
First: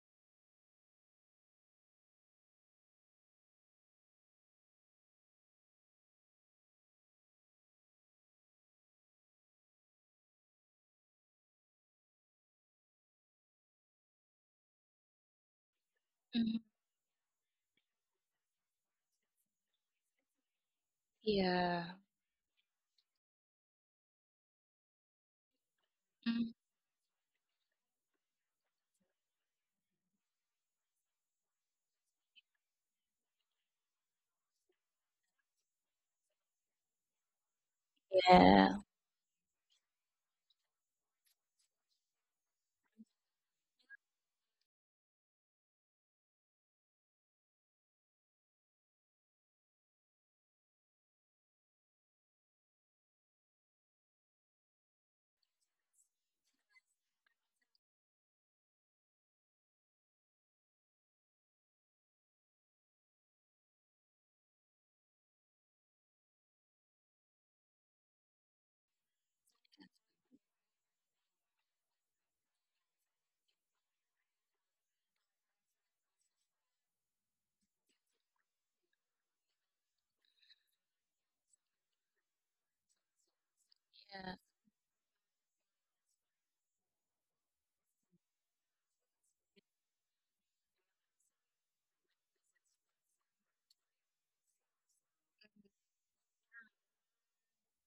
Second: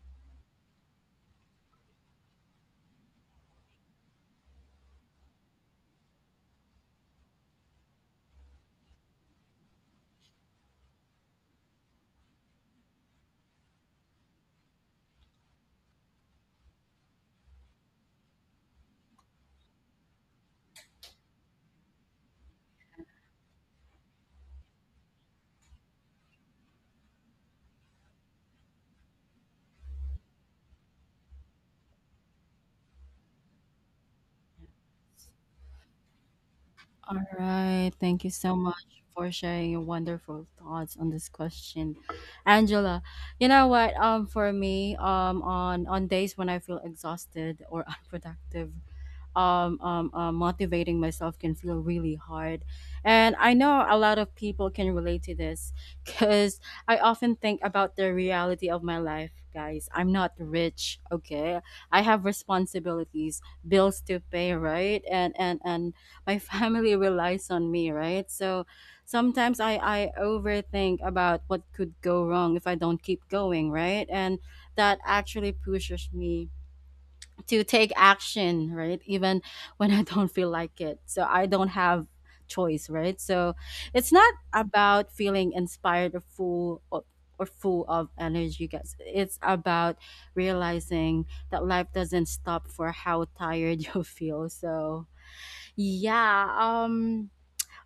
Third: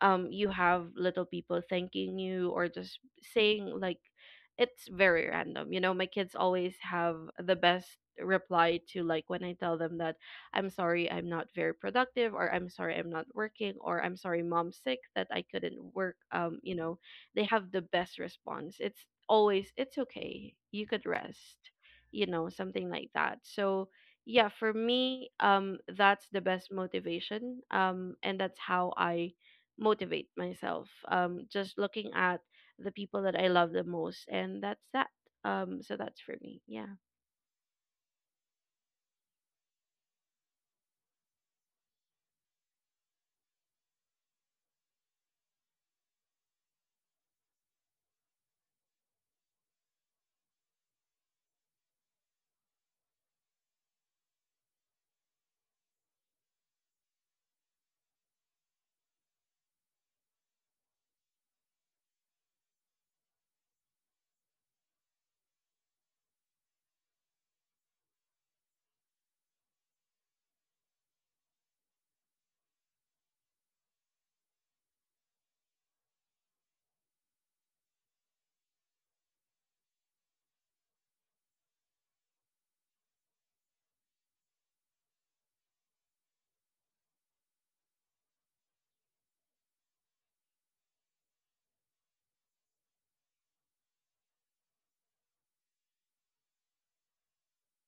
Speaker 3: um You have little people thanking you, or just saying, like, it's very random, you know, my kids always have the best reply to, like, when I tell them that I'm sorry I'm not very productive, or I'm sorry I'm not working, or I'm sorry mom's sick that I couldn't work,
Speaker 2: mhm.
Speaker 3: you know, they have the best response, it's always, it's okay, you could rest,
Speaker 2: Yeah.
Speaker 3: you know, something like that. So yeah, for me, that's the
Speaker 2: Mm,
Speaker 3: best motivation, and that's how I motivate myself, just looking at the people that I love the most. And that's that. So that's for me, yeah.
Speaker 1: All right. Thank you so
Speaker 2: yeah.
Speaker 1: much for sharing your wonderful thoughts on this question, Angela. You know what? For me, on days when I feel exhausted or unproductive, motivating myself can feel really hard. And I know a lot of people can relate to this because I often think about the reality of my life, guys. I'm not rich, okay? I have responsibilities, bills to pay, right? And my family relies on me, right? So sometimes I overthink about what could go wrong if I don't keep going, right? And that actually pushes me to take action, right? Even when I don't feel like it. So I don't have choice, right? So it's not
Speaker 2: Yeah.
Speaker 1: about feeling inspired or full or, full of energy, guys. It's about realizing that life doesn't stop for how tired you feel. So yeah,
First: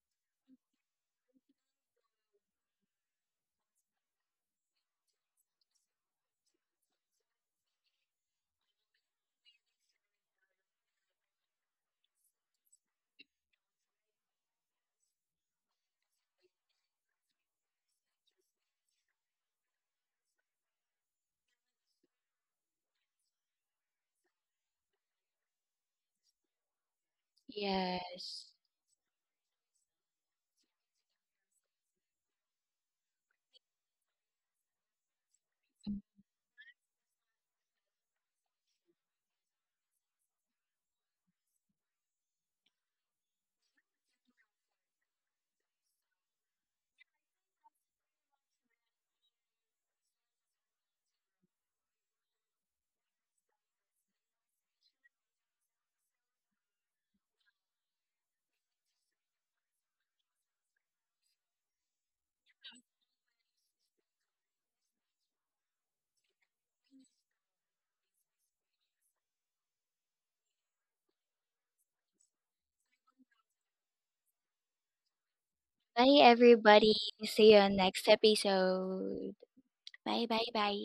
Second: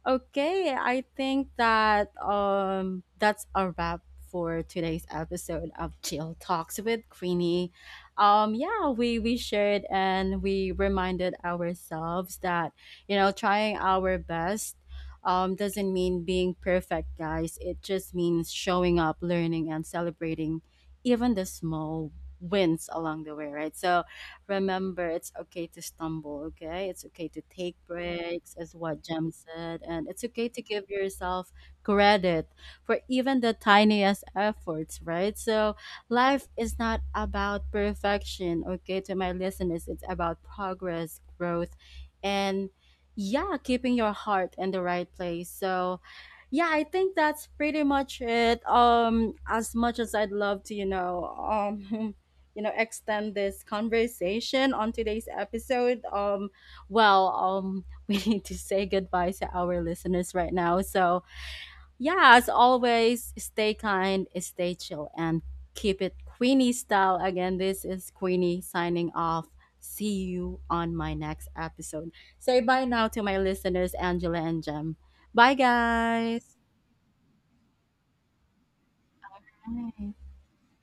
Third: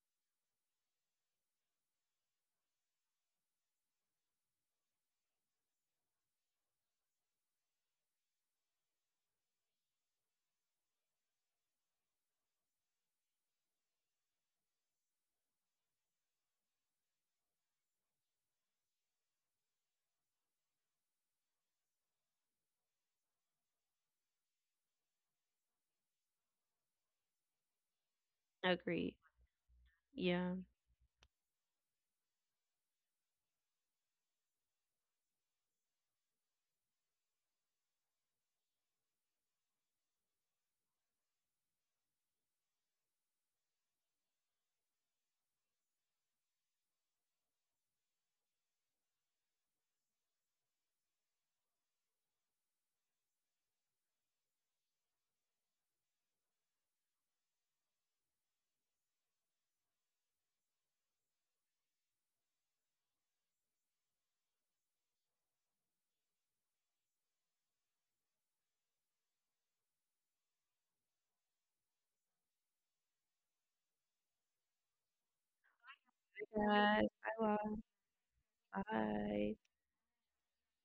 Speaker 1: okay, I think that that's a wrap for today's episode of Chill Talks with Queenie. Yeah, we shared and we reminded ourselves that, you know, trying our best doesn't mean being perfect, guys. It just means showing up, learning, and celebrating even the small wins along the way, right? So remember, it's okay to stumble, okay? It's okay to take
Speaker 2: Yes.
Speaker 1: breaks, as what
Speaker 3: Agree.
Speaker 1: Jem said, and it's okay
Speaker 3: Yeah.
Speaker 1: to give yourself credit for even the tiniest efforts, right? So, life is not about perfection, okay? To my listeners, it's about progress, growth, and yeah, keeping your heart in the right place. So, yeah, I think that's pretty much it. As much as I'd love to, you know, you know extend this conversation on today's episode, um, well, um, we need to say goodbye to our listeners right now. So yeah, as always, stay kind, stay chill, and keep it Queenie style. Again, this is Queenie signing off. See you on my next episode. Say bye now to my listeners, Angela and Jem. Bye,
Speaker 2: Bye
Speaker 1: guys.
Speaker 2: everybody.
Speaker 3: Yes, I
Speaker 2: See you on
Speaker 3: love.
Speaker 2: next episode.
Speaker 3: Bye.
Speaker 1: Bye.
Speaker 2: Bye bye bye.